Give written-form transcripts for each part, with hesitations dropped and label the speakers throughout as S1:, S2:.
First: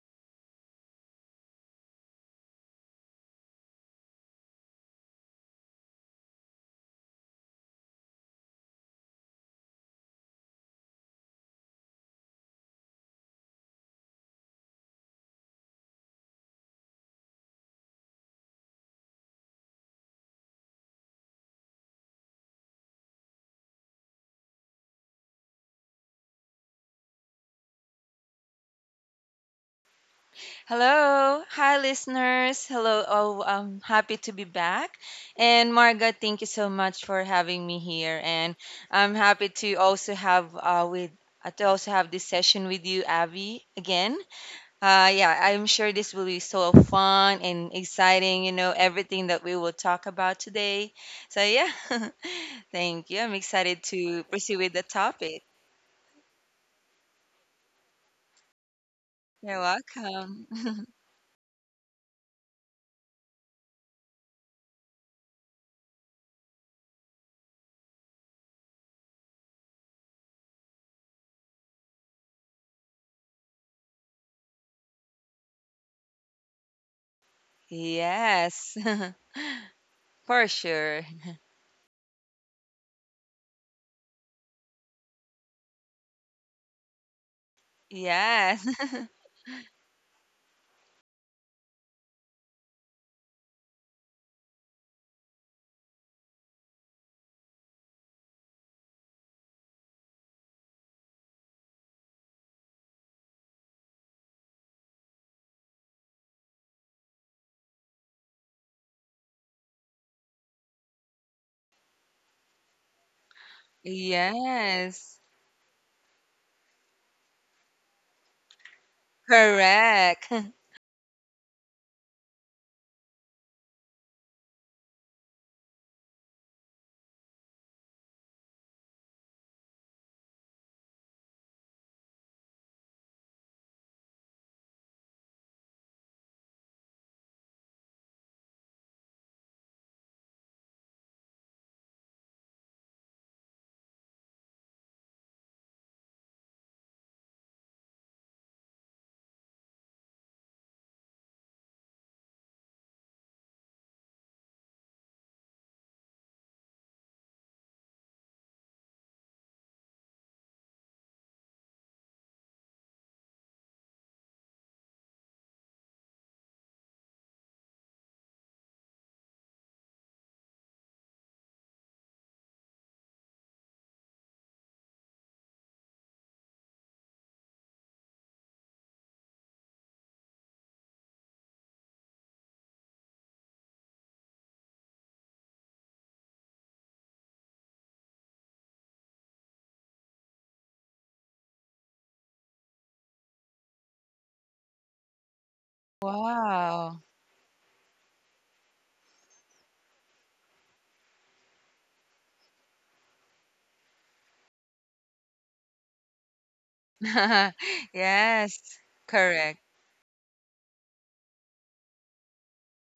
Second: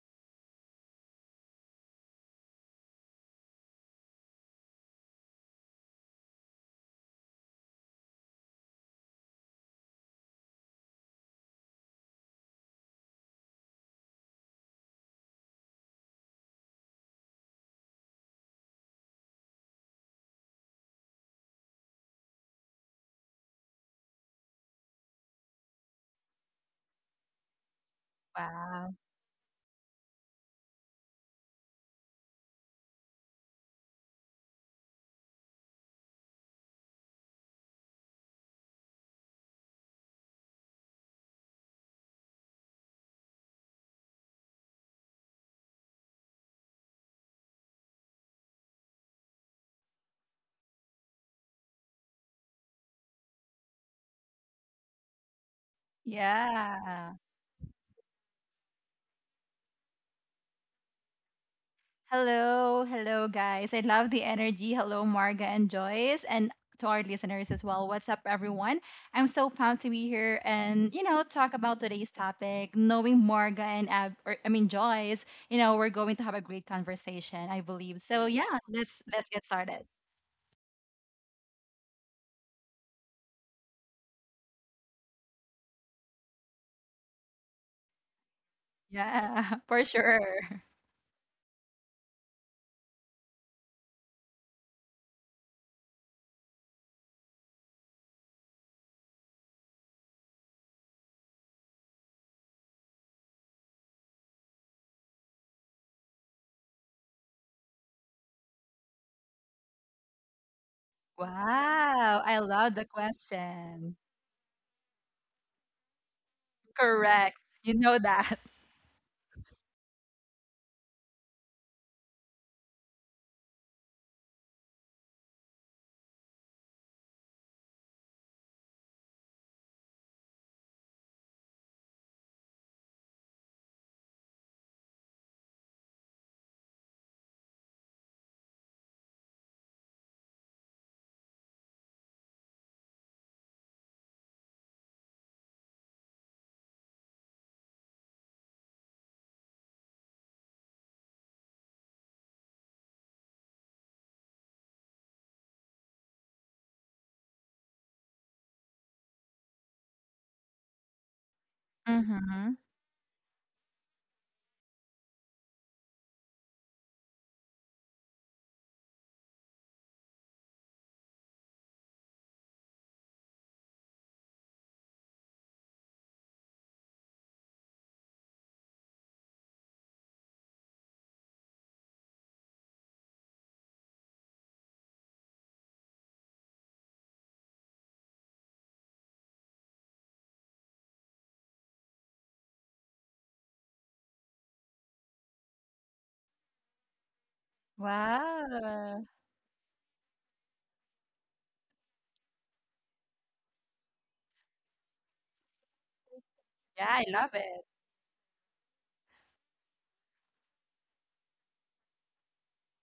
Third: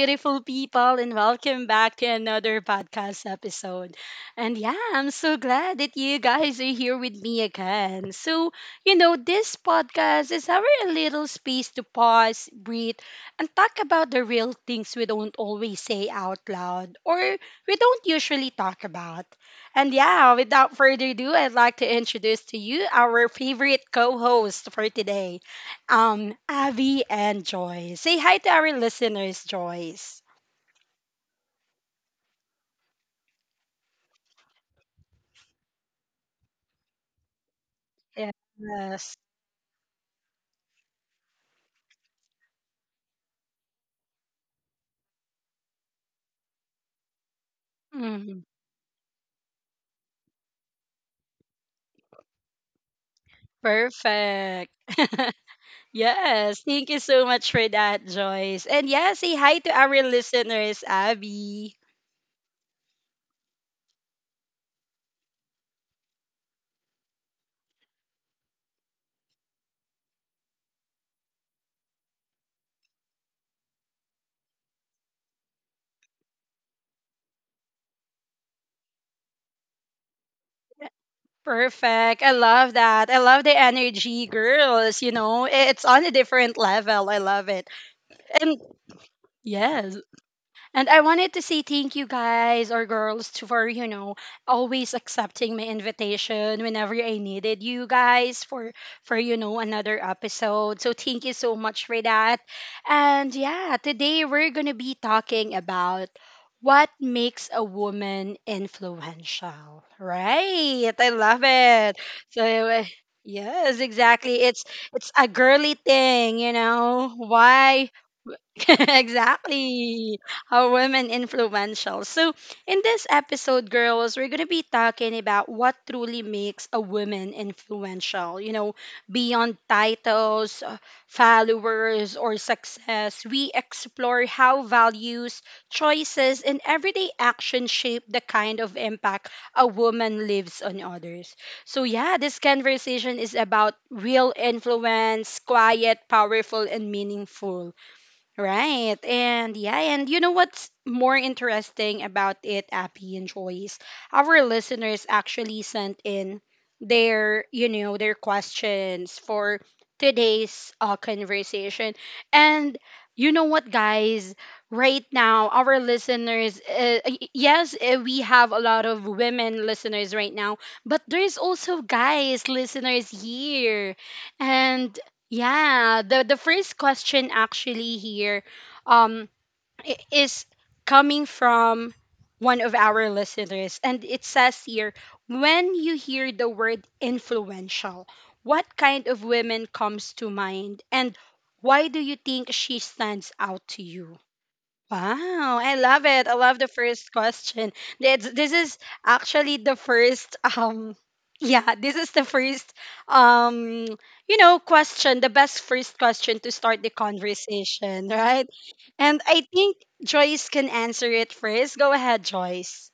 S1: beautiful people, and welcome back to another podcast episode. And yeah, I'm so glad that you guys are here with me again. So, you know, this podcast is our little space to pause, breathe, and talk about the real things we don't always say out loud or we don't usually talk about. And yeah, without further ado, I'd like to introduce to you our favorite co host for today Abby and Joyce. Say hi to our
S2: Wow.
S1: listeners, Joyce.
S3: Hello, hi listeners. Hello, oh, I'm happy to be back. And Marga, thank you so much for having me here. And I'm
S1: Yes.
S3: happy to also have with to also have this session with you, Abby, again. Yeah, I'm sure this will be so fun and exciting.
S1: Mhm.
S3: You know everything that we will talk about today. So yeah, thank you. I'm excited to proceed with
S1: Perfect.
S3: the topic.
S1: Yes. Thank you
S2: Yeah.
S1: so much for that, Joyce. And yeah, say
S3: You're
S1: hi to our
S3: welcome.
S1: listeners, Abby.
S2: Hello, hello, guys. I love the energy. Hello, Marga and Joyce, and to our listeners as well. What's up, everyone? I'm so proud to be here and talk about today's topic. Knowing Marga and Ab, or I mean Joyce, we're going to have a great conversation, I believe. So yeah,
S3: Yes,
S2: let's get started.
S3: for sure.
S1: Perfect. I love that. I love the energy, girls. You know, it's on a different level. I love it. And
S3: Yes.
S2: Yeah, for
S1: yes.
S2: sure.
S1: And I wanted to say thank you guys or girls for, you know, always accepting my invitation whenever I needed you guys for you know another episode. So thank you so much for that. And yeah, today we're going to be talking about what makes a woman influential. Right? I love it.
S2: Wow, I
S1: So
S2: love the
S1: yes,
S2: question.
S1: exactly. It's
S3: Yes.
S1: a girly thing, you know.
S2: Correct. You
S1: Why
S2: know that.
S1: exactly.
S3: Correct.
S1: How women influential. So, in this episode, girls, we're going to be talking about what truly makes a woman influential. You know, beyond titles, followers, or success, we explore how values, choices, and everyday actions shape the kind of impact a woman leaves on others. So, yeah, this conversation is about real influence, quiet, powerful, and meaningful. Right. And yeah, and you know what's more interesting about it, Appy and Joyce? Our listeners actually sent in their, you know, their questions for today's conversation.
S2: Mm-hmm.
S1: And you know what, guys? Right now, our listeners, yes, we have a lot of women listeners right now, but there's also guys listeners here. And yeah, the first question actually here um is coming from one of our listeners and it says here, when you hear the word influential, what kind of women comes to mind and why do you think she stands out to you? Wow, I love it. I love the
S3: Wow.
S1: first question. That's This is
S2: Wow.
S1: actually the first yeah, this is the first um you know question, the best first question to start
S2: Yeah,
S1: the
S2: I love it.
S1: conversation, right?
S3: Yes.
S1: And I
S3: Correct.
S1: think Joyce can answer it first. Go ahead, Joyce.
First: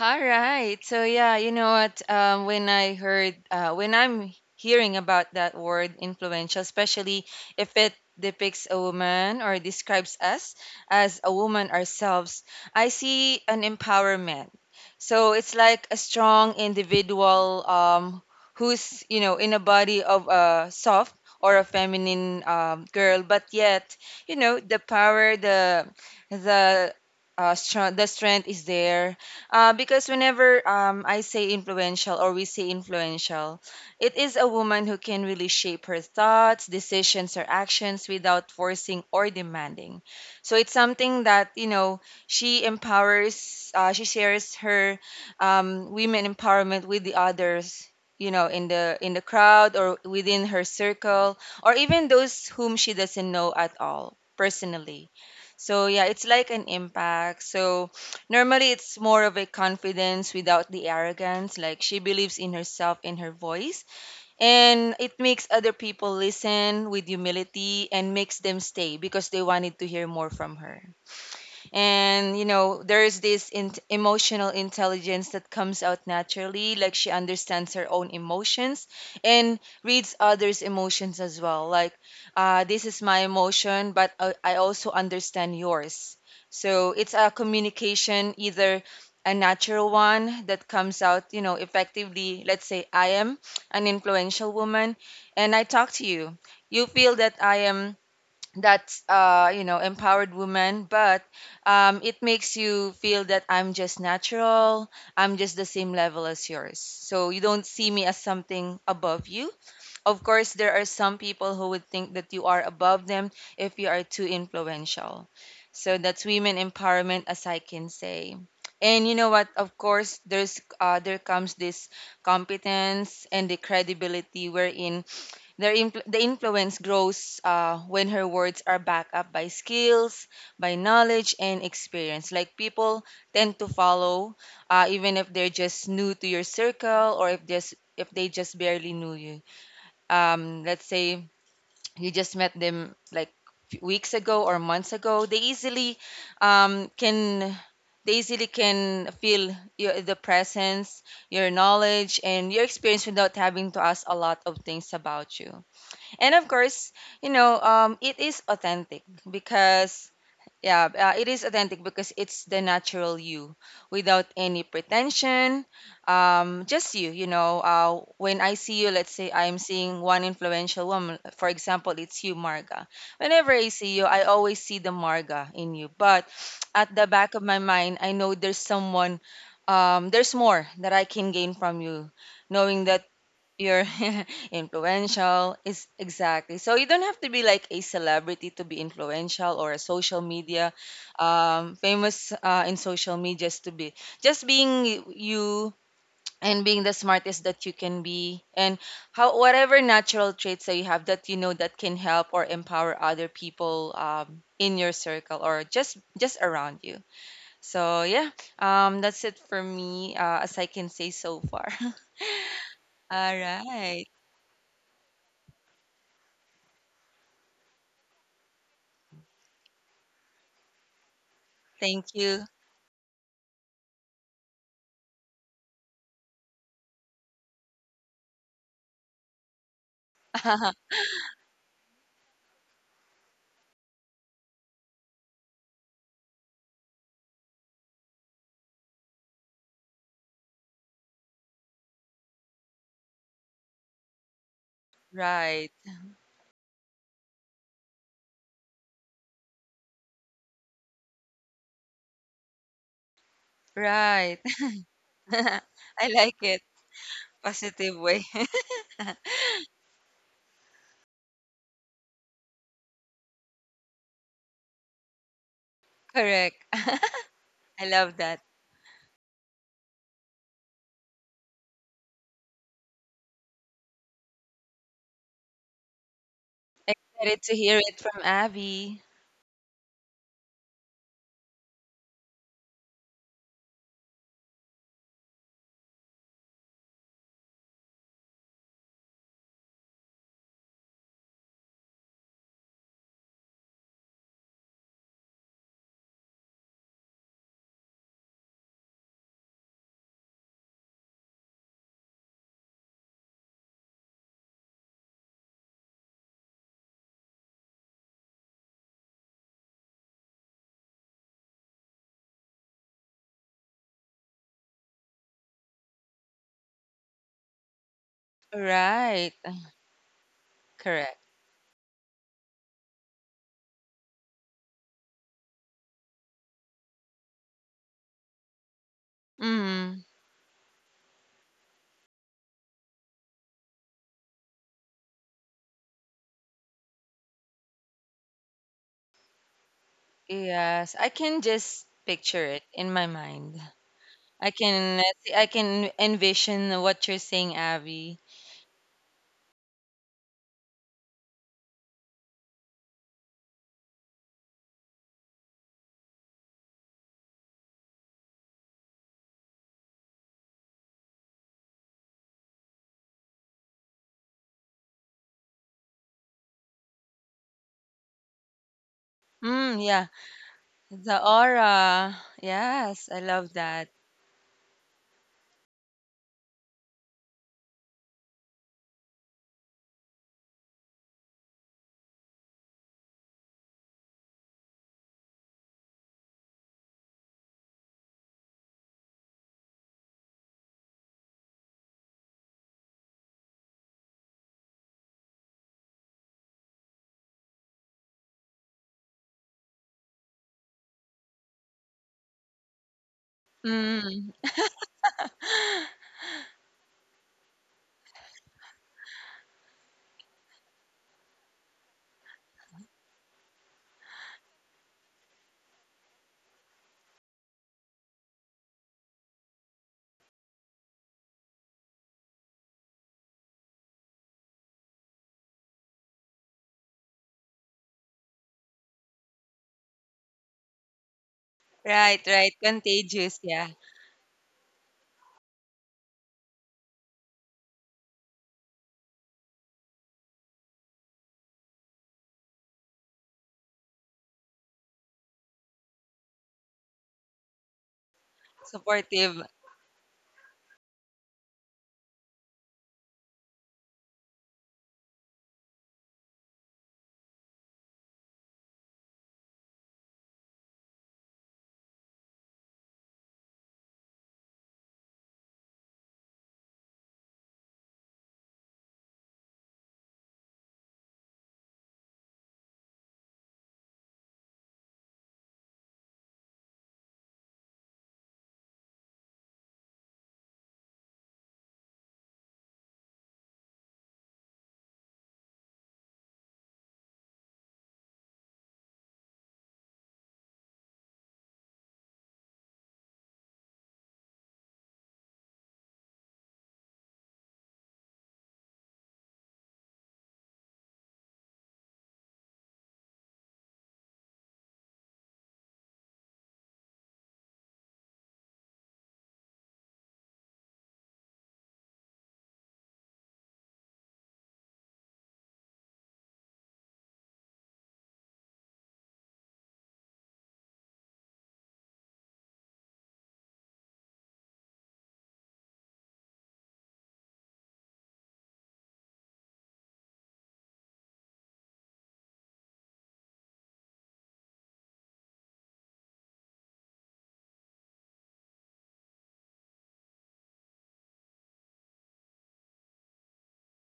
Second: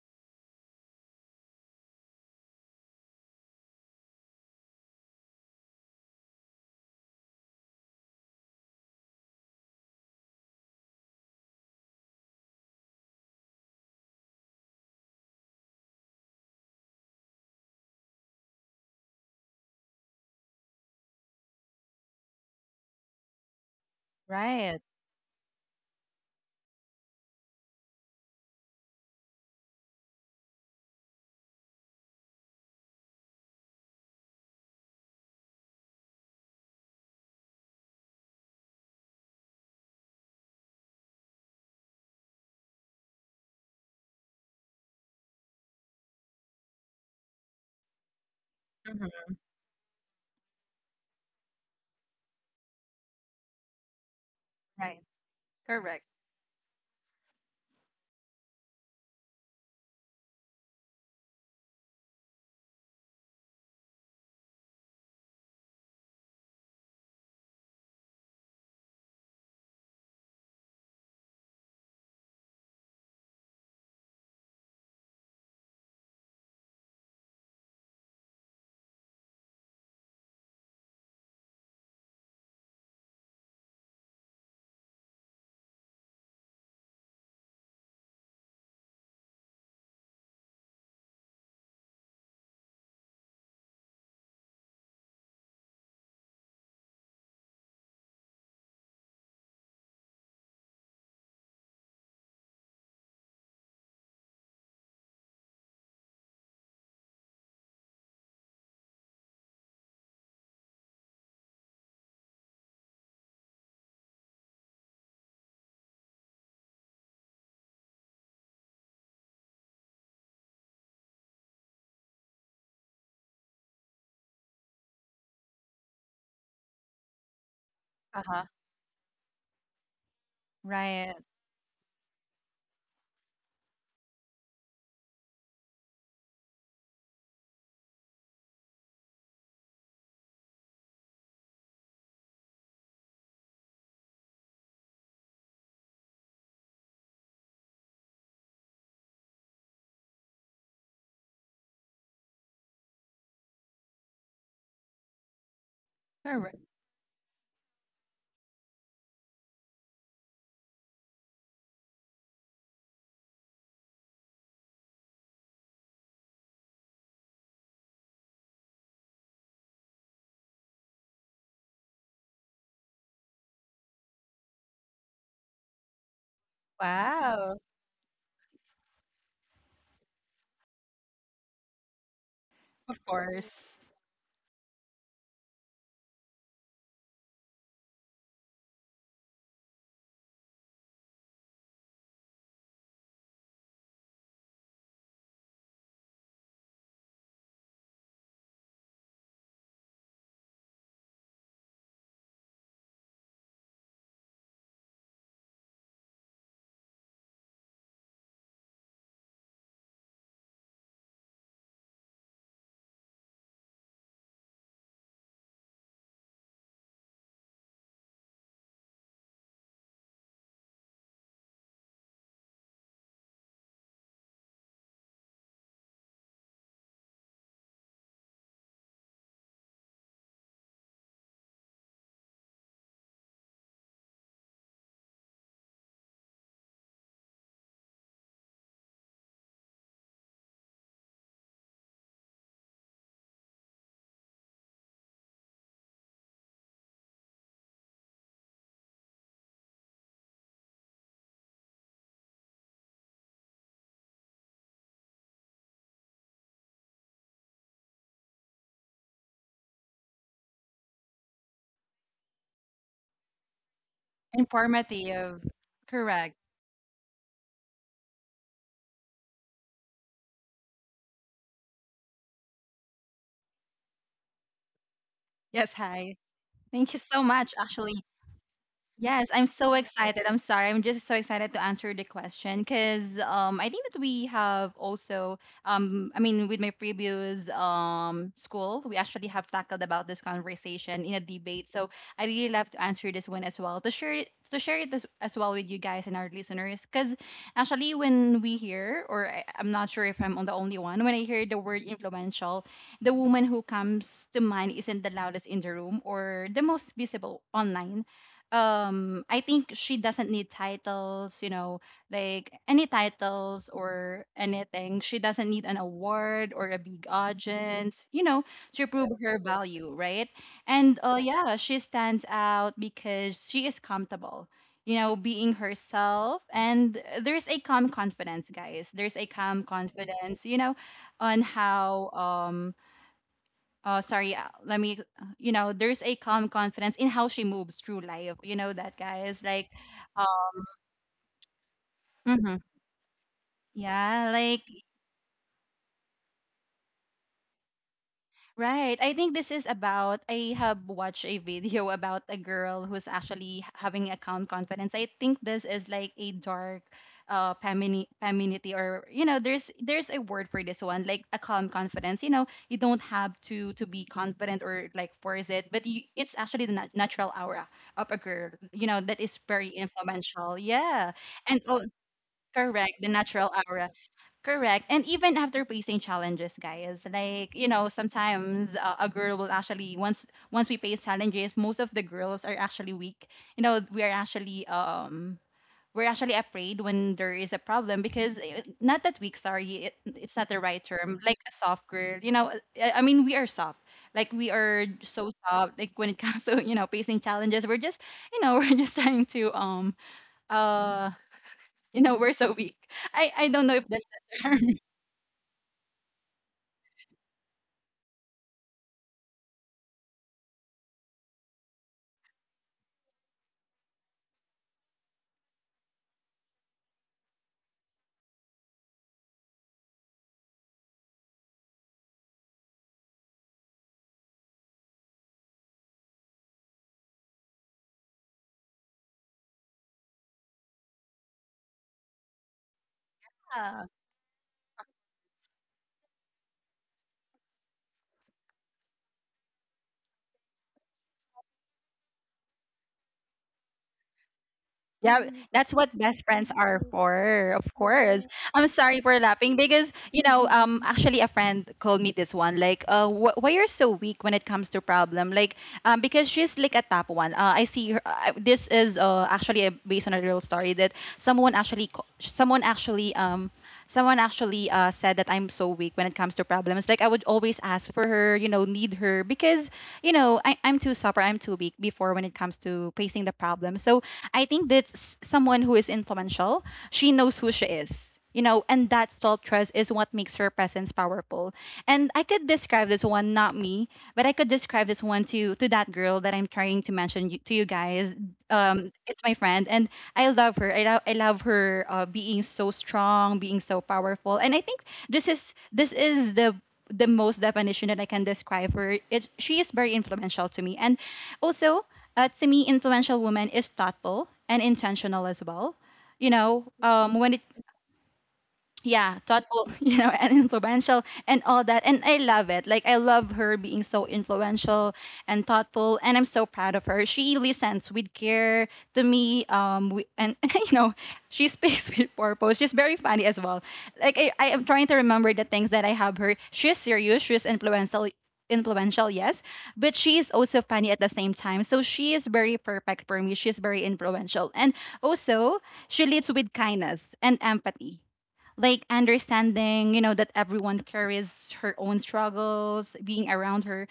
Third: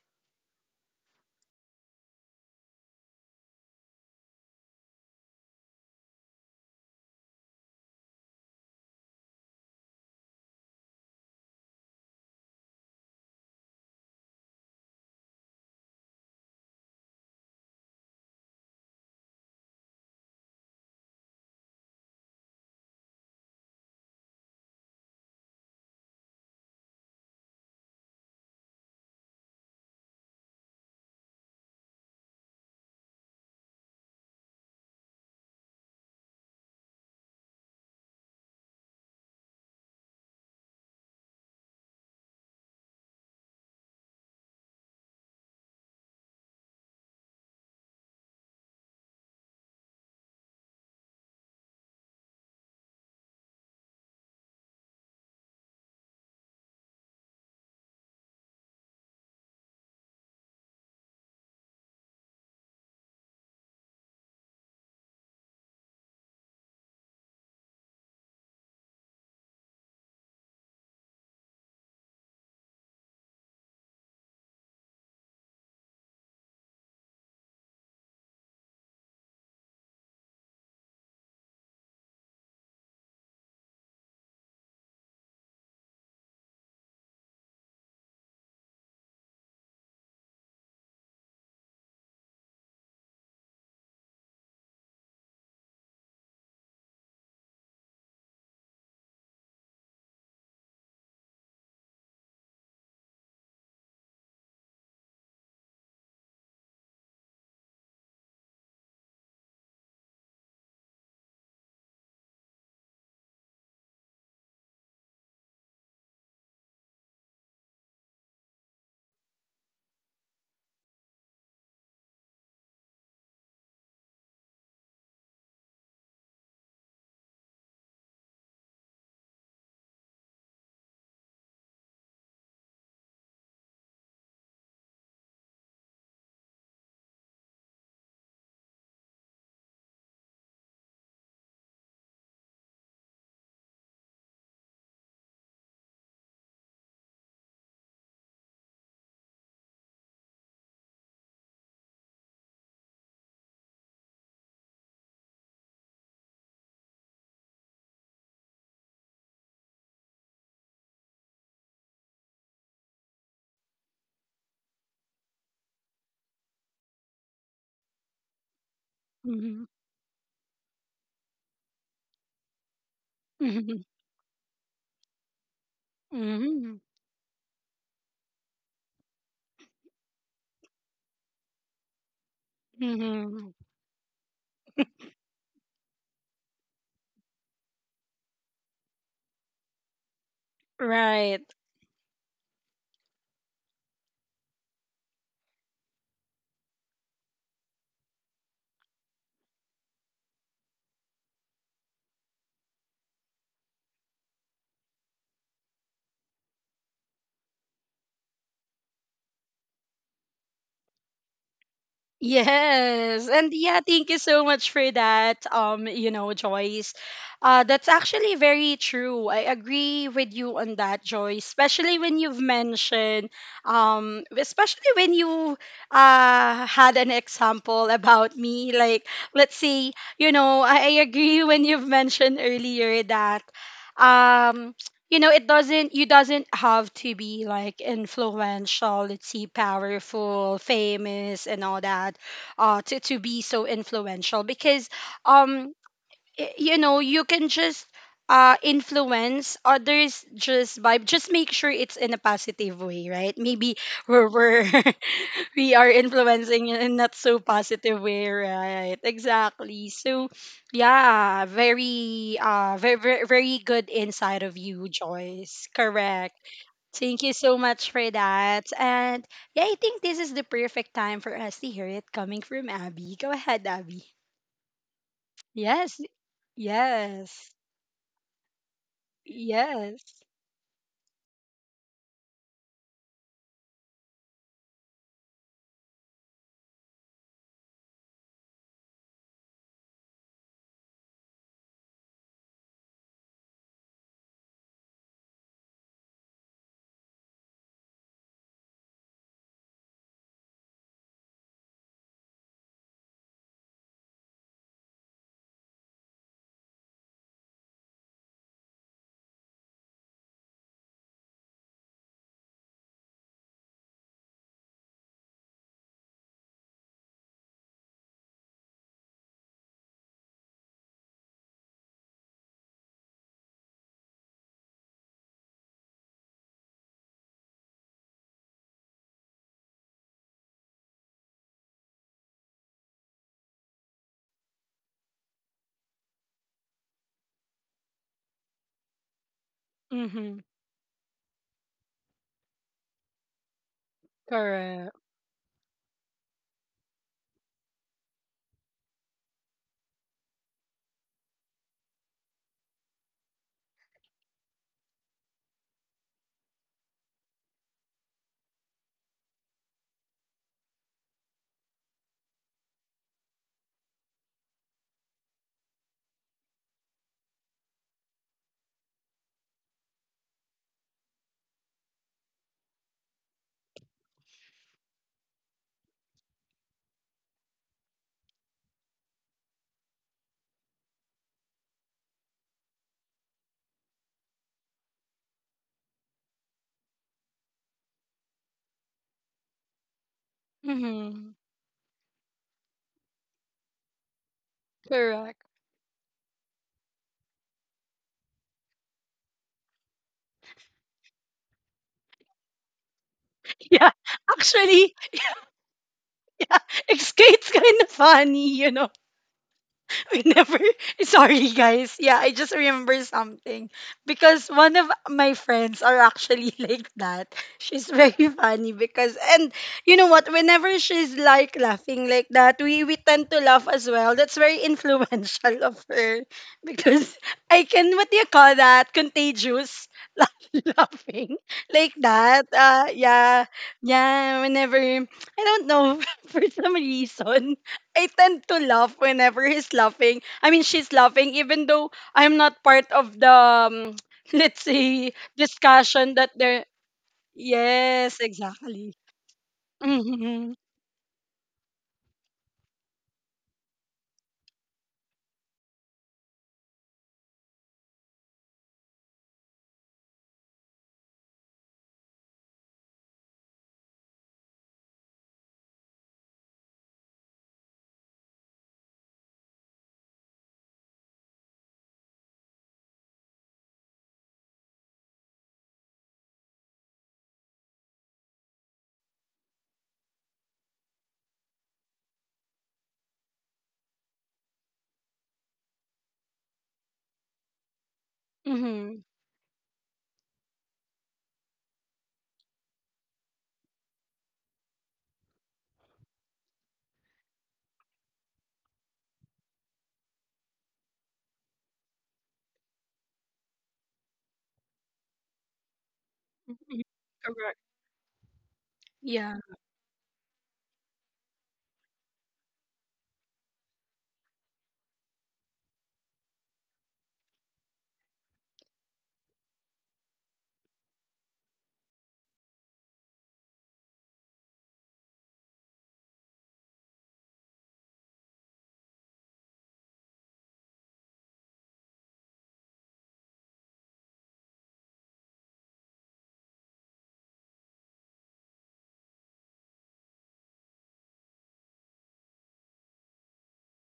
S3: All right. So yeah, you know what? When I heard, when I'm hearing about that word influential, especially if it depicts a woman or describes us as a woman ourselves, I see an empowerment. So it's like a strong individual who's you know in a body of a soft or a feminine girl, but yet you know the
S2: Right.
S3: power, the strong, the strength is there because whenever I say influential or we say influential, it is a woman who can really shape her thoughts, decisions, or actions without forcing or demanding. So it's something that, you know, she empowers, she shares her women empowerment with the others you know in the
S2: Mhm.
S3: crowd or within her circle or even those whom she doesn't know at all
S2: Right.
S3: personally, so yeah,
S2: Correct.
S3: it's like an impact. So normally, it's more of a confidence without the arrogance. Like she believes in herself, in her voice, and it makes other people listen with humility and makes them stay because they wanted to hear more from her. And you know there's this emotional intelligence that comes out naturally. Like she understands her own emotions and reads others emotions as well. Like this is my emotion, but I also understand yours. So it's a communication, either a natural one that comes out you know effectively. Let's say I am an influential woman and I talk to you, you feel that I am, that's you know, empowered woman, but it makes you feel that I'm just natural. I'm just the same level as yours, so you don't see me as something above you. Of course there are some people who would think that you are above them if you are too influential. So that's women empowerment, as I can say. And you know what, of course there's there comes this competence and the credibility wherein the influence grows when her
S2: Uh-huh.
S3: words are backed up by skills, by
S2: Right.
S3: knowledge, and experience. Like people tend to follow, even if they're just new to your circle or if just if they just barely knew you. Let's say you just met them like few weeks ago or months ago. They easily can they easily can feel your, the presence, your knowledge, and your experience without having to ask a lot of things about you. And of
S2: Correct.
S3: course, you know, it is authentic because, yeah, it is authentic because it's the natural you without any pretension. Just you, you know. When I see you, let's say I'm
S1: Mm-hmm.
S3: seeing one influential woman, for example, it's you, Marga. Whenever I
S1: Hmm.
S3: see you, I always see the Marga in you. But at the back of
S2: Wow.
S3: my mind, I know there's someone, there's more that I can gain from you, knowing that
S2: Of
S1: Hmm.
S2: course.
S3: you're influential, is exactly. So you don't have to be like a celebrity to be influential or a social media
S1: Right.
S3: famous in social media, is to be just being you and being the smartest that you can be and how whatever natural traits that you have that you know that can help or empower other people in your circle or just around you. So yeah, that's it for me as I can say so far.
S1: Yes.
S3: All
S1: And yeah,
S3: right.
S1: thank you so much for that. You know, Joyce. That's actually very true. I agree with you on that, Joyce, especially
S3: Thank
S1: when you've
S3: you.
S1: mentioned especially when you uh, had an example about me, like, let's say, you know, I agree when you've mentioned earlier that um you know it doesn't, you doesn't have to be like influential, let's see, powerful, famous, and all that, uh, to be so influential because
S3: Right,
S1: um you know you can just uh, influence others just by just make sure it's in a positive way, right? Maybe we're,
S3: right.
S1: we're we are
S3: I like it.
S1: influencing in not so
S3: Positive
S1: positive
S3: way.
S1: way, right? Exactly. So, yeah, very, very, very, very good insight of you,
S2: Informative.
S1: Joyce.
S2: Correct.
S1: Correct.
S3: Correct.
S1: Thank you so
S3: I
S1: much for
S3: love that.
S1: that. And yeah, I think this is the perfect time for us to hear it coming from Abby. Go ahead, Abby.
S2: Yes,
S1: Yes.
S2: hi. Thank you so
S3: Excited
S1: Yes.
S3: to
S2: much,
S3: hear it
S2: actually.
S3: from Abby.
S2: Yes, I'm so excited.
S1: Yes.
S2: I'm sorry. I'm just so excited to answer the question because I think that we have I mean, with my previous school, we actually have tackled about this conversation in a debate. So I really love to answer this one as well to share it as well with you guys and our listeners because actually when we hear, I'm not sure if I'm the only one, when I hear the word influential, the woman who comes to mind isn't the loudest in the room or the most visible online. I think she doesn't need titles, you know, like any titles or anything. She doesn't need an award or a big audience, you know, to prove
S3: Right.
S2: her value, right? And
S3: Correct.
S2: yeah, she stands out because she is comfortable, you know, being herself, and there's a calm confidence, guys. There's a calm
S3: Mm.
S2: confidence, you know, on how sorry let me you know, there's a calm confidence in how she moves through life, you know that, guys, uh,
S1: Mm-hmm.
S3: Yes, I can just picture
S2: hmm
S3: it in my mind.
S2: yeah,
S3: I
S2: like,
S1: Correct.
S3: can I can envision what you're saying, Abby.
S2: right. I think this is about, I have watched a video about a girl who's actually having a calm confidence. I think this is like a dark femininity, or you know, there's a word for this one, like a calm confidence. You know, you don't have to be confident or like force it, but you, it's actually the natural aura of a girl, you know, that is very
S3: Mm, yeah.
S2: influential. Yeah.
S3: The
S2: And oh,
S3: aura.
S2: correct, the
S3: Yes, I
S2: natural
S3: love
S2: aura.
S3: that.
S2: Correct. And even after facing challenges, guys, like, you know, sometimes a girl will actually, once we face challenges, most of the girls are actually weak. You know, we are actually we're actually afraid when there is a problem because eh, not that weak, sorry, it's not the right term.
S1: Mm-hmm.
S2: Like a soft girl, you know, eh, I mean we are soft. Like we are so
S1: Correct.
S2: soft. Like when it comes to, you know, facing challenges, we're just, you know, we're just trying to uh you know, we're so weak. I don't know if
S1: Yeah.
S2: that's
S3: Mm,
S2: the term.
S1: Actually, yeah, it's kind of funny, you know. We never. Sorry, guys. Yeah, I just remember something because one of my friends are actually like that. She's very funny because, and you know what? Whenever she's like laughing like that, we tend to laugh as well. That's very influential of her because I, can what do you call that? Contagious laughing like
S3: right,
S1: that.
S3: right. Contagious,
S1: Yeah,
S3: yeah.
S1: yeah. Whenever I don't know for some reason I tend to laugh whenever he's laughing. I mean, she's laughing, even though I'm not part of the, let's say,
S2: Yeah, that's what
S1: discussion
S2: best
S1: that
S2: friends
S1: they're.
S2: are for, of
S1: Yes,
S2: course. I'm
S1: exactly.
S2: sorry for
S3: Supportive.
S2: laughing because, you know,
S1: Mm-hmm.
S2: actually a friend called me this one, like, why you're so weak when it comes to problem, like, because she's like a top one. I see her. This is actually based on a real story that someone actually someone actually um someone actually said that I'm so weak when it comes to problems. Like I would always ask for her, you know, need her because you know, I'm too suffer, I'm too weak before when it comes to facing the problem. So I think that's someone who is influential. She knows who she is. You know, and that self trust is what makes her presence powerful. And I could describe this one, not me, but I could describe this one to that girl that I'm trying to mention you, to you guys.
S1: Mm-hmm.
S2: It's my friend, and I love her. I love her being so strong, being so powerful, and I think this is the most definition that I can describe her. It, she is very influential to me, and also, to me, influential woman is thoughtful and intentional as well. You know, when it
S1: Correct.
S2: yeah,
S1: Yeah,
S2: thoughtful, you know, and influential and all that. And I love it. Like I love her being so influential and thoughtful, and I'm so proud of her. She listens with care to me, we, and you know, she speaks with purpose. She's very funny as well. I am trying to remember the things that I have her. She's serious. She's influential. Influential, yes, but she is also funny at the same time. So she is very perfect for me. She's very influential, and also she leads with kindness and empathy, like understanding, you know, that everyone carries her own struggles. Being around her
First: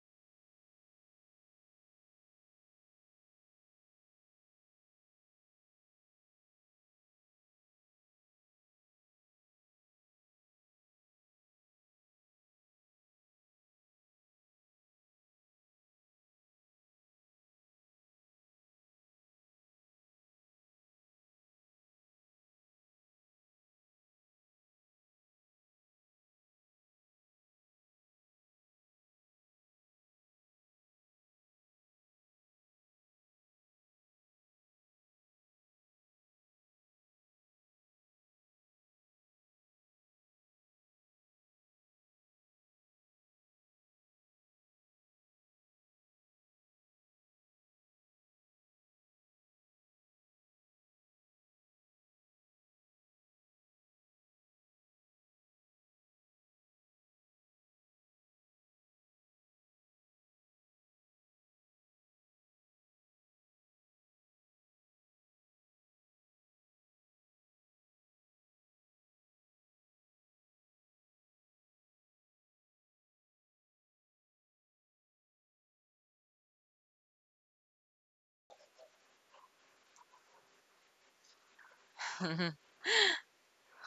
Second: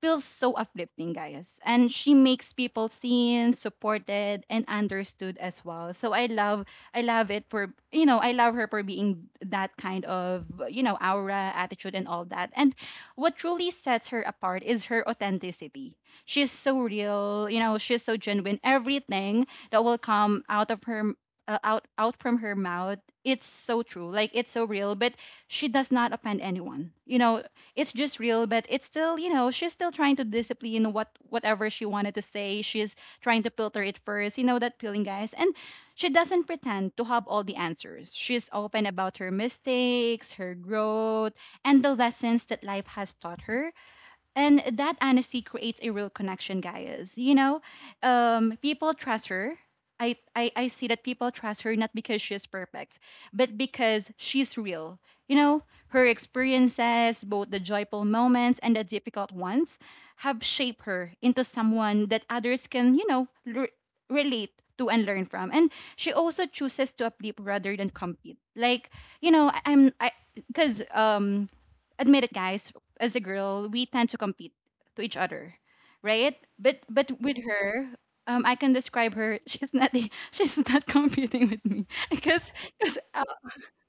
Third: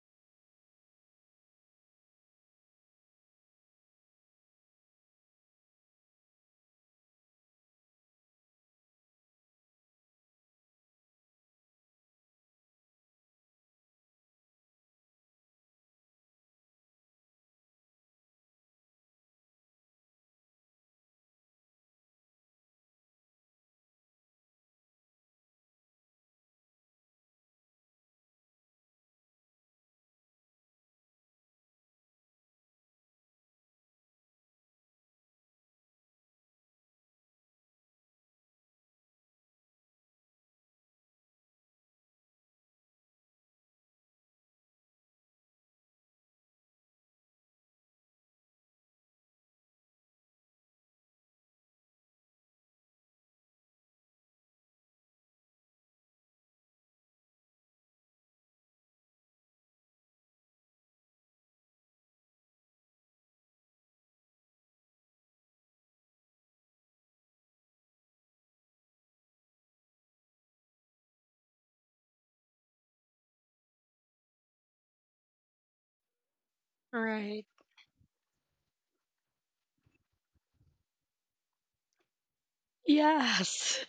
S2: feels so uplifting, guys. And she makes people seen, supported, and understood as well. So I love it for, you know, I love her for being that kind of, you know, aura, attitude, and all that. And what truly sets her apart is her authenticity. She's so real, you know, she's so genuine. Everything that will come out of her. Out from her mouth, it's so true, like it's so real, but she does not offend anyone, you know. It's just real, but it's still, you know, she's still trying to discipline what, whatever she wanted to say. She's trying to filter it first, you know that feeling, guys. And she doesn't pretend to have all the answers. She's open about her mistakes, her growth, and the lessons that life has taught her. And that honesty creates a real connection, guys. You know, people trust her. I see that people trust her, not because she's perfect, but because she's real. You know, her experiences, both the joyful moments and the difficult ones, have shaped her into someone that others can, you know, relate to and learn from. And she also chooses to uplift rather than compete. Like, you know, I, I'm, I, because, admit it, guys, as a girl, we tend to compete to each other, right? But with
S1: right.
S2: her, I can describe her. She's not competing with me because because uh,
S1: Yes.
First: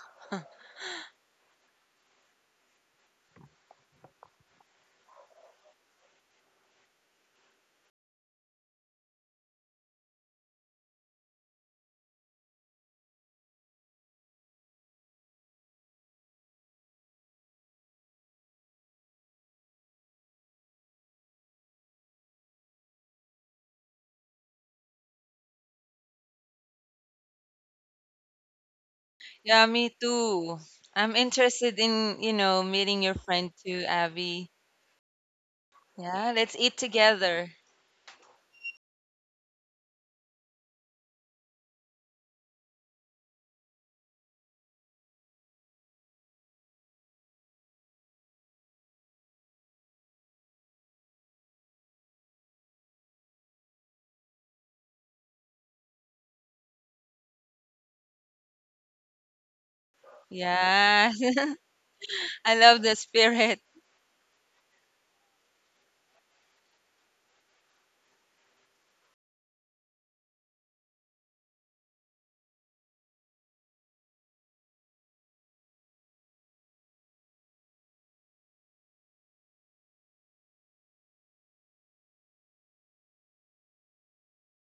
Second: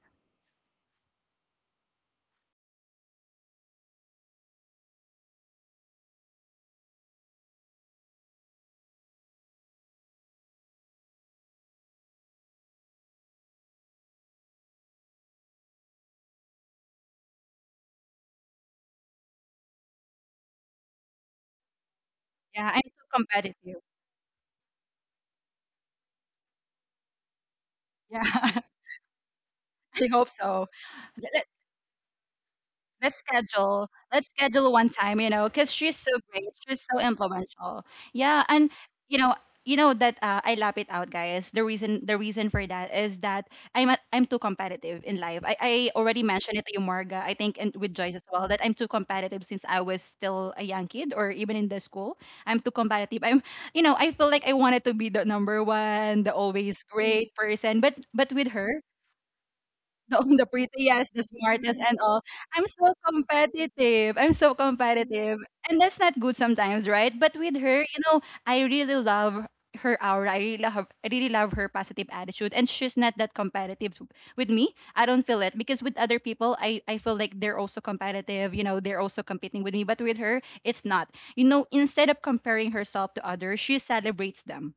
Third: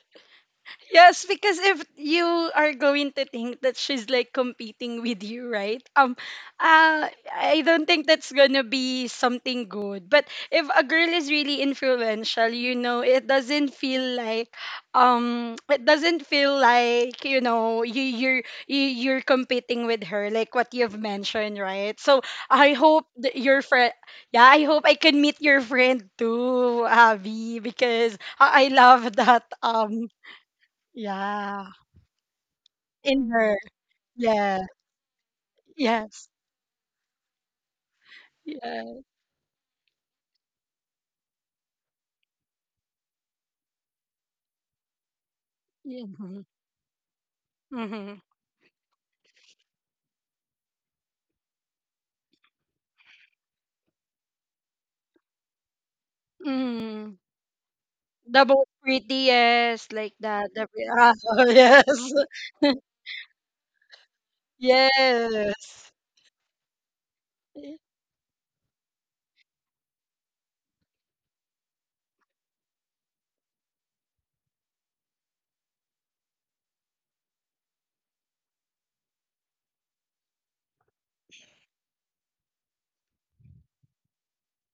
S1: Yes, because if you are going to think that she's like competing with you, right? Uh, I don't think that's gonna be something good. But if a girl is really influential, you know, it doesn't feel like, you know, you're competing with her, like what you've mentioned, right? So
S2: yeah,
S1: I
S2: I'm too
S1: hope that your
S2: competitive.
S1: friend, yeah, I hope I can meet your friend too, Abby, because
S2: Yeah,
S1: I love that
S3: Yeah, me
S2: I
S1: um,
S2: hope
S3: too.
S2: so.
S3: I'm
S1: yeah.
S3: interested in, you know, meeting your
S2: Let's
S1: In
S3: friend
S1: her.
S3: too,
S2: schedule,
S3: Abby.
S1: Yeah.
S2: one time, you know, because she's so
S3: Yeah,
S1: Yes.
S2: great,
S3: let's eat
S2: she's so
S3: together.
S2: influential. Yeah. And
S1: Yeah.
S2: you know, that I lap it out, guys. The reason for that is that I'm too competitive in life. I
S1: Yeah.
S2: already
S1: Mhm.
S2: mentioned it to you, Marga, I think, and with Joyce
S1: Mhm.
S2: as well, that I'm too competitive since I was still a young kid or even in the school. I'm too competitive. I'm, you know, I feel like I wanted to be the number one, the always
S1: Mm.
S2: great person, but with
S1: The most
S2: her,
S1: prettiest, like
S2: the the
S1: that. The,
S3: Yeah,
S2: prettiest,
S1: ah,
S2: the smartest, and all.
S3: I
S2: I'm
S1: yes.
S3: love
S2: so
S3: the spirit.
S2: competitive. I'm so competitive, and that's not good sometimes, right? But with her,
S1: Yes.
S2: you know, I really love her aura. I really love her positive attitude, and she's not that competitive with me. I don't feel it because with other people, I feel like they're also competitive. You know, they're also competing with me, but with her, it's not. You know, instead of comparing herself to others, she celebrates them.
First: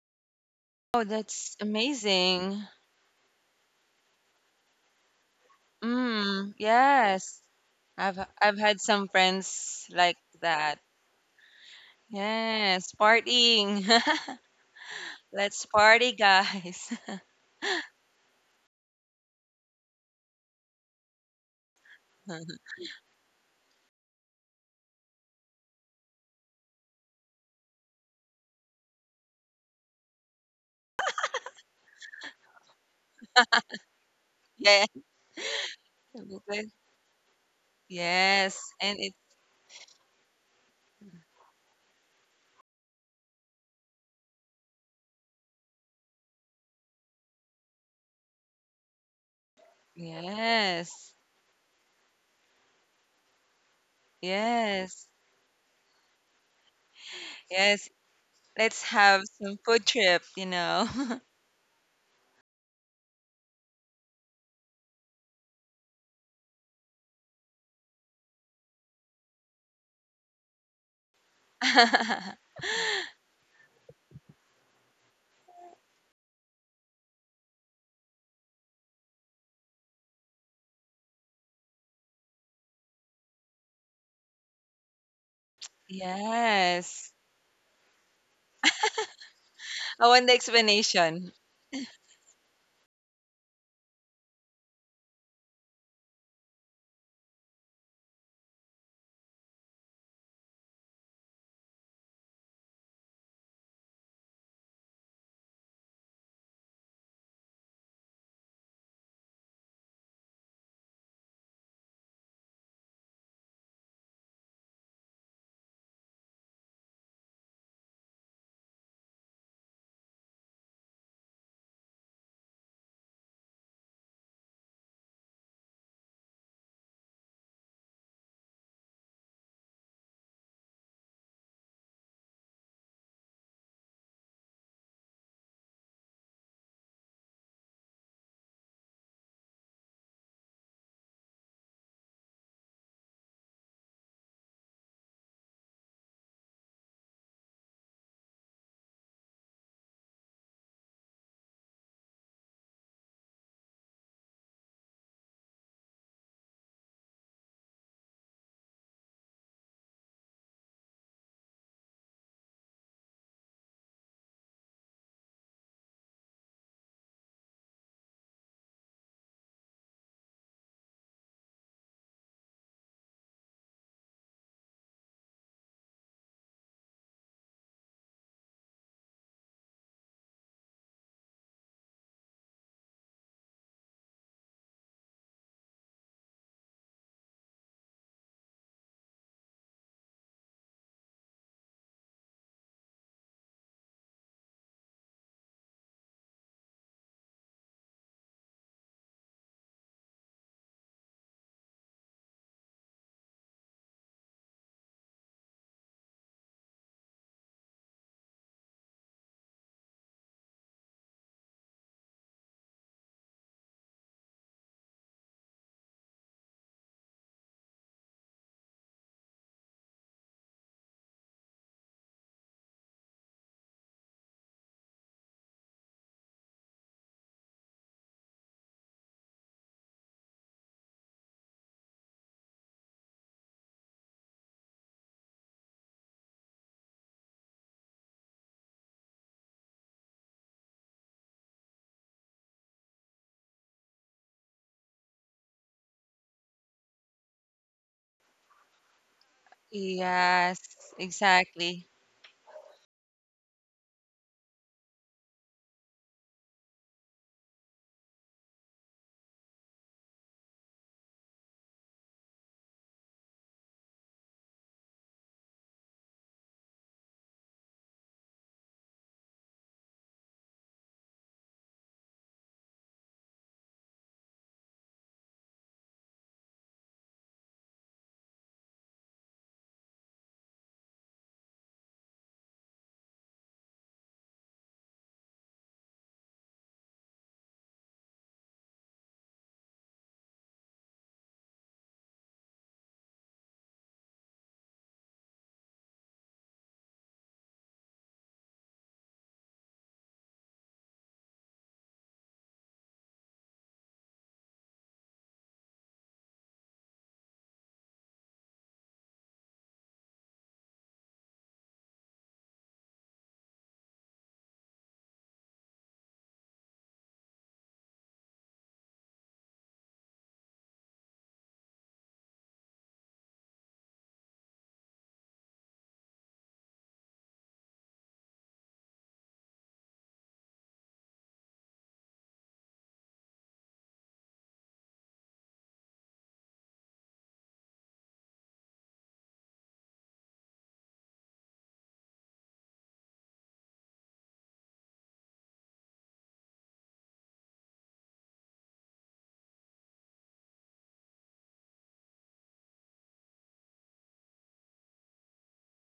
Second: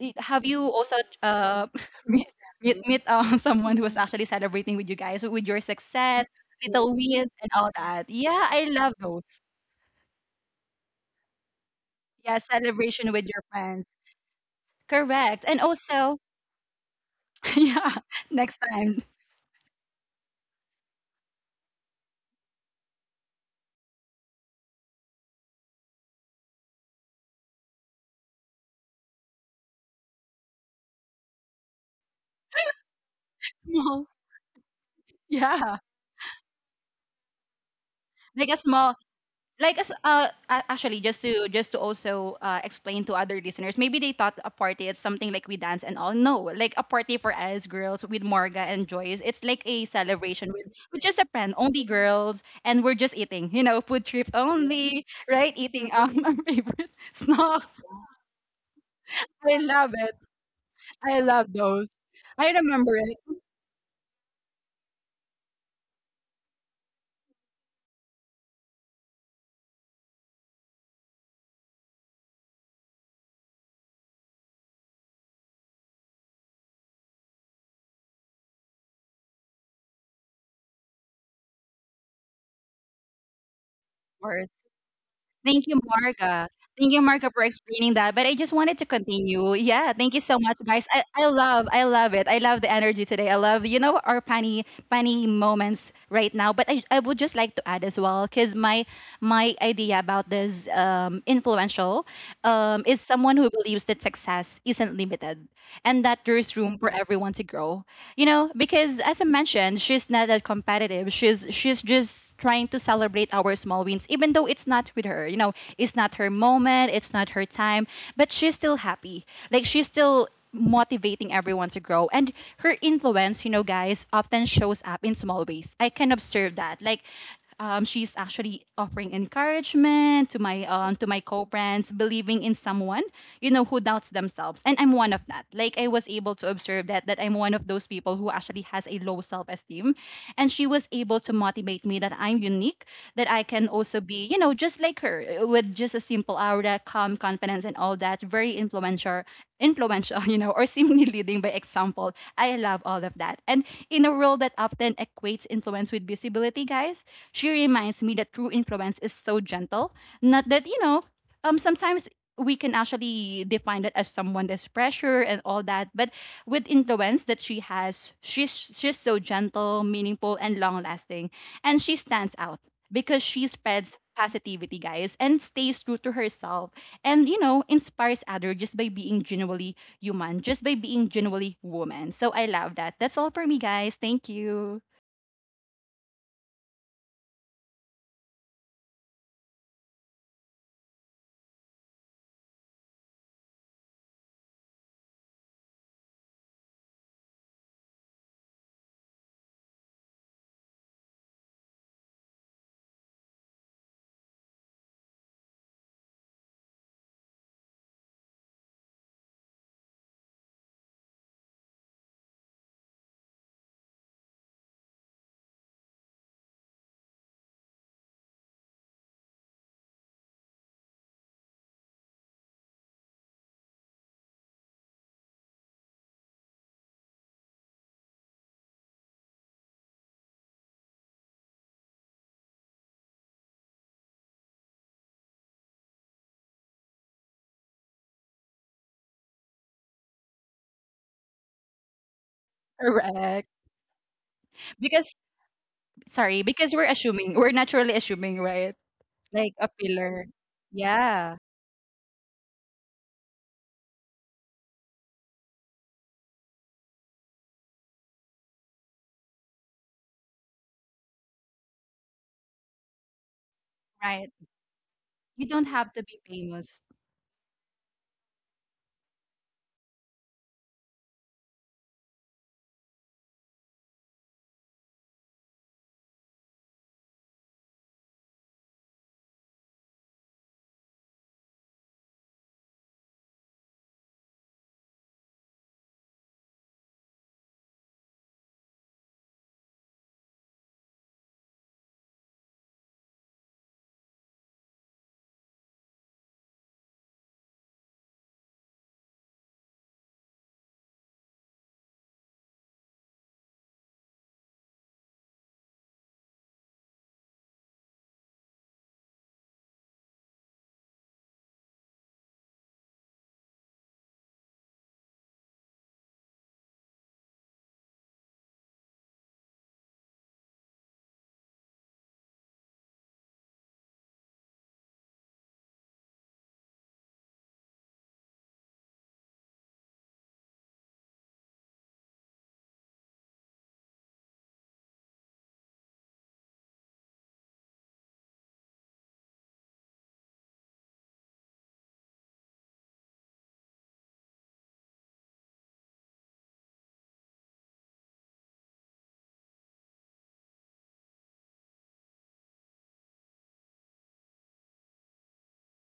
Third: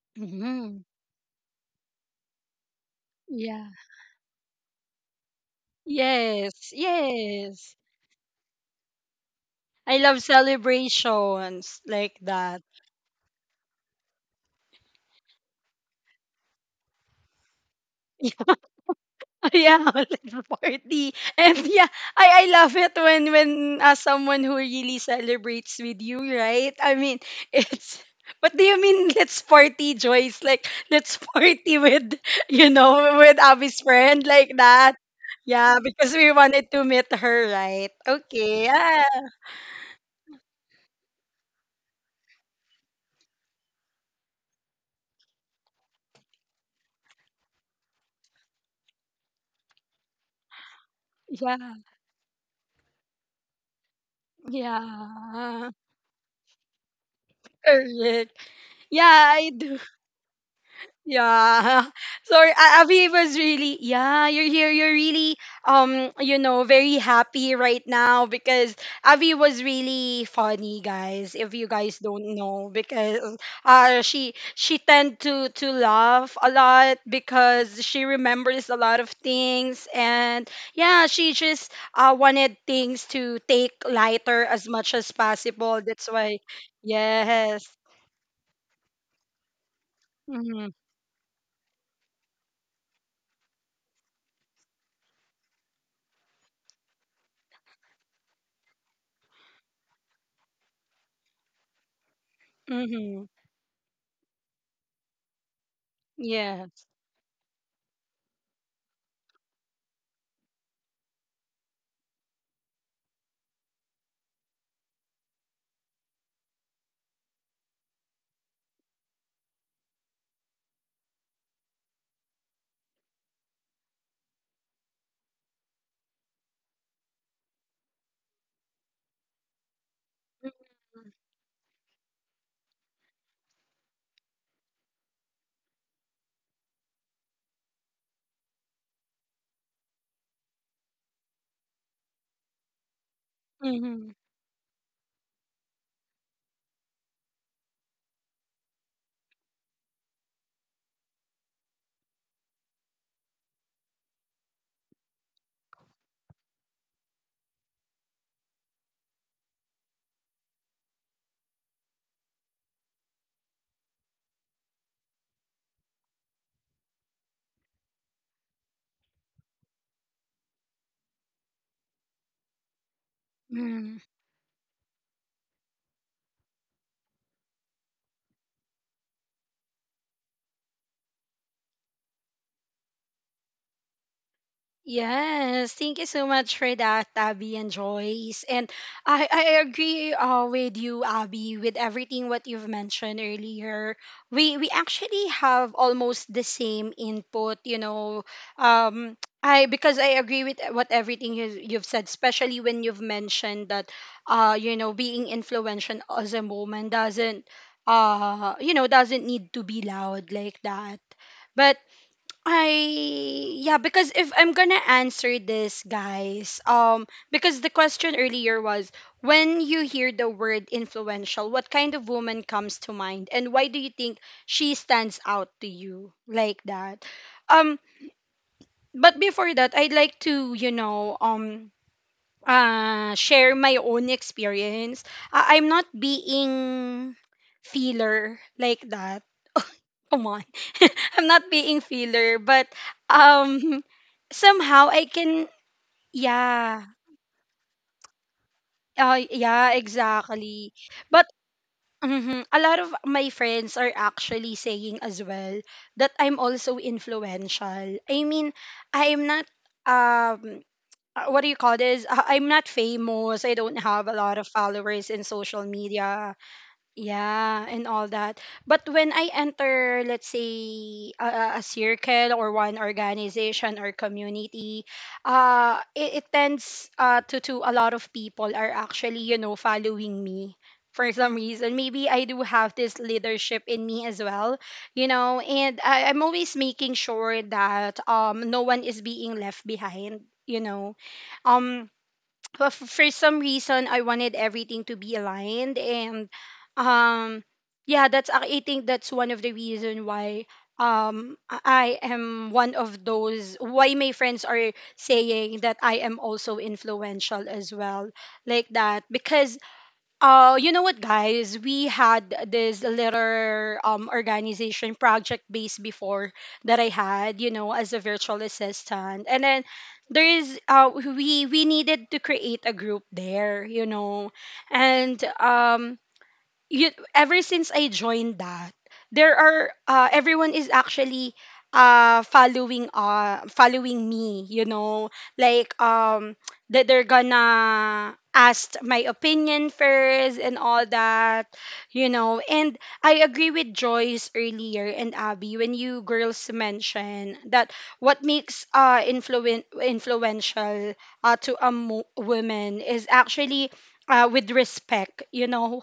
S2: Have you
S1: Mhm.
S2: also
S3: Oh, that's
S2: uh, meet,
S3: amazing.
S2: meet,
S1: Yeah.
S2: someone who was actually celebrating with you guys, with your success,
S3: Mm,
S1: Yes.
S2: little wins,
S3: yes.
S2: and all
S1: Yes.
S2: that?
S3: I've
S2: Yeah,
S3: I've
S2: I
S3: had
S2: love
S3: some
S2: those.
S3: friends
S1: I
S3: like
S1: love
S3: that.
S1: celebrations like
S2: Yeah,
S1: that.
S3: Yes,
S2: celebration with your friends.
S3: partying.
S2: Correct. And
S3: Let's party,
S2: also,
S3: guys.
S2: yeah, next time,
S1: Yeah, little party. And yeah, I love it when as someone who really celebrates with you, right? I mean, it's what do you mean, let's party, Joyce? Like let's party with you know, with Abby's
S2: small,
S1: friend like
S3: Yeah.
S1: that.
S2: yeah,
S1: Yeah, because we
S3: Okay.
S1: wanted to meet her, right?
S2: like a
S3: Yes.
S1: Okay.
S2: small,
S3: And
S1: Yeah.
S3: it
S2: like as actually, just to also explain to other listeners, maybe they thought a party is something like we dance and all. No, like a party for us girls with Morga and Joyce, it's like a celebration with
S3: yes.
S2: just a friend,
S1: Yeah.
S2: only girls, and we're just eating, you know, food trip only,
S3: Yes.
S2: right?
S1: Yeah.
S2: Eating, um, our favorite snacks.
S3: Yes.
S1: Correct.
S3: Let's
S1: Yeah,
S3: have
S1: I
S2: I
S3: some
S1: do.
S3: food
S2: love it.
S3: trip, you know.
S2: I love
S1: Yeah.
S2: those.
S1: so
S2: I remember
S1: Abby
S2: it.
S1: was really, yeah, you're here. You're really, you know, very happy right now because Abby was really funny, guys. If you guys don't know, because she tend to laugh a lot because she remembers a lot of things, and yeah, she just uh, wanted things to take
S2: Of
S1: lighter
S2: course.
S1: as much as
S2: Thank you,
S1: possible. That's why,
S2: Marga. Thank you,
S3: Yes.
S2: Marga, for
S1: yes.
S2: explaining that. But I just wanted to continue. Yeah,
S3: I
S2: thank you
S3: want the
S2: so much,
S1: Mm-hmm.
S2: guys.
S3: explanation.
S2: I love it. I love the energy today. I love, you know, our funny, funny moments right now. I would just like to add as well, because my idea about this influential is
S1: Mm-hmm.
S2: someone who believes that success isn't limited, and that there's room
S1: Yes.
S2: for everyone to grow. You know, because as I mentioned, she's not that competitive. She's just trying to celebrate our small wins, even though it's not with her. You know, it's not her moment, it's not her time, but she's still happy. Like she's still motivating everyone to grow, and her influence guys often shows up in small ways. I can observe that. Like she's actually offering encouragement to my co-brands, believing in someone, you know, who doubts themselves. And I'm one of that. Like I was able to observe that I'm one of those people who actually has a low self-esteem. And she was able to motivate me that I'm unique, that I can also
S1: Mm-hmm.
S2: be, you know, just like her, with just a simple aura, calm confidence and all that. Very influential, you know, or seemingly leading by example. I love all of that. And in a world that often equates influence with visibility, guys, she reminds me that true influence is so gentle. Not that, you know, sometimes we can actually define it as someone that's pressure and all that, but with influence that she has, she's so gentle, meaningful, and long lasting. And she stands out because she spreads
S1: Mm.
S2: positivity, guys, and stays true to herself, and you know inspires other just by being genuinely human, just by being genuinely woman. So I love that. That's all for me, guys. Thank you.
S1: Yes, thank you so much for that, Abby and Joyce. And I agree with you, Abby, with everything what you've mentioned earlier. We actually have almost the same input, you know. Um, I because I agree with what everything you've said, especially when you've mentioned that, you know, being influential as a moment doesn't, you know, doesn't need to be loud like that. But I yeah, because if I'm gonna answer this, guys, because the question earlier was when you hear the word influential, what kind of woman comes to mind, and why do you think she stands out to you like that? Um, but before that, I'd like to, you know, share my own experience. I'm not being feeler like that. Come on. I'm not being filler, but
S2: Correct.
S1: um somehow I
S2: because
S1: can,
S2: sorry because
S1: yeah.
S2: we're assuming, we're naturally assuming, right? Like a
S1: Yeah,
S2: pillar.
S3: Yes,
S1: exactly. But
S2: Yeah,
S3: exactly.
S1: mhm, a lot of my friends are actually saying as well that I'm also influential. I mean, I'm not um what do you call this? I'm not famous. I don't have a
S2: right.
S1: lot of followers in
S2: You don't
S1: social
S2: have to be
S1: media.
S2: famous.
S1: Yeah, and all that. But when I enter, let's say, a circle or one organization or community, it tends to a lot of people are actually, you know, following me for some reason. Maybe I do have this leadership in me as well, you know, and I'm always making sure that no one is being left behind, you know. Um, but for some reason I wanted everything to be aligned and um yeah that's I think that's one of the reason why um I I am one of those why my friends are saying that I am also influential as well like that because you know what, guys? We had this little um, organization project base before that I had, you know, as a virtual assistant, and then there is uh, we needed to create a group there, you know, and ever since I joined that, there are everyone is actually following me, you know, like that they're gonna ask my opinion first and all that, you know. And I agree with Joyce earlier and Abby when you girls mentioned that what makes uh, influential to a woman is actually with respect, you know,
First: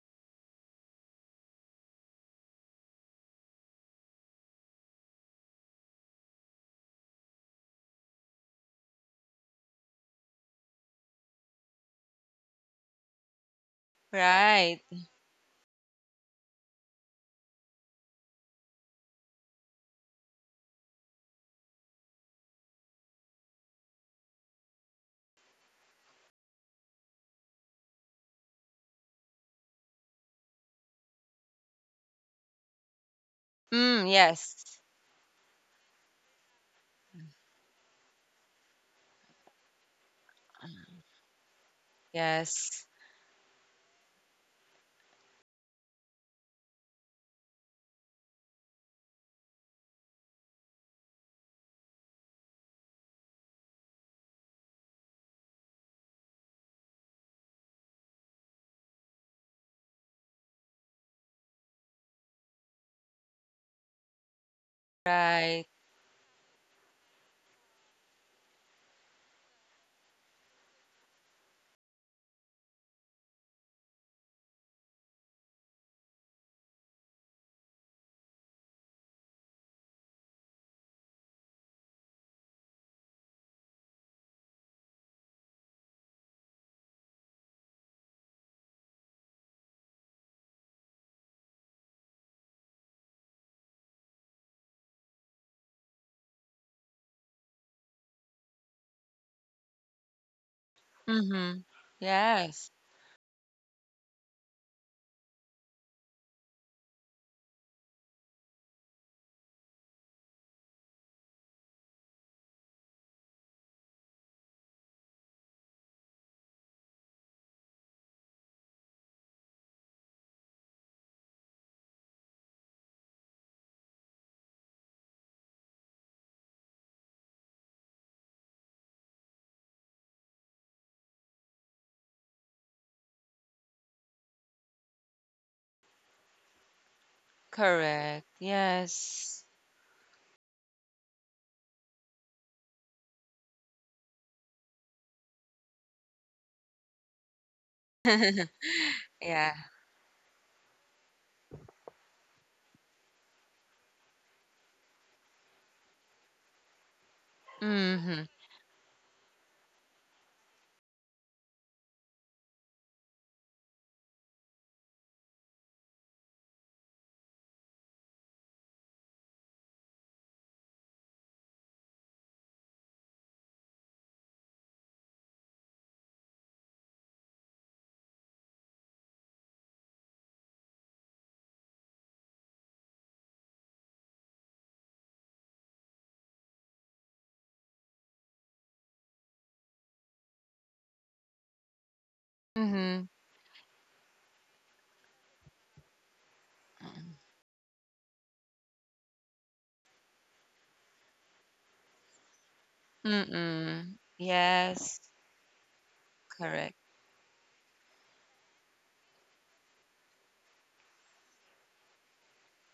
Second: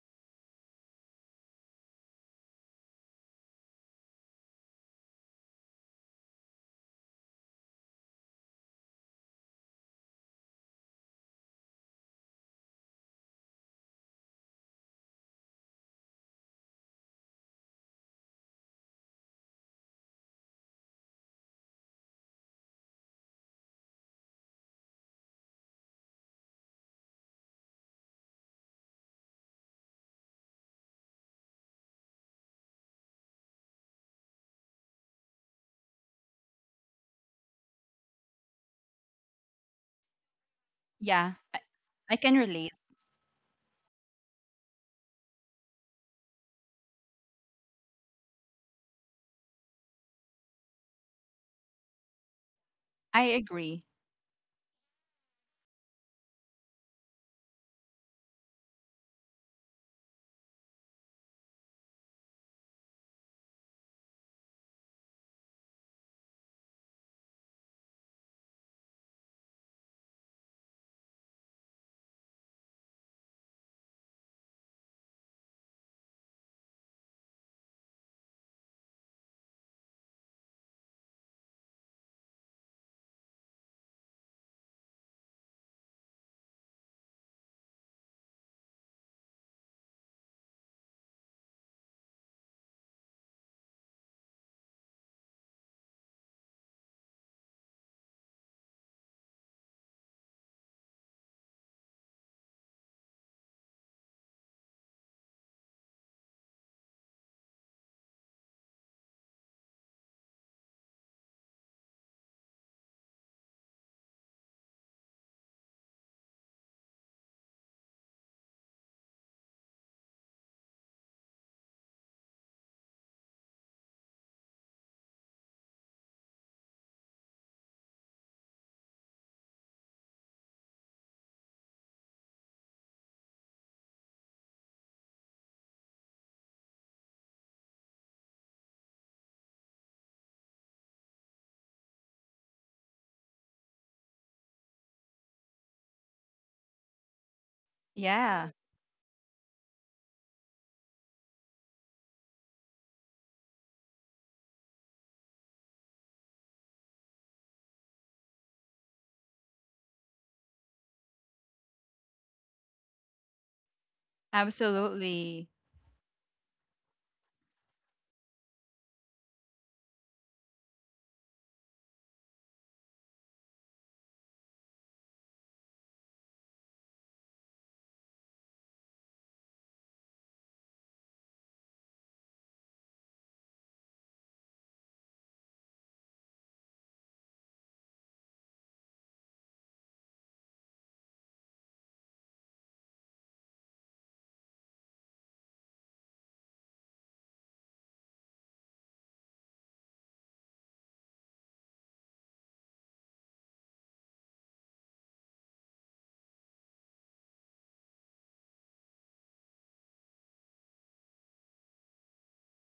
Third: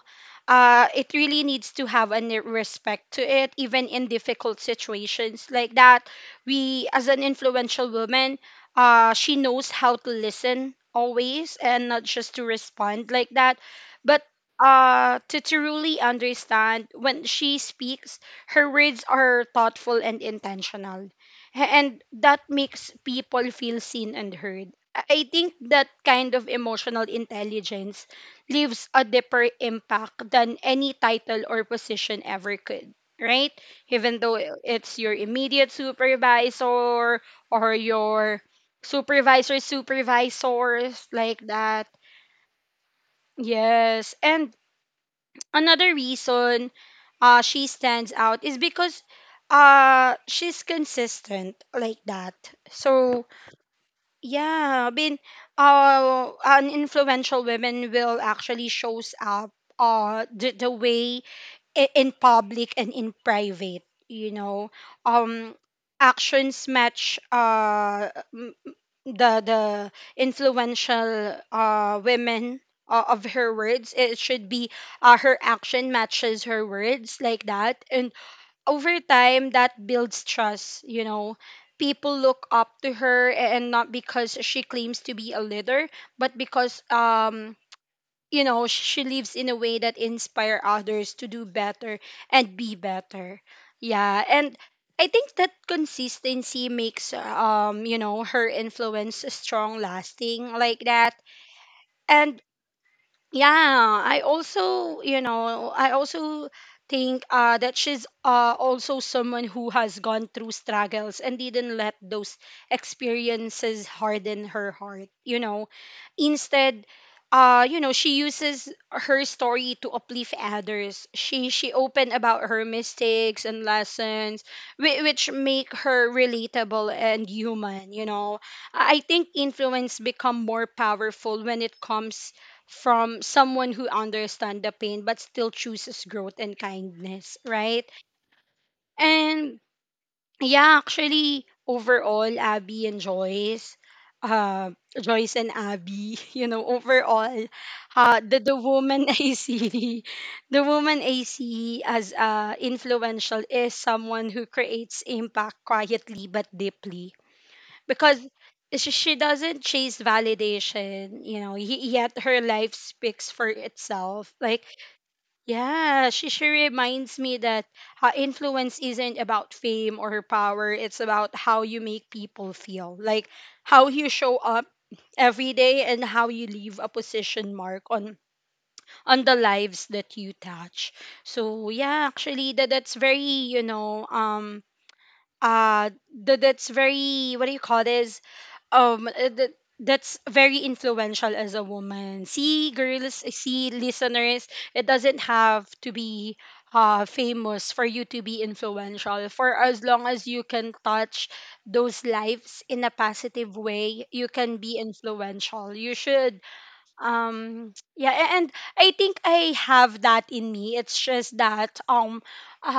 S1: it really needs to have a respect to it, even in difficult situations like that. We, as an influential woman, she knows how to listen always and not just to respond like that. But
S3: Right.
S1: to truly understand, when she speaks, her words are thoughtful and intentional. And that makes people feel seen and heard. I think that kind of emotional intelligence leaves a deeper impact than any title or position ever could, right?
S3: Mm,
S1: Even though
S3: yes.
S1: it's your immediate supervisor or your supervisor supervisors
S2: Yeah,
S1: like that.
S2: I can relate.
S3: Yes.
S1: Yes. And another reason uh, she stands out is because uh, she's consistent like that. So
S2: I agree.
S1: yeah, I mean, an influential woman will actually shows up uh, the way in public and in private, you know. Um,
S3: Right.
S1: actions match m- m- the influential uh, women of her words. It should be her action matches her words like that, and over time that builds trust, you know. People look up to her and not because she claims to be a leader, but because you know, she lives in a way that inspire others to do better and be better. Yeah, and I think that consistency makes you know, her influence strong lasting like that.
S3: Mm-hmm.
S1: And
S3: Yes.
S1: yeah, I also, I also think that she's also someone who has gone through struggles and didn't let those experiences harden her heart, you know. Instead, you know, she uses her story to uplift others. She open about her mistakes and lessons, which make her relatable and human, you know. I think influence become more powerful when it comes from someone who understands the pain but still chooses growth and kindness, right?
S3: Correct. Yes.
S1: And yeah, actually, overall, Abby and Joyce, uh, Joyce and Abby, you know, overall, uh, the,
S2: Yeah,
S1: the woman I
S3: Yeah.
S1: see, the woman I see as influential is someone who creates impact quietly but deeply because
S3: Mm-hmm.
S1: she doesn't chase validation, you know, yet her life speaks for itself, like
S2: absolutely.
S1: yeah, she reminds me that influence isn't about fame or power. It's about how you make people feel, like how you show up every day and how you leave a position mark on the lives that you touch. So yeah, actually, that's very, you know, that's very, what do you call this, that that's very influential as a woman. See,
S3: Mm-hmm.
S1: girls, see, listeners, it doesn't have to be famous for you to be influential. For as long as you can touch those lives in a positive
S3: Mm-mm.
S1: way, you can be
S3: Yes.
S1: influential. You should
S3: Correct.
S1: yeah, and I think I have that in me. It's just that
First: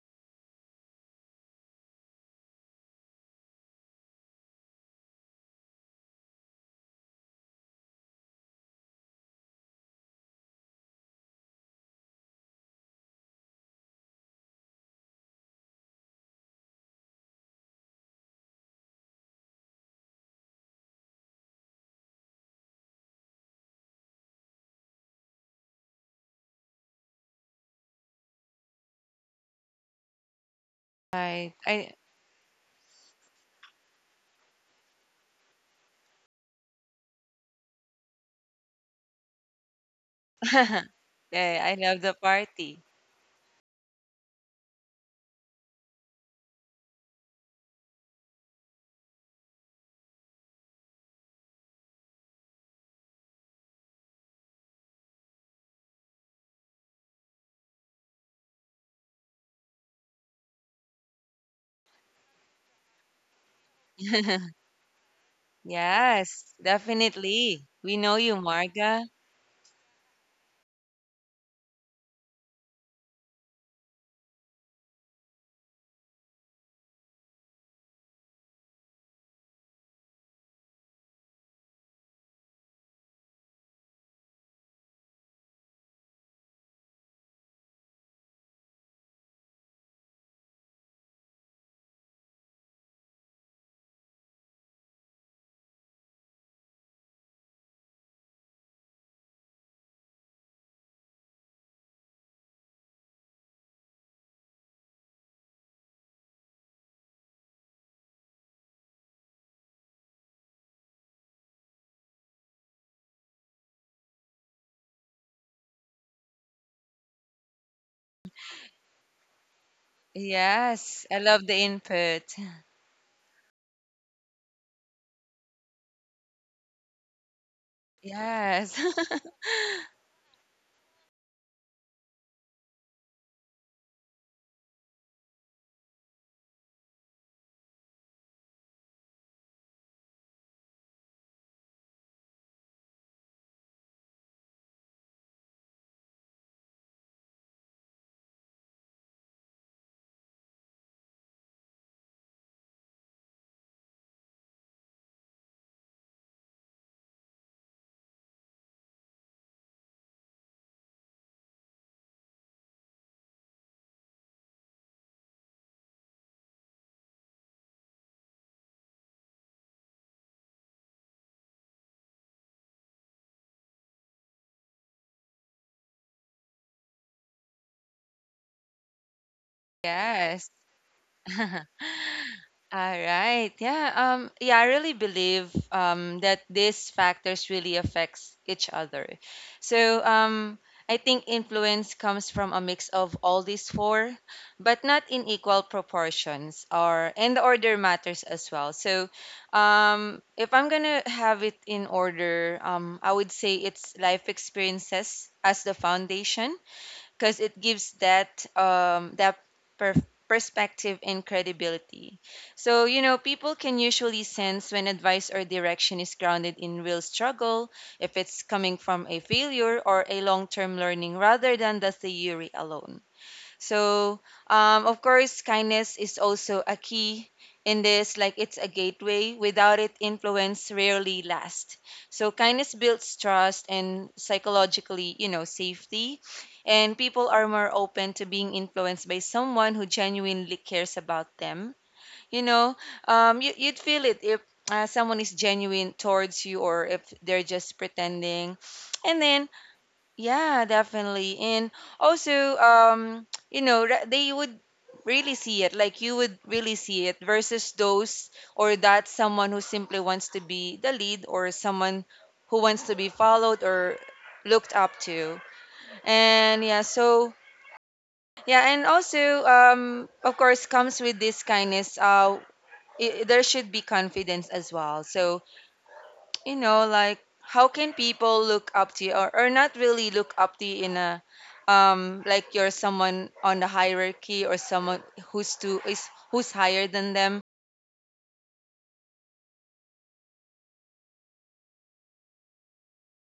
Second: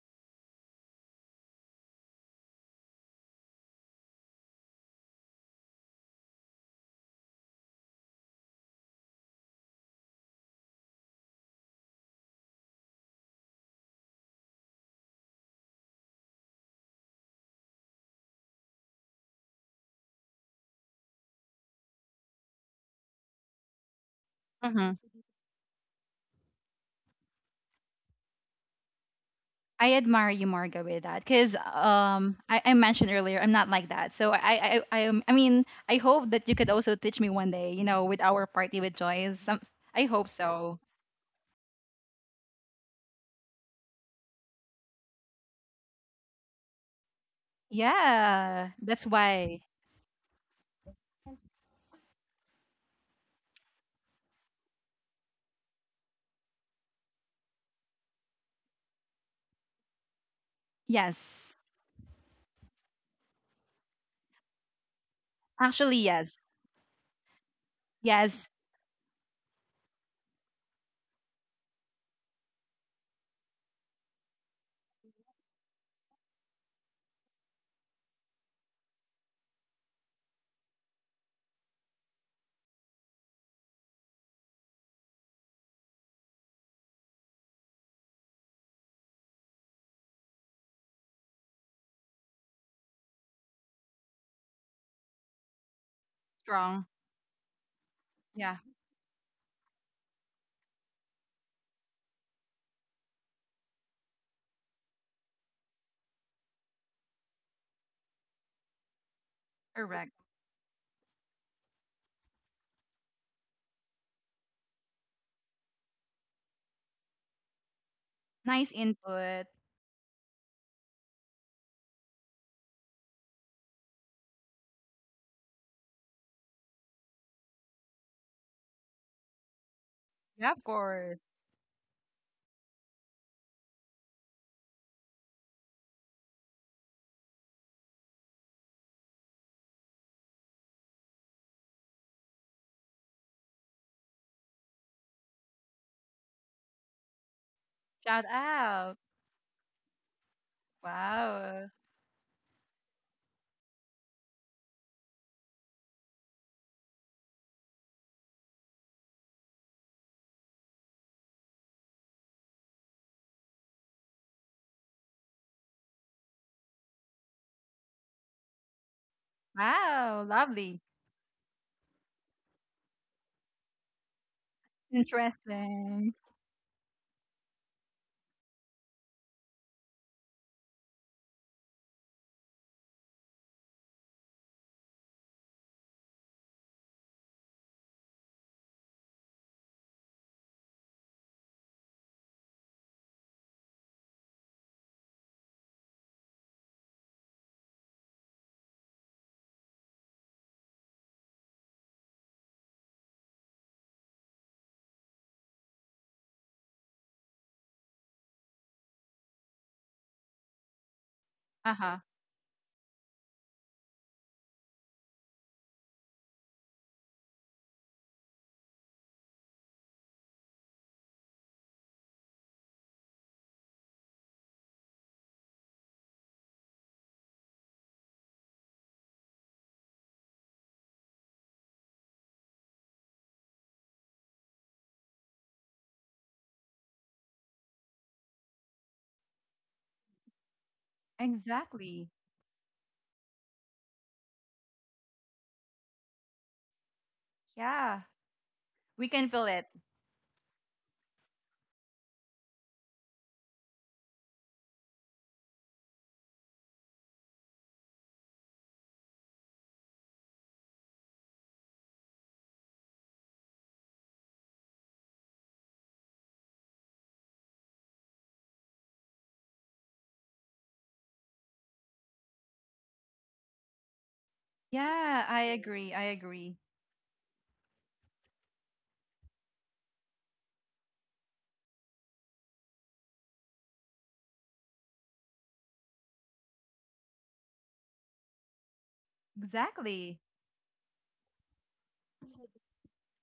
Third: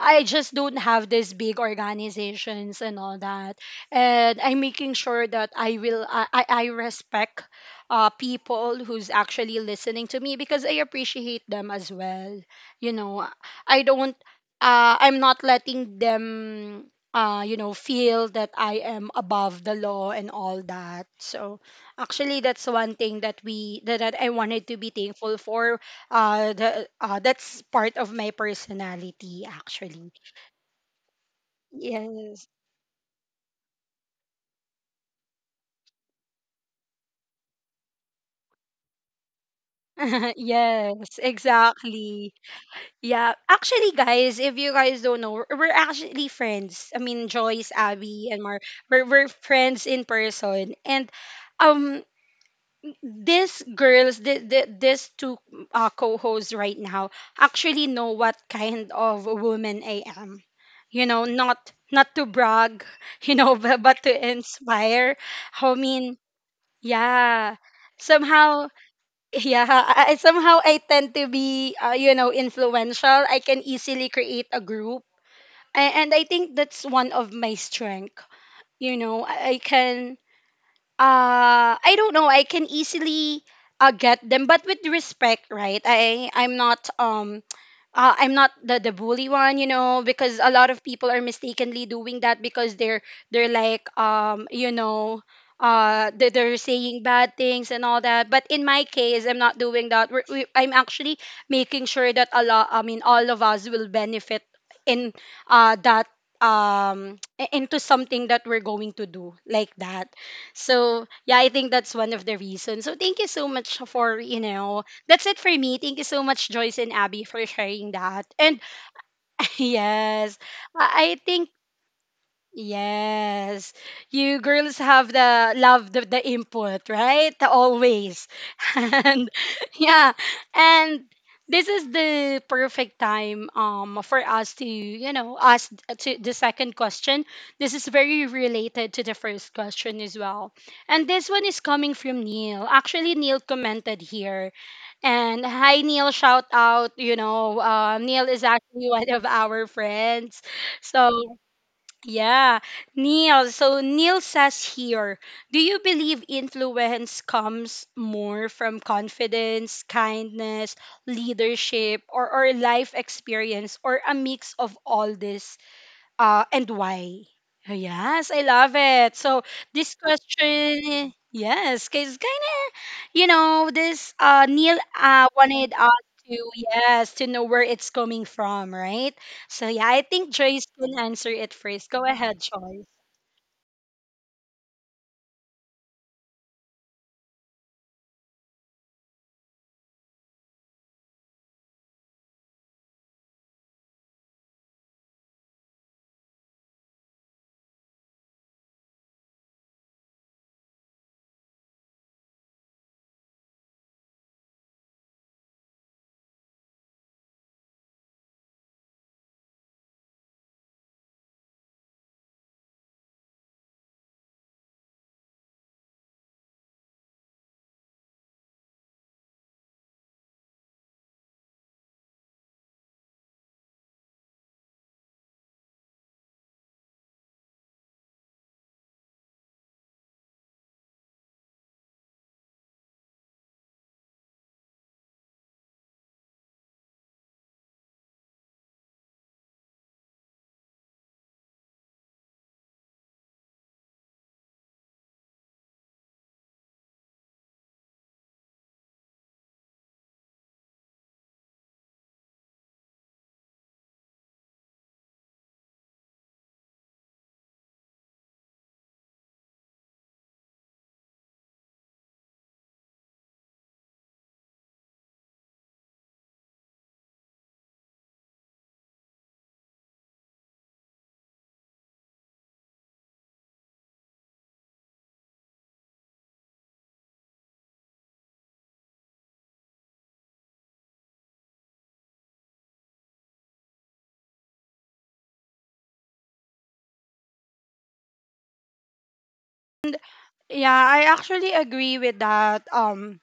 S1: I just don't have these big organizations and all that, and I'm making sure that I will I respect people who's actually listening to me because I appreciate them as well, you know. I don't I'm not letting them you know, feel that I am above the law and all that. So actually, that's one thing that I wanted to be
S2: Mhm.
S1: thankful for. The That's part of my personality,
S2: I
S1: actually.
S2: admire you, Marga, with that,
S3: Right.
S2: because
S3: I
S1: Yes.
S2: I mentioned earlier I'm not like that. So, I mean, I hope that you could also teach me one day. You know, with our party with Joyce. Some, I hope so.
S1: Yes,
S3: yeah, I love the
S1: exactly.
S3: party.
S1: Yeah. Actually, guys, if you guys don't know, we're actually friends. I mean, Joyce, Abby, and Mar,
S2: Yeah,
S1: we're,
S2: that's
S1: we're
S2: why.
S1: friends in person. And um, these girls, these two co-hosts right now, actually know what kind of a woman I am. You know,
S2: Yes,
S1: not to brag, you know, but to inspire. I
S2: actually,
S1: mean,
S2: yes,
S3: Yes,
S1: yeah,
S3: definitely. We know you,
S2: yes,
S1: somehow,
S3: Marga.
S1: yeah, somehow I tend to be, you know, influential. I can easily create a group, and I think that's one of my strength. You know, I can I don't know. I can easily get them, but with respect, right? I I'm not the bully one, you know, because a lot of people are mistakenly doing that because they're like you know, they're
S2: strong.
S1: saying bad things and all that, but
S2: Yeah,
S1: in my case I'm not doing that. I'm actually making sure that a lot I mean all of us will benefit in that um into something that we're going to do, like that.
S2: correct.
S1: So yeah, I think that's one of the reasons. So thank you so much for, you know, that's it for me. Thank you so much, Joyce and Abby, for sharing that. And
S2: Nice input.
S1: yes,
S3: Yes.
S1: I I
S3: I love
S1: think
S3: the input.
S1: Yes. You girls have the love the input, right? Always.
S3: Yes.
S1: And yeah.
S2: Yeah, of
S1: And
S2: course.
S1: this is the perfect time for us to, you know, ask to the second question. This is very related to the first question as well. And this one is coming from Neil. Actually, Neil commented here. And hi Neil, shout out. You know,
S2: Shout
S1: Neil is actually
S2: out.
S1: one of our friends. So
S2: Wow,
S1: yeah, Neil. So Neil says here, do you believe influence comes more from confidence, kindness, leadership, or life experience, or a mix of all this? And why? Oh, yes, I love it. So this
S2: wow, lovely.
S1: question, yes, because kind of, you know, this Neil wanted us
S2: Interesting.
S1: to, yes, to know where it's coming from, right? So yeah, I think
S3: Yes.
S1: Joyce can answer it
S3: All
S1: first. Go ahead, Joyce.
S3: right. Yeah. Yeah, I really believe that these factors really affects each other. So I think influence comes from a mix of all these four, but not in equal proportions or and the order matters as well. So if I'm gonna have it in order, I would say it's life experiences as the foundation because it gives that per- perspective and
S2: Uh huh.
S3: credibility. So you know, people can usually sense when advice or direction is grounded in real struggle, if it's coming from a failure or a long-term learning rather than the theory alone. So, of course, kindness is also a key in this, like it's a gateway. Without it, influence rarely lasts. So, kindness builds trust and psychologically, you know, safety. And people are more open to being influenced by someone who genuinely cares about them.
S2: Exactly.
S3: You know, you'd feel it if someone is genuine towards you or if they're just
S2: Yeah,
S3: pretending.
S2: we
S3: And
S2: can
S3: then
S2: feel it.
S3: yeah, definitely. And also, you know, they would really see it, like you would really see it versus those or that someone who simply wants to be the lead or someone who wants to be followed or looked up to. And yeah, so yeah, and also, of course, comes with this kindness, I there should be confidence as well.
S2: Yeah,
S3: So
S2: I agree. I
S3: you
S2: agree.
S3: know, like how can people look up to you or not really look up to you in a like you're someone on the hierarchy or someone who's to is who's higher than them.
S1: And
S2: Exactly.
S1: yeah, I actually agree with that.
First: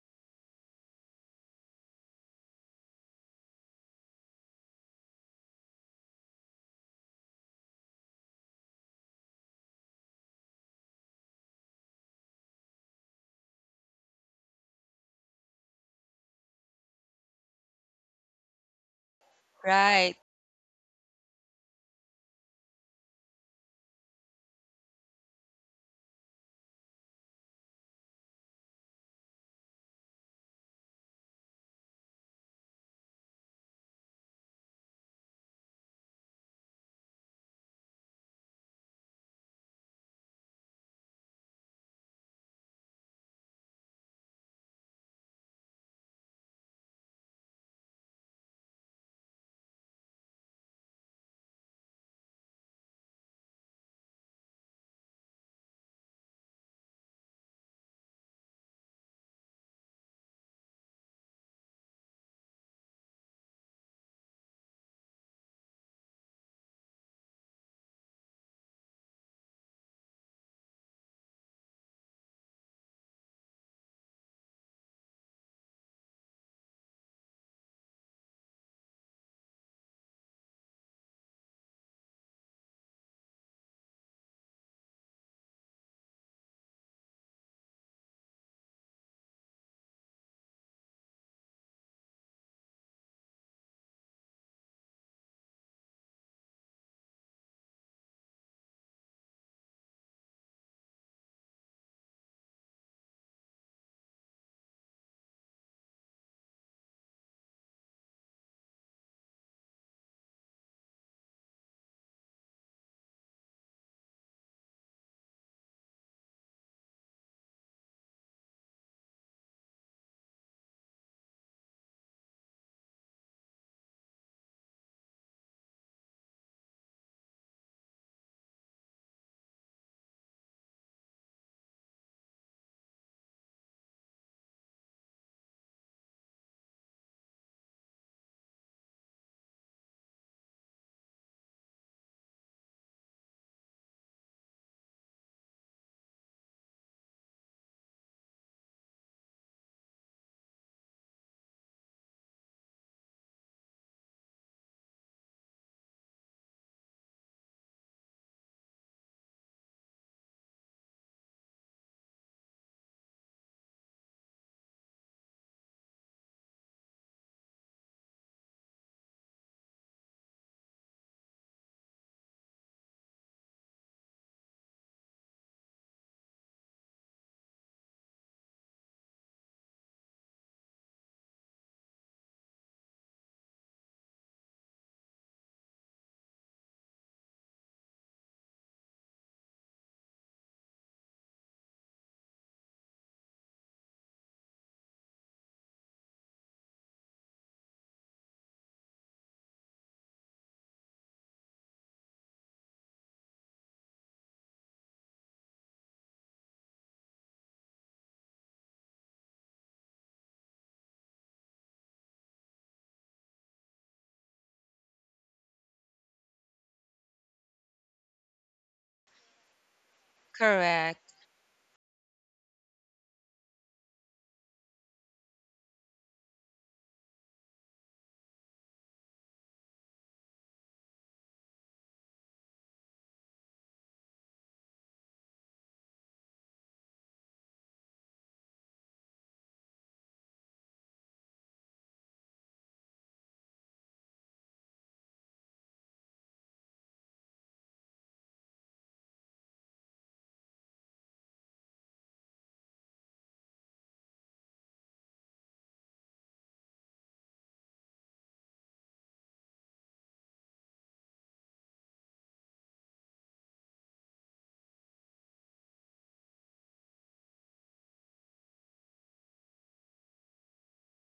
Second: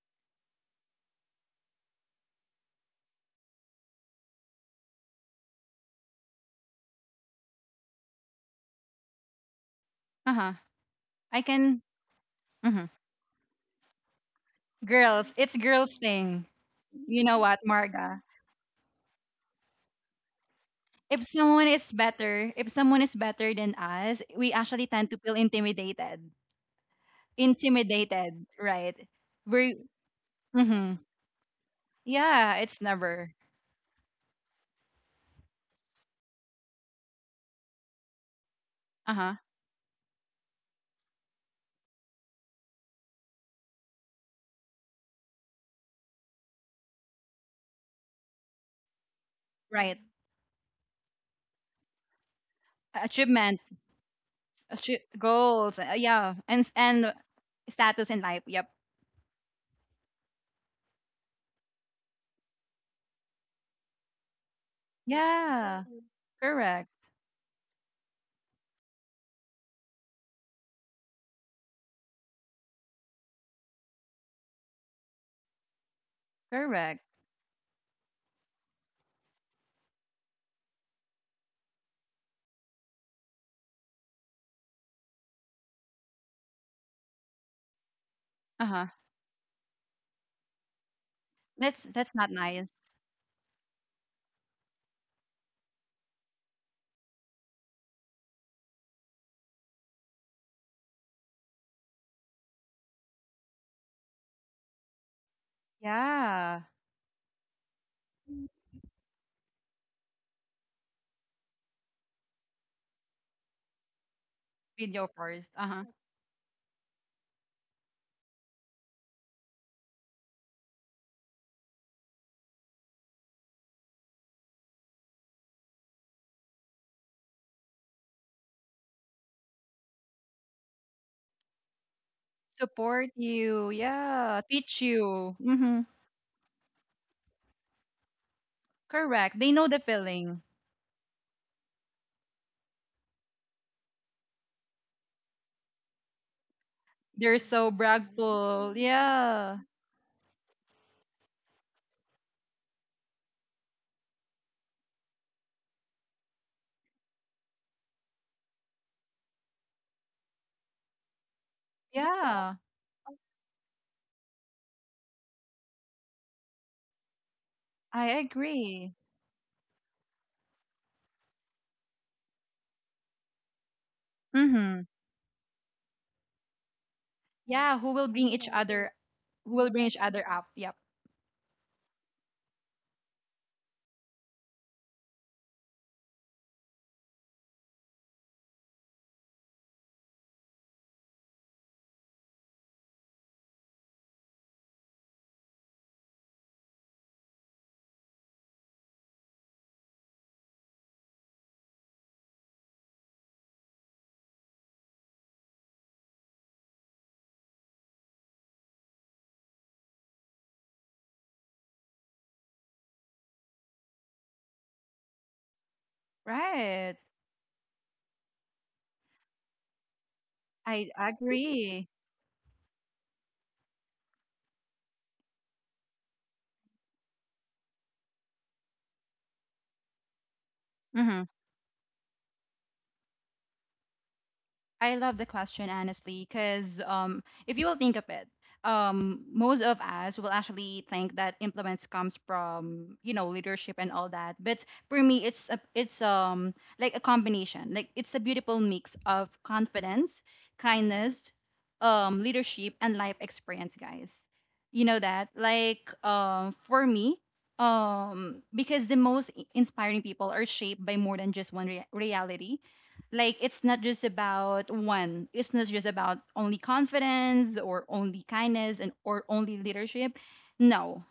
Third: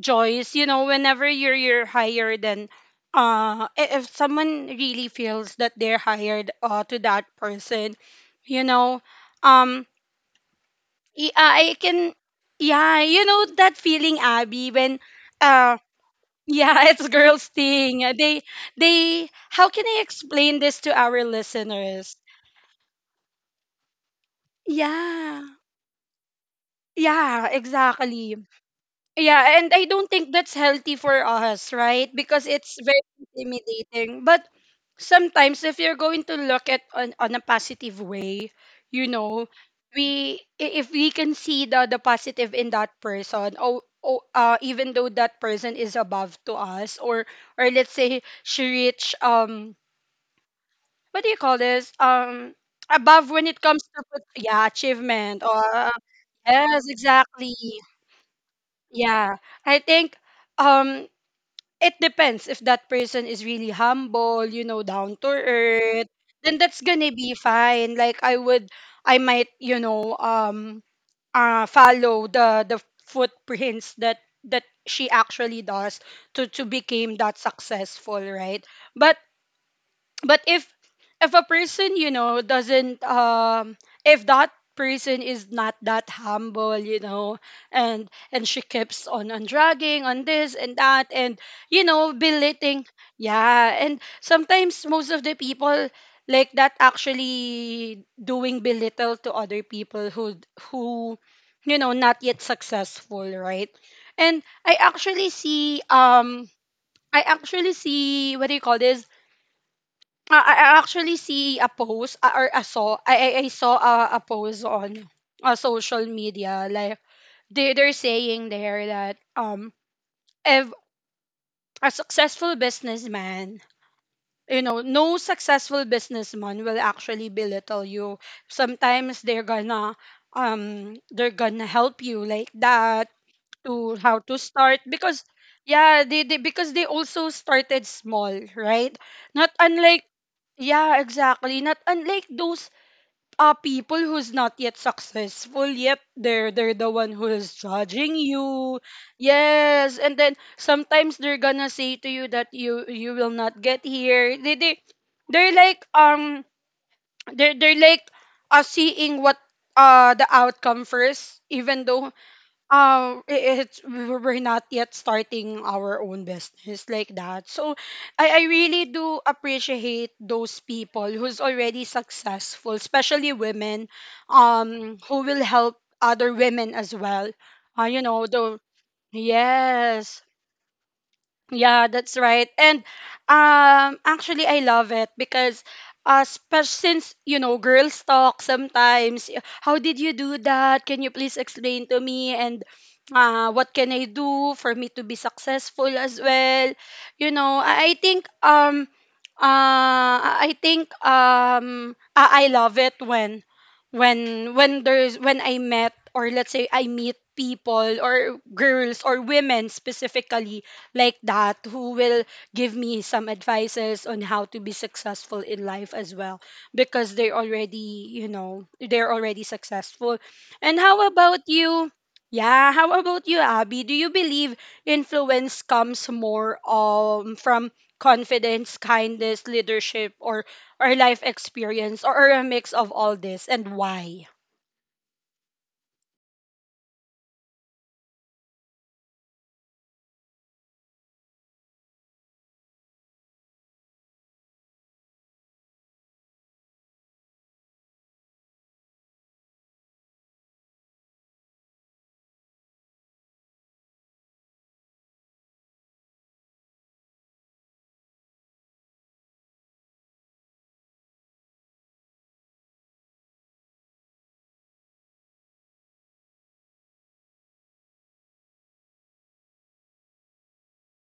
S1: Joyce, you know, whenever you're higher than if someone really feels that they're hired to that person, you know, um
S2: Uh-huh. I
S1: I
S2: can.
S1: can
S2: Mhm.
S1: yeah, you know that feeling Abby when
S2: Girls, it's
S1: uh
S2: girls thing.
S1: yeah, it's
S2: You know
S1: girls
S2: what,
S1: thing.
S2: Marga?
S1: They how can I
S3: Right.
S1: explain this to
S2: If
S1: our
S2: someone is
S1: listeners?
S2: better, if someone is better than us, we actually tend to feel
S1: Yeah.
S2: intimidated.
S1: Yeah, exactly.
S2: Intimidated, right?
S1: Yeah,
S2: We
S1: and I don't think that's
S2: mhm.
S1: healthy for us, right? Because
S2: Yeah, it's
S1: it's very
S2: never.
S1: intimidating. But sometimes if you're going to look at on a positive way, you
S2: Uh-huh.
S1: know, if we can see the positive in that person, oh, oh even though that person is above to us, or let's say she reach
S2: Right.
S1: what do you call this? Above when
S2: Achievement,
S1: it comes to yeah, achievement or
S2: goals, yeah, and
S1: yes,
S2: and
S1: exactly.
S2: status in life. Yep.
S1: Yeah. I think um it depends if that person is really humble, you know, down to
S2: Yeah.
S1: earth, then that's
S2: Correct.
S1: gonna be fine. Like I would I might, you know, follow the footprints that she actually does to
S2: Correct.
S1: become that successful, right? But but if a person, you know, doesn't if that person is not that humble, you know, and she
S2: Uh-huh.
S1: keeps on dragging on this and that and, you
S2: That's
S1: know,
S2: not nice.
S1: belittling. Yeah, and sometimes most of the people like that actually doing belittle to other people who, you know, not yet successful, right? And I actually see
S2: Yeah.
S1: I actually see
S2: Mm.
S1: what do you call this, I actually see a post or I saw I saw a post
S2: Video
S1: on
S2: first. Uh-huh.
S1: social media, like they they're saying there that if a successful businessman, you know, no successful businessman will actually belittle you. Sometimes they're gonna help you like
S2: Support
S1: that
S2: you.
S1: to how to
S2: Yeah. Teach
S1: start because
S2: you. Mm-hmm.
S1: yeah they, because they also started small, right?
S2: Correct. They
S1: Not
S2: know the
S1: unlike
S2: feeling.
S1: yeah, exactly, not unlike those people who's not yet successful, yet they're the one who
S2: They're
S1: is
S2: so
S1: judging
S2: bragful.
S1: you.
S2: Yeah.
S1: Yes, and then sometimes they're gonna say to you that you will not get here. They're like they're like seeing what the outcome first, even though
S2: Yeah.
S1: it, it's we're not yet starting our own business like that. So
S2: I
S1: I really
S2: agree.
S1: do appreciate those people who's already successful, especially women
S2: Mm-hmm.
S1: who will help other women as well.
S2: Yeah. Who
S1: You
S2: will bring
S1: know
S2: each
S1: the
S2: other? Who will bring each
S1: Yes,
S2: other up? Yep.
S1: yeah, that's right. And actually I love it because since, you know, girls talk sometimes, how did you do that? Can you please explain to me and what can I do for me to be successful as well? You know, I think I think I love it when there's when I met, or let's say I meet people or girls or women specifically like that, who will give me some advices on how to be successful in life as well,
S2: Right.
S1: because they're already, you know, they're already successful. And
S2: I
S1: how
S3: Correct.
S1: about
S2: agree.
S1: you? Yeah, how about you, Abby? Do you believe influence comes more from confidence, kindness, leadership, or
S2: Mm-hmm.
S1: life experience, or a mix of all this and why?
S2: I love the question, honestly, because if you will think of it, most of us will actually think that influence comes from, you know, leadership and all that. But for me, it's like a combination. Like it's a beautiful mix of confidence, kindness, leadership, and life experience, guys. You know that. Like for me, because the most inspiring people are shaped by more than just one reality. Like it's not just about one, it's not just about only confidence or only kindness and or only leadership. No.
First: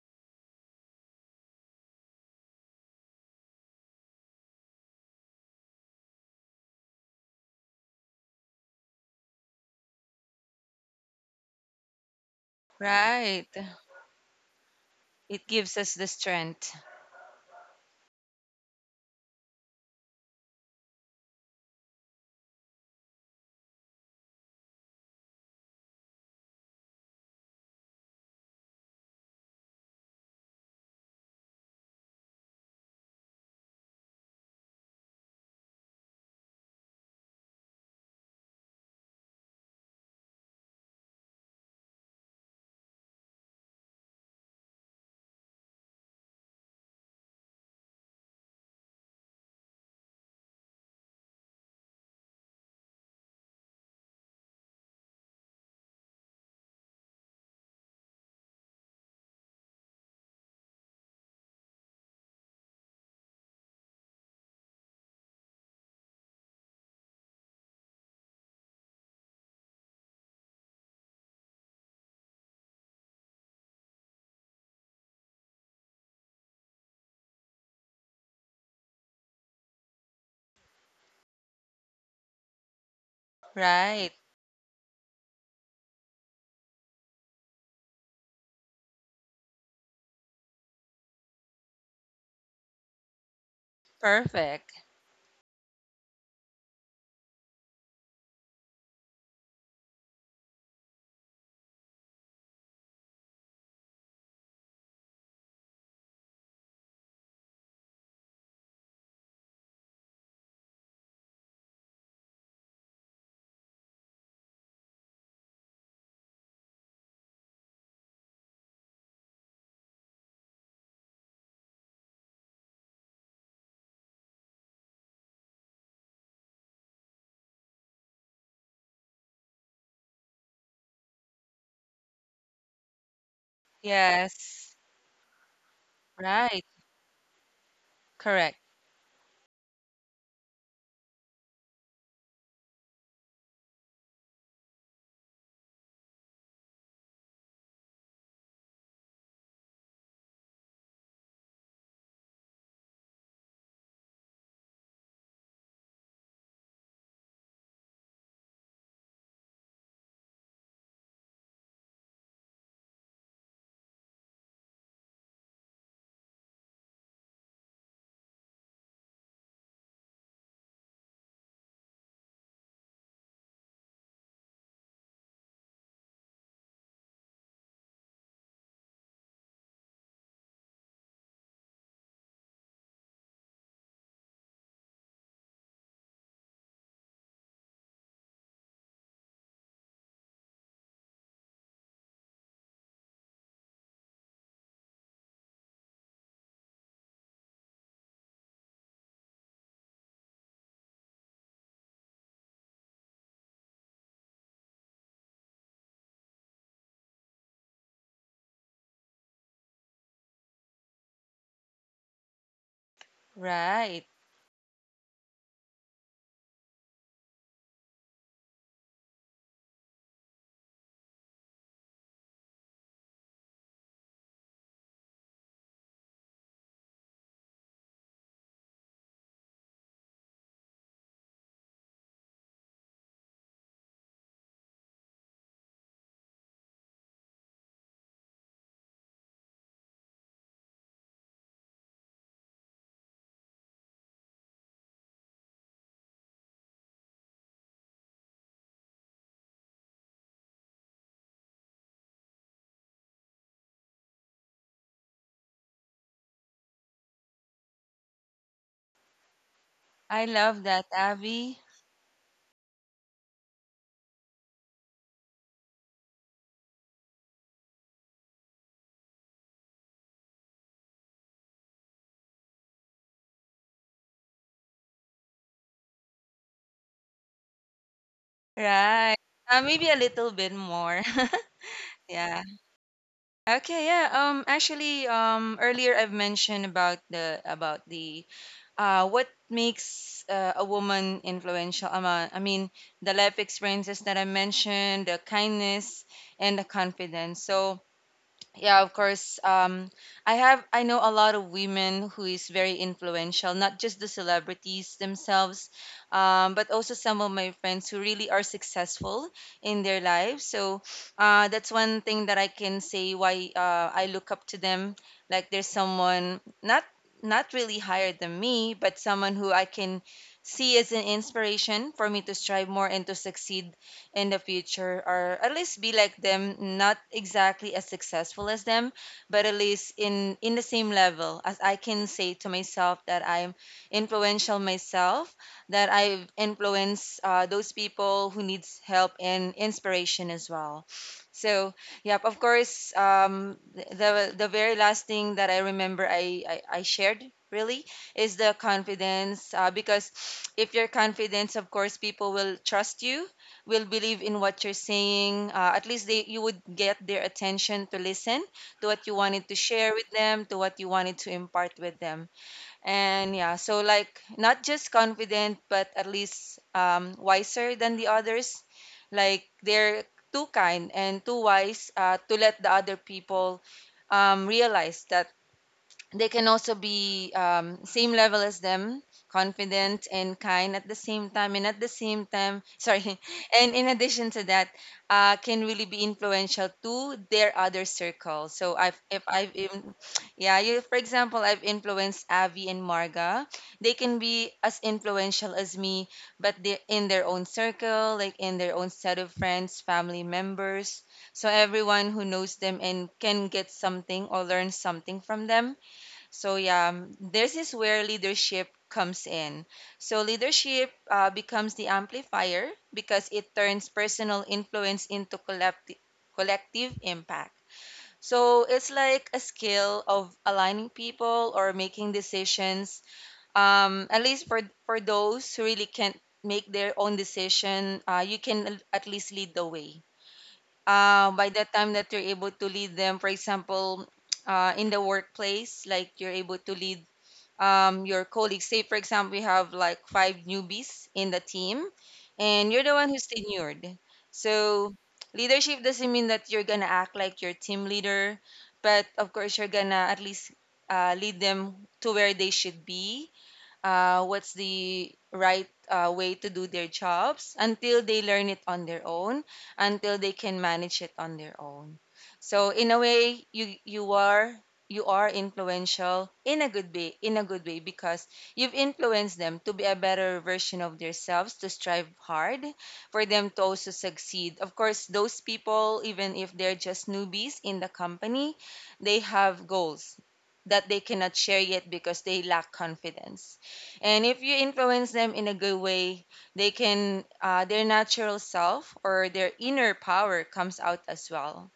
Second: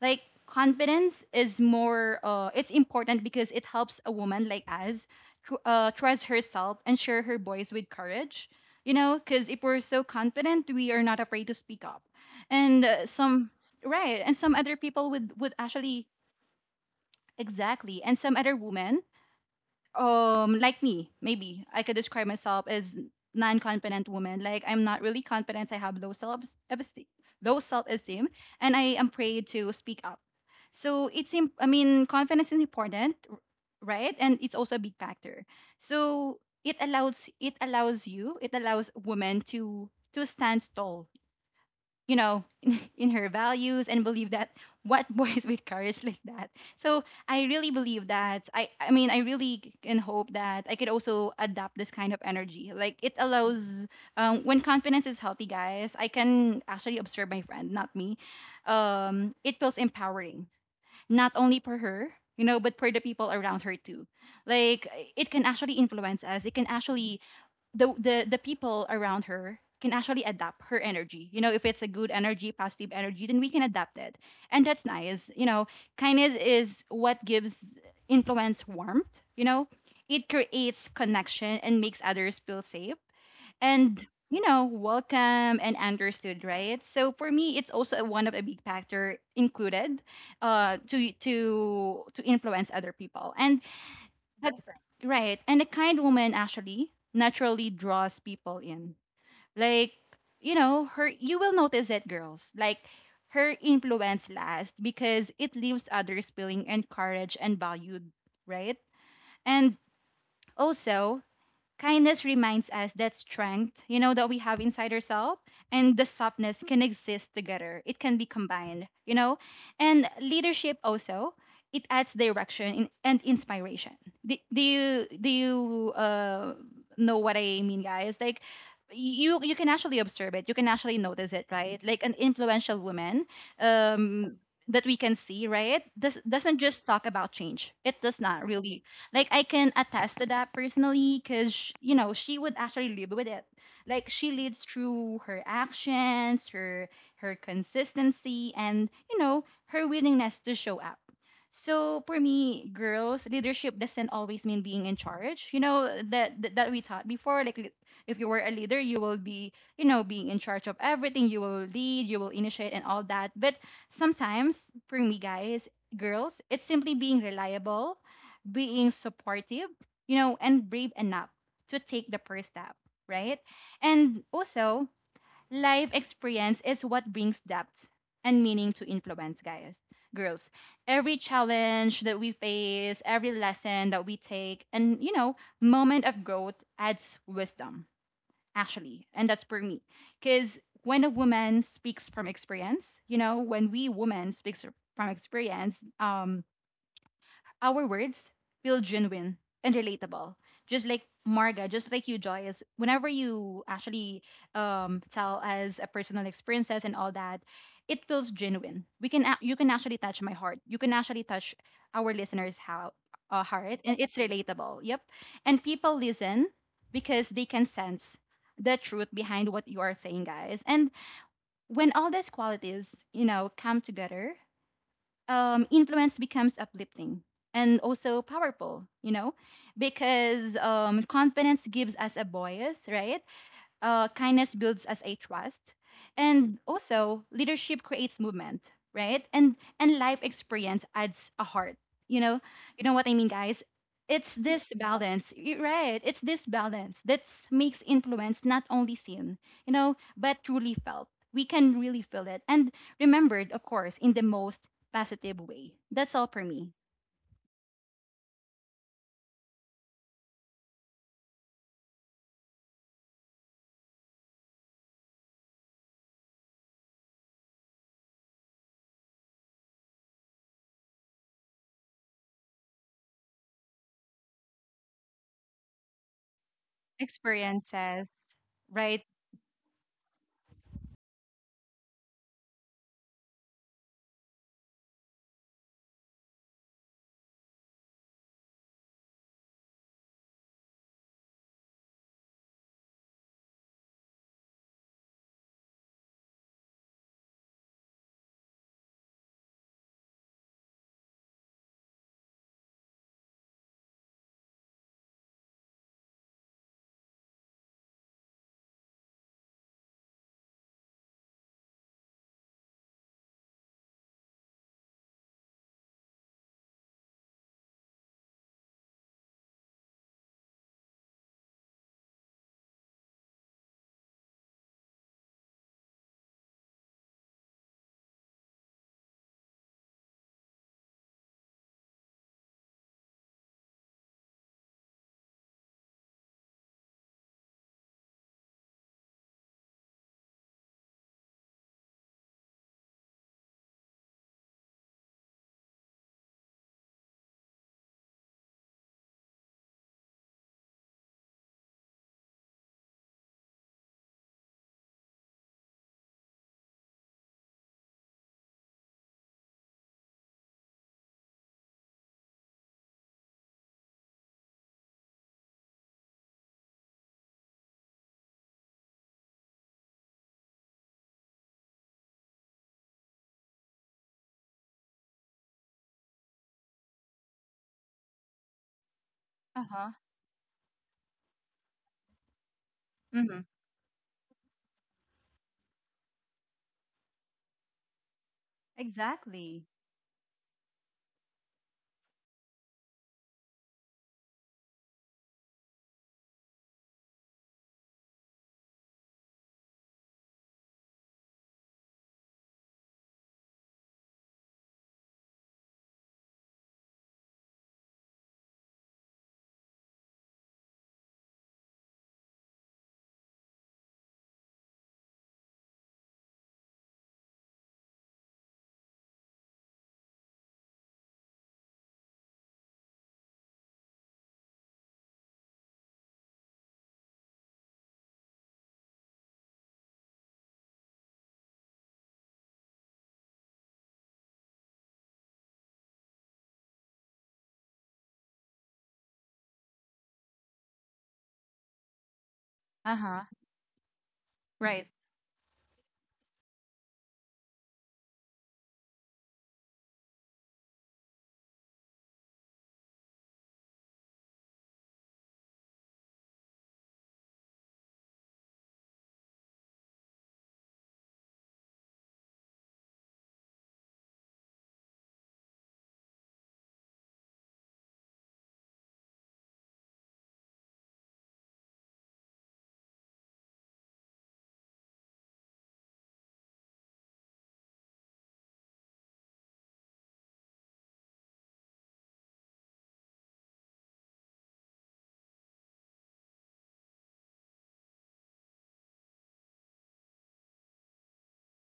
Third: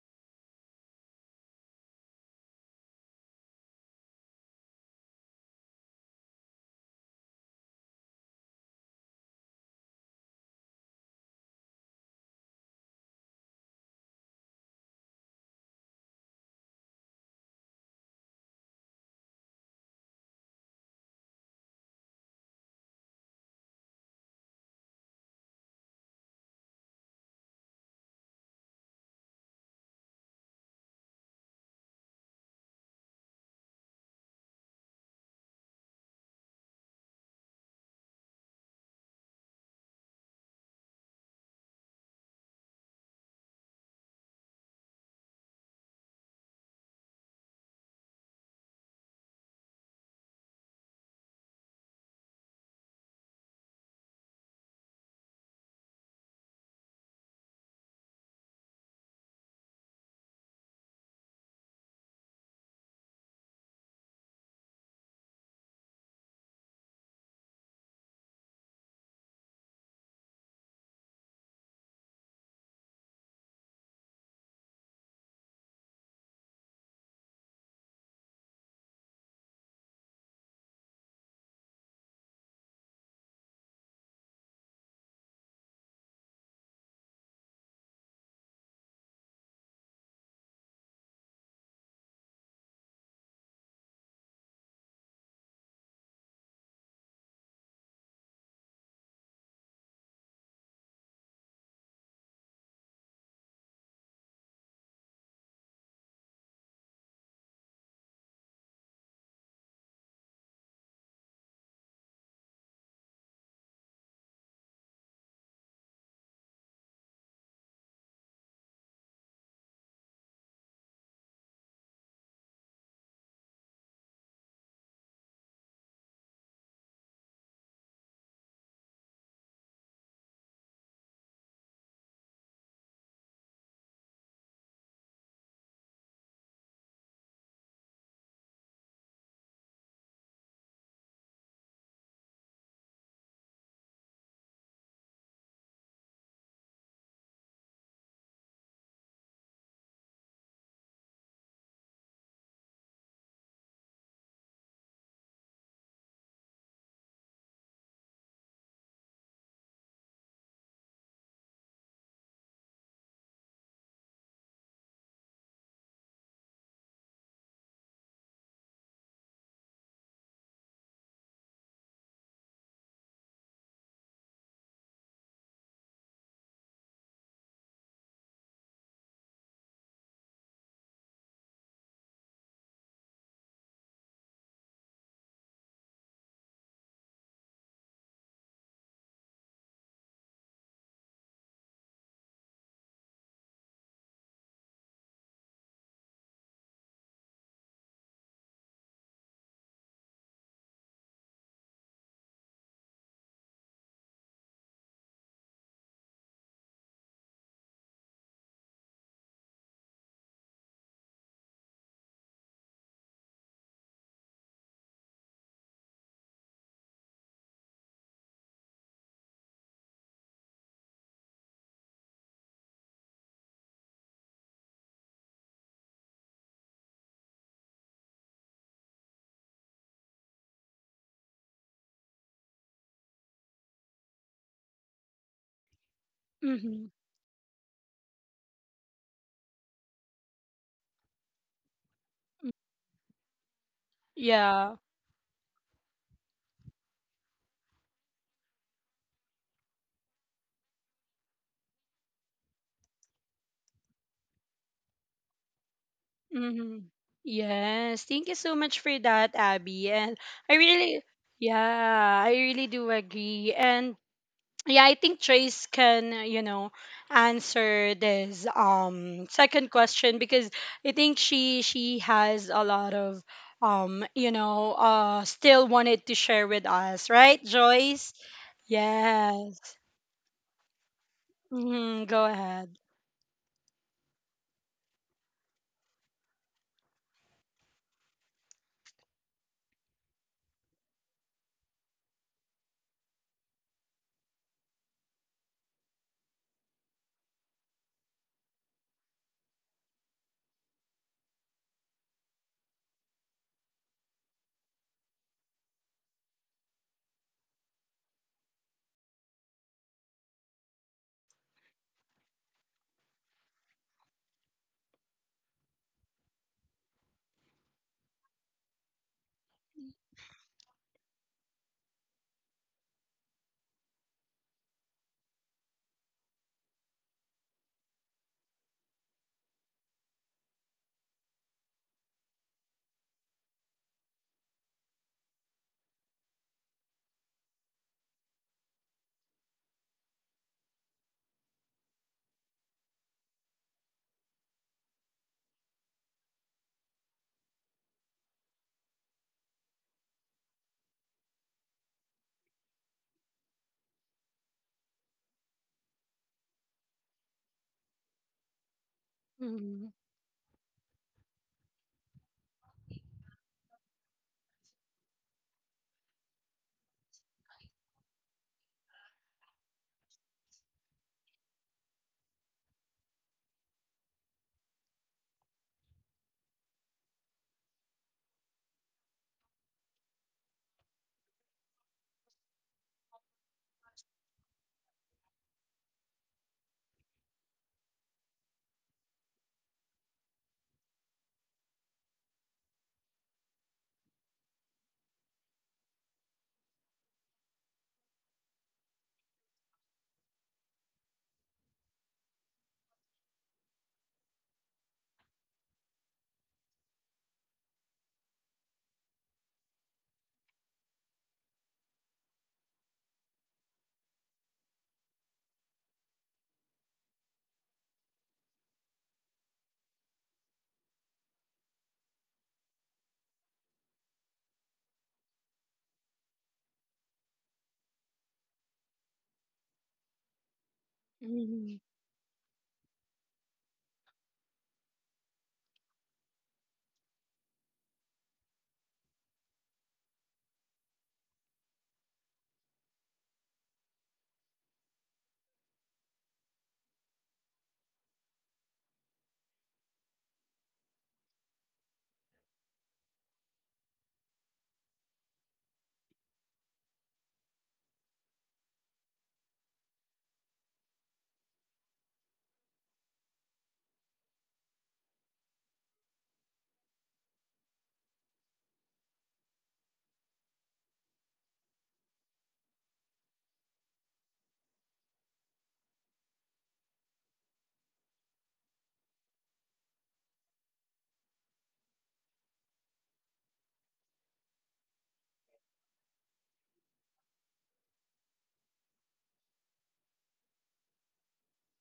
S2: Like confidence is more it's important because it helps a woman like us trust herself and share her voice with courage, you know, because if we're so confident, we are not afraid to speak up. And
S3: Right.
S2: some, right, and some other people
S3: It
S2: would
S3: gives us the
S2: actually
S3: strength.
S2: exactly, and some other women like me, maybe I could describe myself as non-confident woman. Like I'm not really confident, I have low self esteem low self-esteem, and I am afraid to speak up. So I mean, confidence is important, right, and it's also a big factor. So it allows, it allows you, it allows women to stand tall, you know, in her values and believe that, what boys with courage like that. So I really believe that I mean, I really can hope that I could also adapt this kind of energy. Like it allows, when confidence is healthy, guys. I can actually observe my friend, not me. It feels empowering, not only for her, you know, but for the people around her too. Like it can actually influence us. It can actually the people around her can actually adapt her energy. You know, if it's a good energy, positive energy, then we can adapt it. And that's nice. You know, kindness is what gives influence warmth, you know. It creates connection and makes others feel safe, and
S3: Right.
S2: you know, welcome and understood, right? So for me, it's also one of a big factor included to to influence other people. And but
S3: Perfect.
S2: right. And a kind woman actually naturally draws people in. Like, you know, her, you will notice it, girls. Like her influence lasts because it leaves others feeling encouraged and valued, right? And also, kindness reminds us that strength, you know, that we have inside ourselves and the softness can exist together. It can be combined, you know? And leadership also, it adds direction in, and inspiration. Do you know what I mean, guys? Like you can actually observe it. You can actually notice it, right? Like an influential woman, um
S3: Yes.
S2: that we can see, right? Doesn't
S3: Right.
S2: just talk about change. It does not
S3: Correct.
S2: really, like, I can attest to that personally, because you know she would actually live with it. Like she lives through her actions, her her consistency, and you know her willingness to show up. So for me, girls, leadership doesn't always mean being in charge. You know that that, that we taught before. Like if you were a leader, you will be, you know, being in charge of everything. You will lead, you will initiate, and all that. But sometimes for me, guys, girls, it's simply being reliable, being supportive, you know, and brave enough to take the first step, right? And also, life experience is what brings depth and meaning to influence, guys, girls. Every challenge that we face, every lesson that we take, and, you know, moment of growth adds wisdom, actually. And that's for me. Because when a woman speaks from experience, you know, when we women speaks from experience, our words feel genuine and relatable. Just like Marga, just like you, Joyce, whenever you actually tell us a personal experiences and all that, it feels genuine. You can actually touch my heart. You can actually touch our listeners' how, heart, and
S3: Right.
S2: it's relatable. Yep, and people listen because they can sense the truth behind what you are saying, guys. And when all these qualities, you know, come together, influence becomes uplifting and also powerful, you know, because confidence gives us a voice, right? Kindness builds us a trust, and
S1: Mhm.
S2: also leadership creates movement, right, and life experience adds a heart, you know. You know what I mean, guys? It's this
S1: Yeah.
S2: balance y- right, it's this balance that makes influence not only seen, you know, but truly felt. We can really feel it, and remembered, of course, in the most positive way. That's all for me.
S1: Mm-hmm. Yes, thank you so much for that, Abby. And
S3: I
S1: I
S3: love that,
S1: really,
S3: Abby.
S1: yeah, I really do agree. And yeah, I think Trace can, you know, answer this second question because I think she has a lot of you know, still wanted to share with us, right,
S2: Experiences,
S1: Joyce?
S2: right.
S3: Right.
S1: Yes.
S3: Maybe a little bit more.
S1: Mm-hmm. Go
S3: yeah.
S1: ahead.
S3: Okay, yeah. Actually, earlier I've mentioned about the what makes a woman influential. I mean, the life experiences that I mentioned, the kindness and the confidence. So, yeah, of course. I have I know a lot of women who is very influential, not just the celebrities themselves, but also some of my friends who really are successful in their lives. So that's one thing that I can say why I look up to them. Like there's someone not not really higher than me, but someone who I can see as an inspiration for me to strive more and to succeed in the future, or at least be like them, not exactly as successful as them, but at least in the same level as I can say to myself that I'm influential myself, that I influence those people who needs help and inspiration as well. So yep, of course, the the very last thing that I remember I shared really is the confidence because if you're confident, of course, people will trust you, will believe in what you're saying. At least they you would get their attention to listen to what you wanted to
S1: Mm-hmm.
S3: share with them, to what you wanted to impart with them. And yeah, so like not just confident, but at least wiser than the others. Like they're too kind and too wise to let the other people realize that they can also be same level as them,
S2: Uh-huh.
S3: confident and kind at the same time, and at the same time, sorry,
S2: Hmm.
S3: and in addition to that, can really be influential to their other circle. So I've if I've
S2: Exactly.
S3: in, yeah, you for example, I've influenced avi and Marga. They can be as influential as me, but they in their own circle, like in their own set of friends, family members, so everyone who knows them and can get something or learn something from them. So yeah, this is where leadership comes in. So leadership becomes the amplifier because it turns personal influence into collective impact. So it's like a skill of aligning people or making decisions. At least for those who really can't make their own decision, you can at least lead the way. By the
S1: Mm-hmm.
S3: time that you're able to lead them, for example, in the workplace, like you're able to lead your colleagues. Say, for example, we have like five newbies in the team, and you're the one
S2: Uh-huh.
S3: who's tenured.
S2: Right.
S3: So, leadership doesn't mean that you're gonna act like your team leader, but of course, you're gonna at least lead them to where they should be, what's the right way to do their jobs until they learn it on their own, until they can manage it on their own. So in a way, you are you are influential in a good way, in a good way, because you've influenced them to be a better version of themselves, to strive hard for them to also succeed. Of course, those people, even if they're just newbies in the company, they have goals that they cannot share yet because they lack confidence. And if you influence them in a good way, they can their natural self or their inner power comes out as well.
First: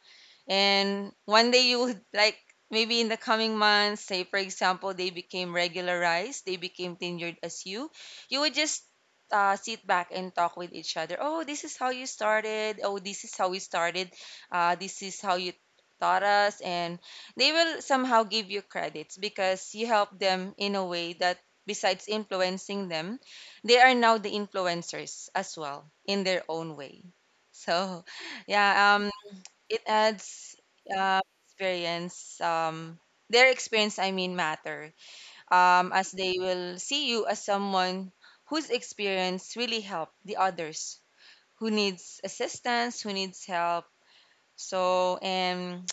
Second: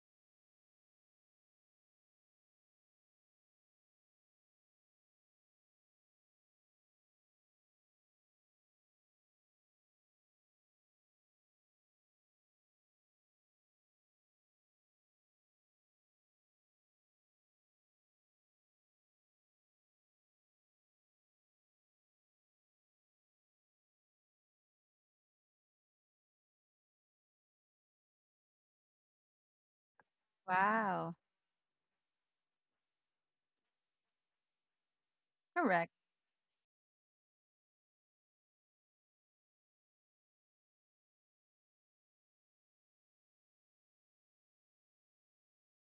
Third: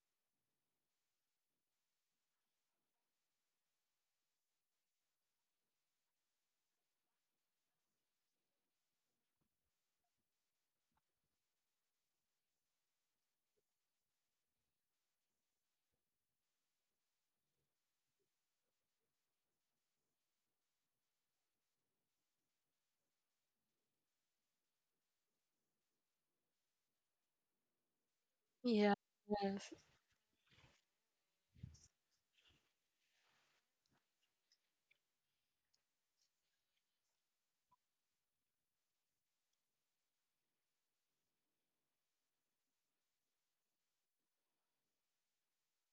S3: And one day, you would like maybe in the coming months, say for example, they became regularized, they became tenured as you, you would just sit back and talk with each other. Oh, this is how you started. Oh, this is how we started. This is how you taught us. And they will somehow give you credits because you help them in a way that besides influencing them, they are now the influencers as well in their own way. So,
S1: Yeah.
S3: yeah,
S1: Yes.
S3: it adds
S2: Wow.
S3: uh, experience. Their experience, I mean, matter,
S2: Correct.
S3: as they will see you as someone whose experience really helped the others, who needs assistance, who needs help. So and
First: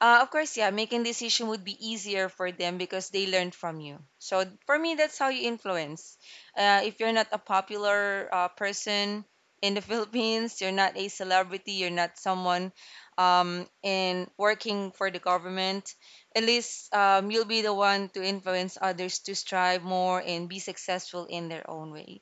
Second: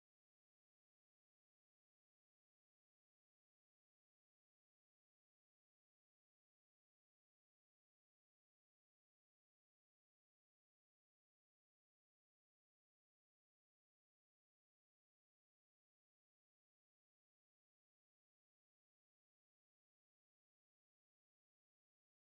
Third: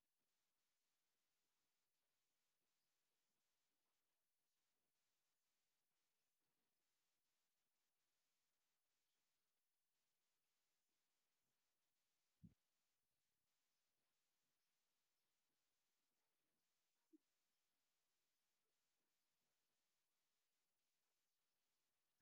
S3: of course, yeah, making decision would be easier for them because they learned from you. So for me, that's how you influence. If you're not a popular person in the Philippines, you're not a celebrity, you're not someone in working for the government. At least you'll be the one to influence others to strive more and be successful in their own ways.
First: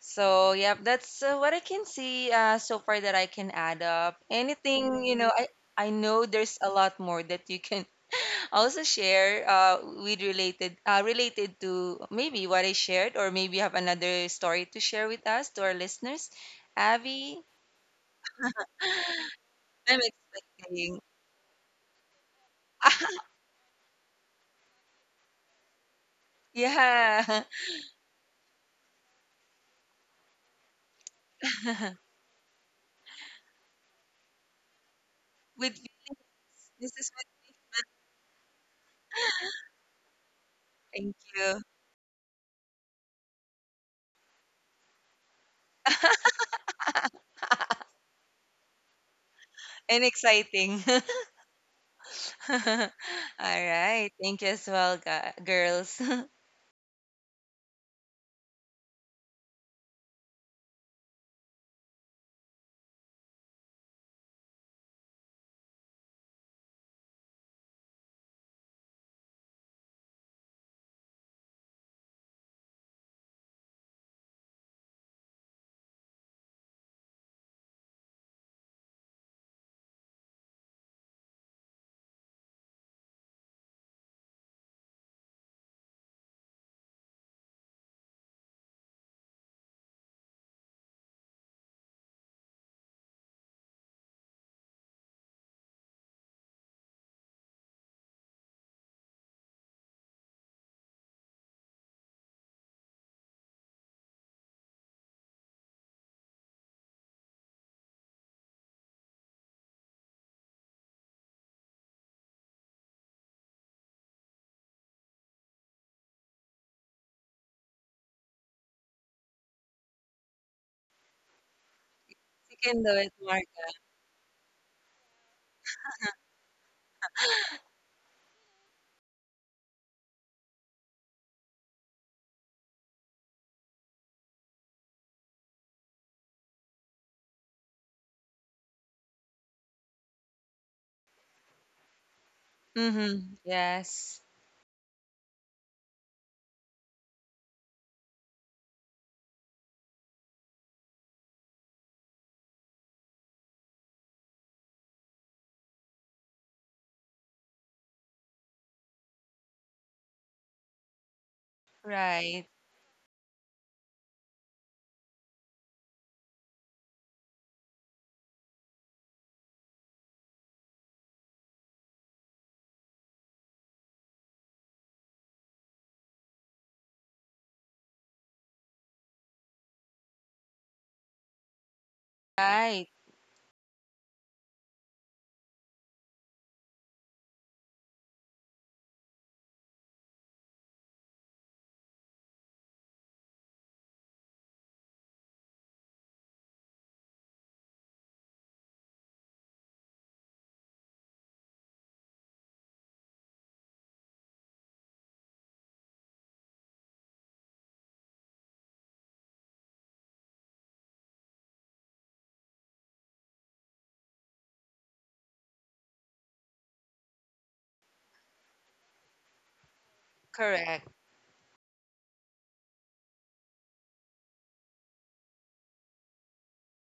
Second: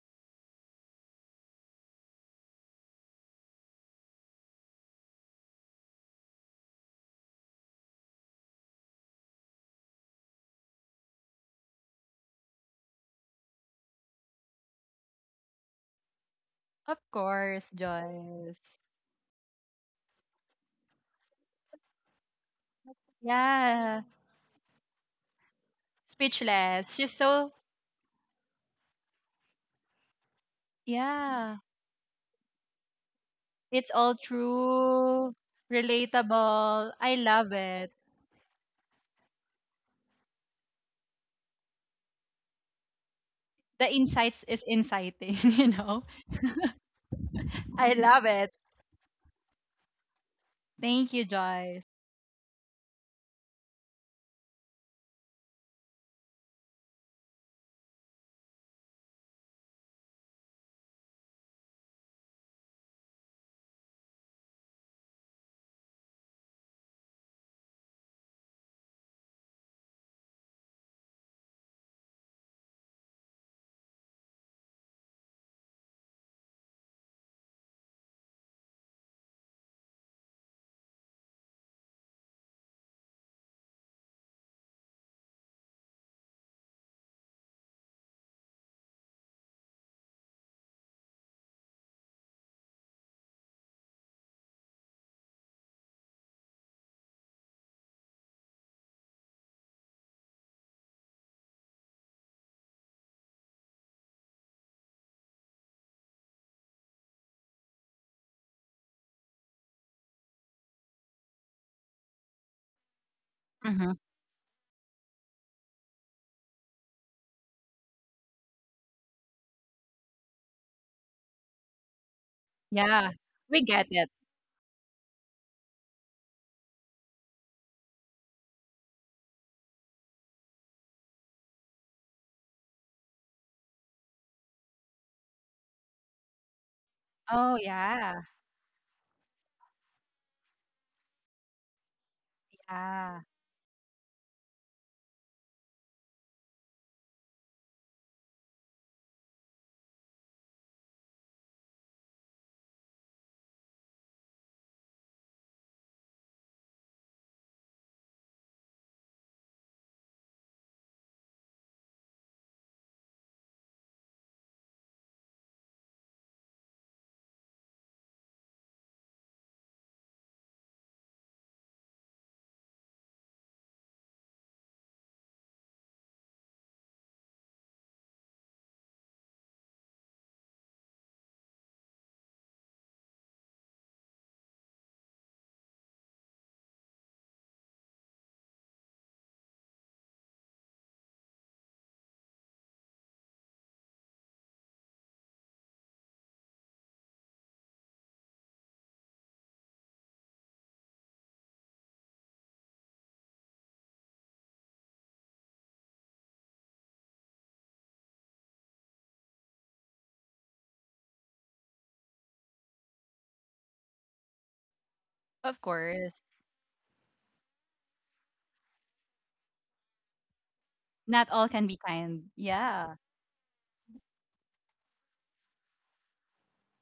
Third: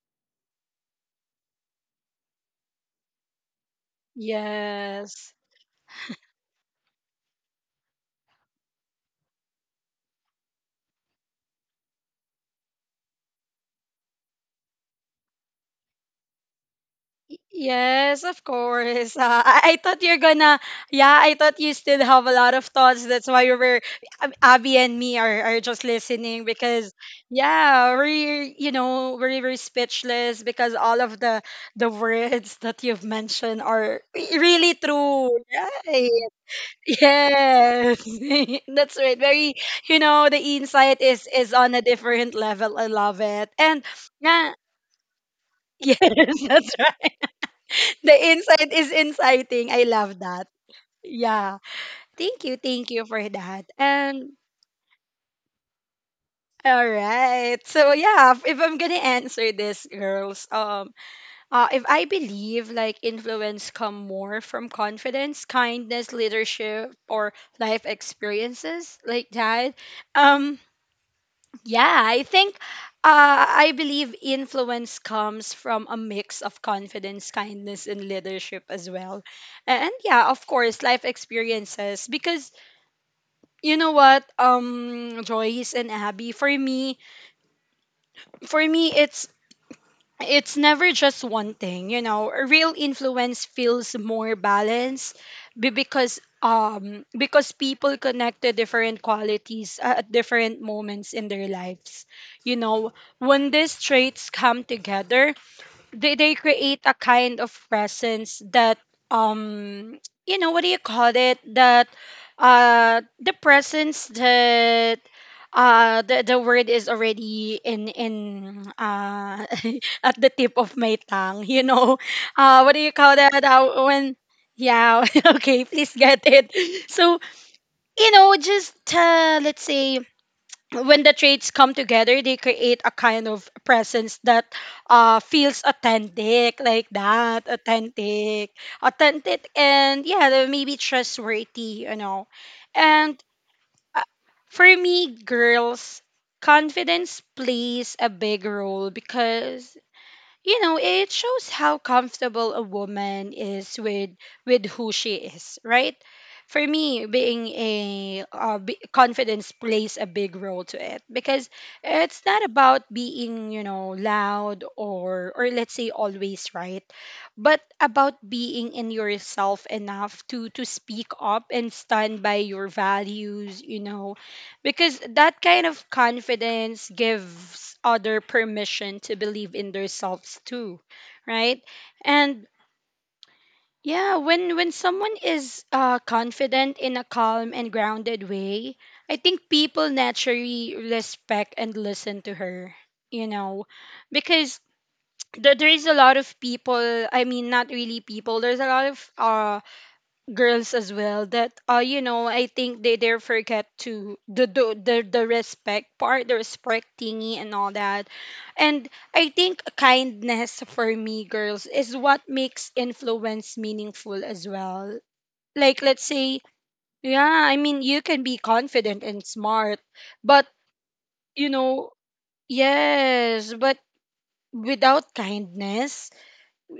S3: So, yeah, that's what I can see so far that I can add up. Anything,
S1: Yes.
S3: I know there's a lot more that you can also share with related related to maybe what I shared, or maybe you have another story to share with us to our listeners.
S2: Of
S3: Abby,
S2: course,
S1: Yes, of
S2: Joyce.
S1: course. I
S3: I'm
S1: thought you're gonna,
S3: expecting.
S1: yeah, I thought you still have a lot of thoughts. That's why you were,
S2: Yeah.
S1: Abby and me are just listening because,
S2: Speechless. She's
S3: Yeah,
S2: so,
S1: yeah, you know, we're speechless because all of
S2: yeah.
S1: the words that you've mentioned
S2: It's
S1: are
S2: all
S1: really true,
S2: true,
S3: with
S1: right?
S3: this
S2: relatable.
S3: is
S2: I
S3: what.
S2: love it.
S1: Yes, that's right. Very, you know, the insight
S3: Thank
S1: is
S3: you.
S1: on a different level. I love it. And
S2: The insights
S1: yeah,
S2: is inciting, you
S1: yes,
S2: know?
S1: that's right.
S2: I
S1: The
S2: love it.
S1: insight is inciting. I
S3: And
S1: love that.
S3: exciting.
S2: Thank you,
S1: Yeah.
S2: Joyce.
S1: Thank you. Thank
S3: All
S1: you for that.
S3: right.
S1: And
S3: Thank you as well, girls.
S1: all right. So yeah, if I'm gonna answer this, girls, if I believe like influence come more from confidence, kindness, leadership, or life experiences like that, um, yeah, I think I believe influence comes from a mix of confidence, kindness, and leadership as well. And yeah, of course, life experiences. Because Joyce and Abby, for me, it's never just one thing, you know. Real influence feels more balanced because people connect to different qualities at different moments in their lives, you know. When these traits come together, they create a kind of presence that, um you know, what do you call it, that the
S2: Mm-hmm.
S1: presence that the word is already in at the tip of my tongue, you know.
S3: You
S1: What
S3: can
S1: do
S3: do
S1: you
S2: Yeah.
S3: it,
S1: call
S3: Mar.
S1: that,
S2: We get it.
S1: when yeah okay, please get it. So, you know, just let's say when the traits come together, they create a kind of presence that feels authentic, like that,
S2: Oh, yeah.
S1: authentic, authentic, and yeah, they're maybe trustworthy, you know.
S2: Yeah.
S1: And
S3: Mm-hmm.
S1: uh,
S3: Yes.
S1: for me, girls, confidence plays a big role because, you know, it shows how comfortable a woman is with who she is, right? For me, being confidence plays a big role to it, because it's
S3: Right.
S1: not about being, you know, loud or let's say always right, but about being in yourself enough to speak up and stand by your values, you know, because that kind of confidence gives other permission to believe in themselves too, right? And
S3: Right.
S1: yeah, when someone is confident in a calm and grounded way, I think people naturally respect and listen to her, you know, because there is a lot of people. I mean, not really people. There's a lot of girls as well that you know, I think they forget to the respect part, the respect thingy and all that. And I think kindness, for me, girls, is what makes influence meaningful as well.
S2: Of
S1: Like, let's
S2: course.
S1: say, yeah, I mean, you can be confident and smart, but,
S3: Correct.
S2: Not all
S1: you
S2: can be
S1: know,
S2: kind. Yeah.
S1: yes, but without kindness,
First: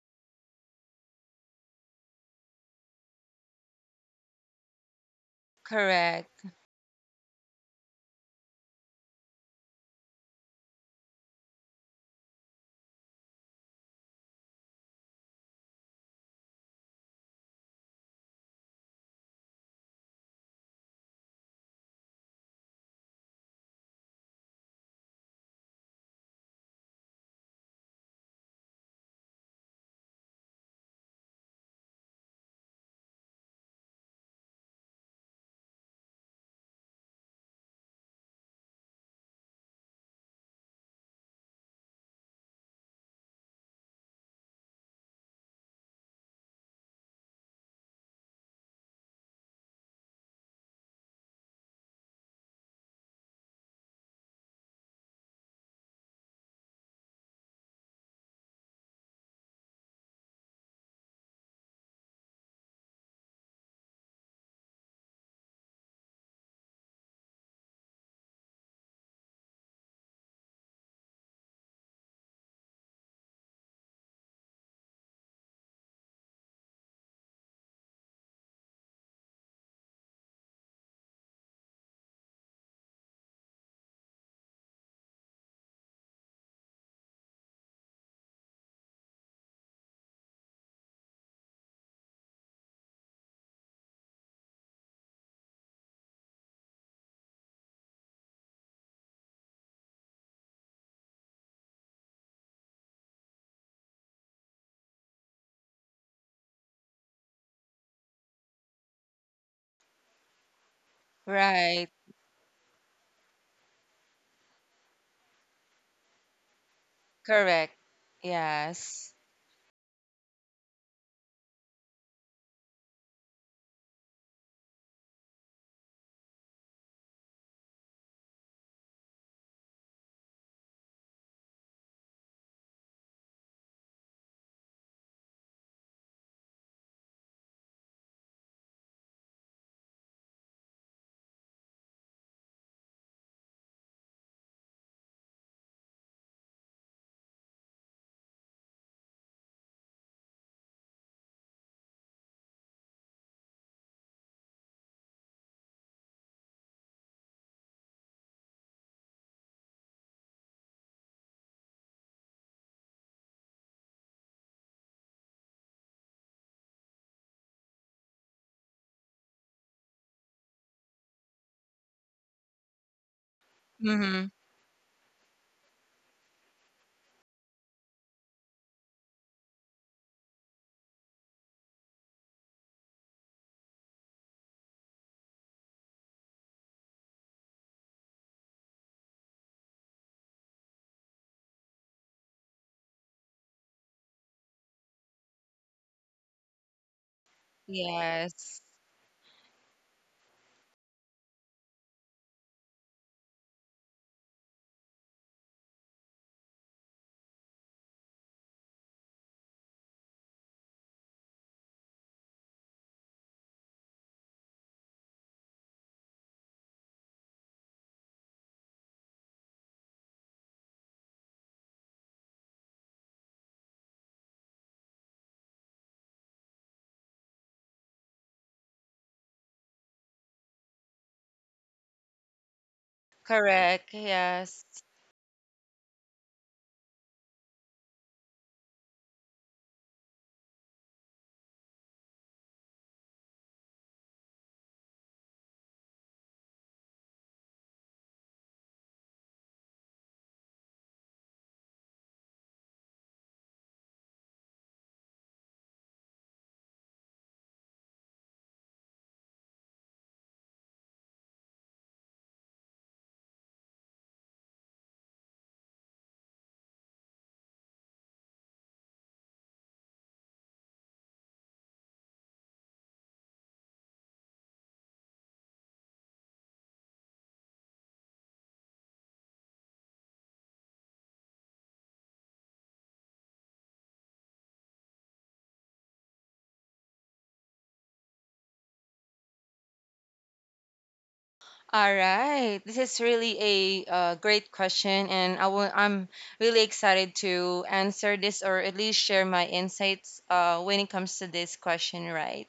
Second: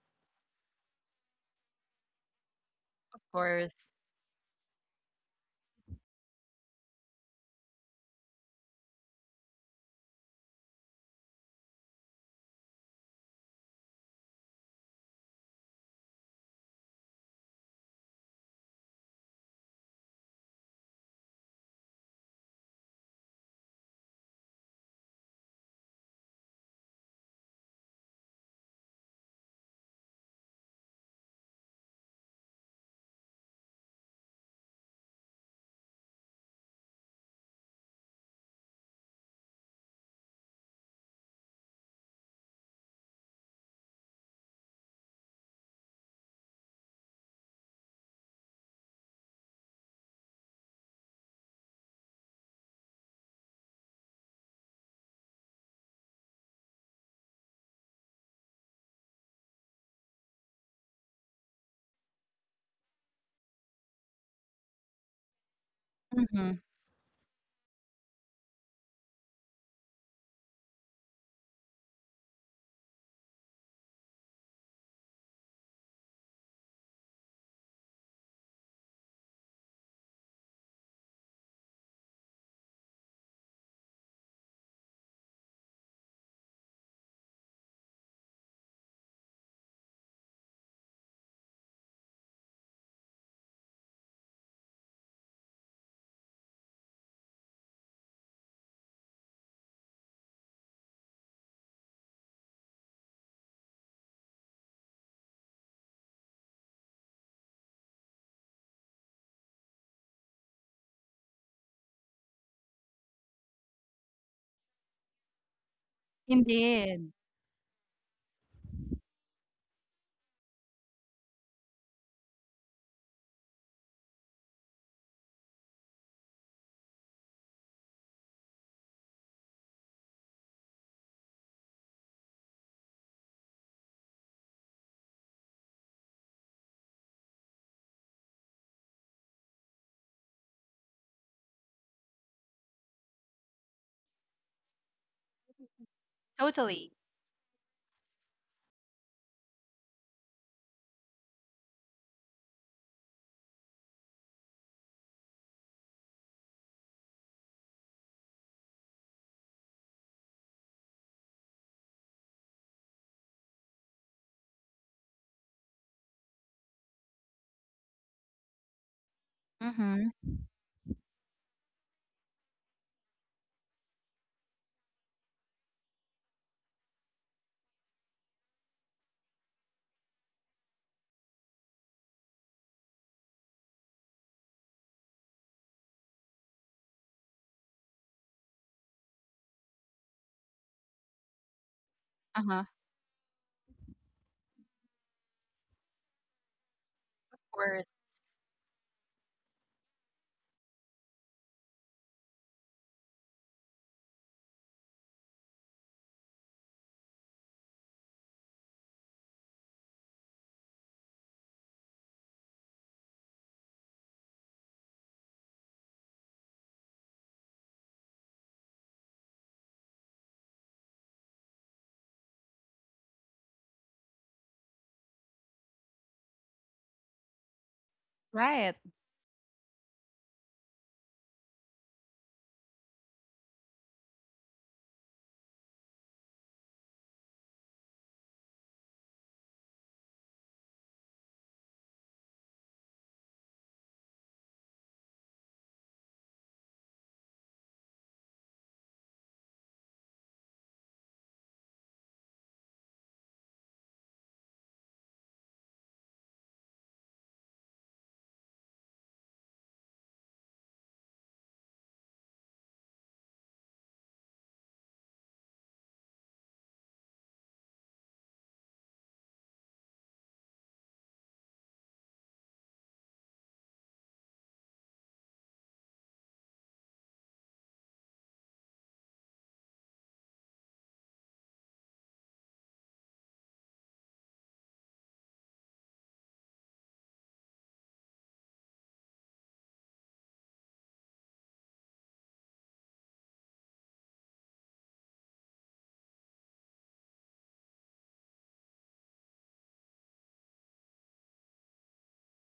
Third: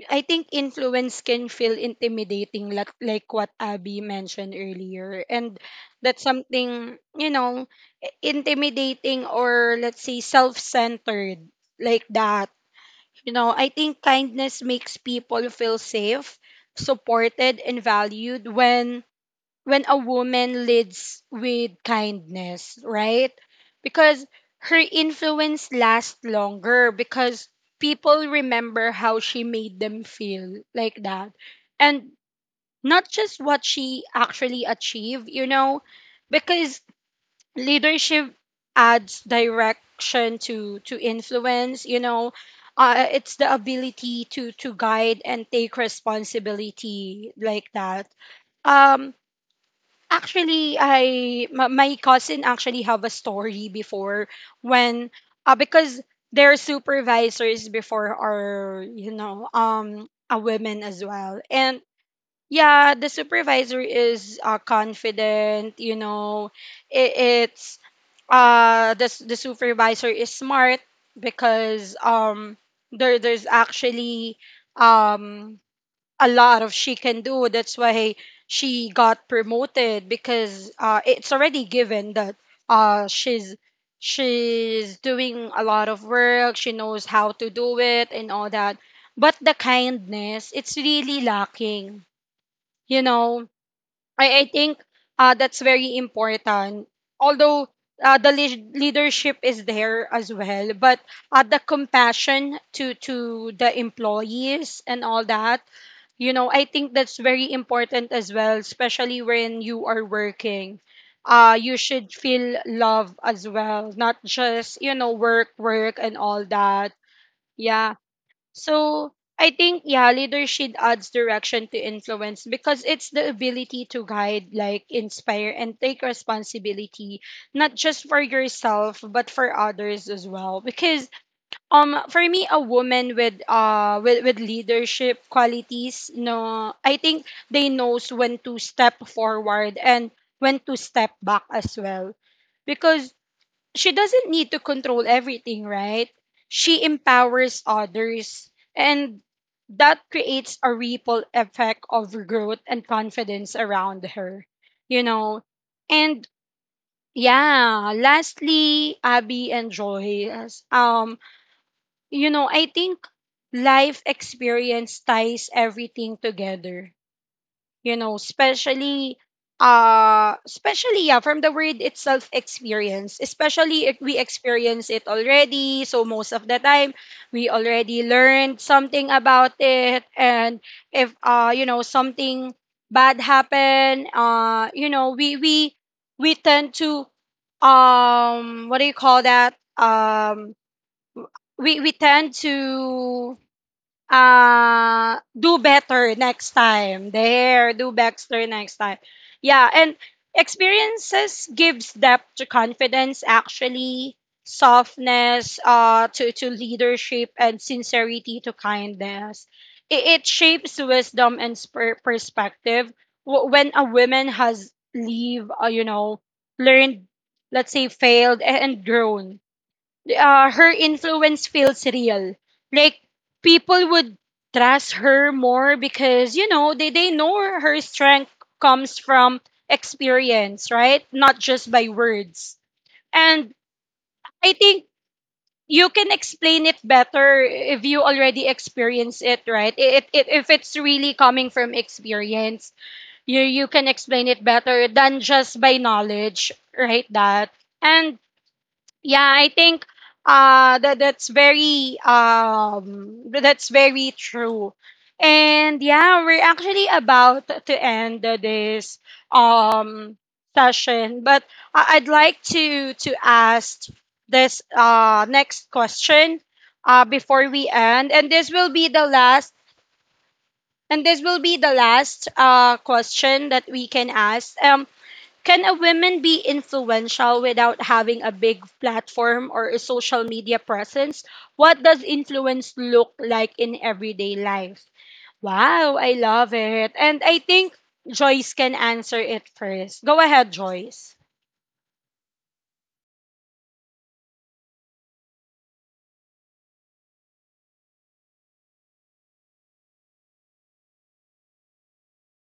S1: I think influence can feel intimidating,
S2: Of
S1: like what
S2: course.
S1: Abby mentioned earlier. And that's
S3: Correct.
S1: something, you know, I- intimidating or let's say self centered, like that. You know, I think kindness makes people feel safe, supported, and valued when a woman leads with kindness, right? Because her influence lasts longer, because people remember how she made them feel, like that. And not just what she actually achieved, you know, because leadership adds direction to influence, you know. It's the ability to guide and take responsibility, like that. um Actually, I my cousin actually have a story before, when because their supervisors before are, you know, a woman as well. And yeah, the supervisor is confident, you know.
S2: Mm-hmm.
S1: it, it's the s- the supervisor is smart because there, there's actually um a lot of she can do. That's why she got promoted, because it's already given that uh, she's she's doing a lot of work. She knows how to do it and all that. But the kindness, it's really lacking. You know, I think that's very important. Although the lead leadership is there as well, but the compassion to the employees and all that, you know, I think that's very important as well, especially when you are working. You
S3: Right.
S1: should feel love as well, not just, you know, work, work and all that.
S2: Indeed.
S3: Correct.
S1: Yeah. So
S3: Yes.
S1: I think, yeah, leadership adds direction to influence because it's the ability to guide, like inspire and take responsibility, not just for yourself but for others as well. Because for me, a woman with with leadership qualities, no, I think they knows when to step forward and when to step back as well. Because she doesn't need to control everything, right? She
S2: Totally.
S1: empowers others, and that creates a ripple effect of growth and confidence around her, you know. And yeah, lastly, Abby and Joy, you know, I think life experience ties everything together, you know. Especially
S2: Mm-hmm.
S1: especially, yeah, from the word itself, experience, especially if we
S3: Mm-hmm.
S1: experience it already, so most of the time we already learned something about it. And if you know, something bad happen, you know, we tend to what do you call that we tend
S2: Uh-huh.
S1: to do better next time,
S2: Of
S1: there,
S2: course.
S1: do better
S3: Yes.
S1: next time. Yeah. And experiences gives depth to confidence, actually, softness to leadership, and sincerity to kindness. It shapes wisdom and sper- perspective. Wh- when a woman has leave you know, learned, let's say failed a- and grown, her influence feels real. Like, people would trust her more, because, you know, they know her strength
S2: Right.
S1: comes from experience, right? Not just by words. And
S3: Correct.
S1: I
S3: Yes.
S1: think you can explain it better if you already experience it, right? If it's really coming from experience, you can explain it better than just by knowledge, right? That. And yeah, I think that's very true. And yeah, we're actually about to end this um session, but I'd like to ask this next question before we end. And this will be the last, and this will be the last question that we can ask. Can a woman be influential without having a big platform or a social media presence? What does influence look like in everyday life? Wow, I love it. And I think Joyce can answer it first. Go ahead, Joyce.
S3: All right. This is really a great question, and I'm really excited to answer this, or at least share my insights when it comes to this question, right?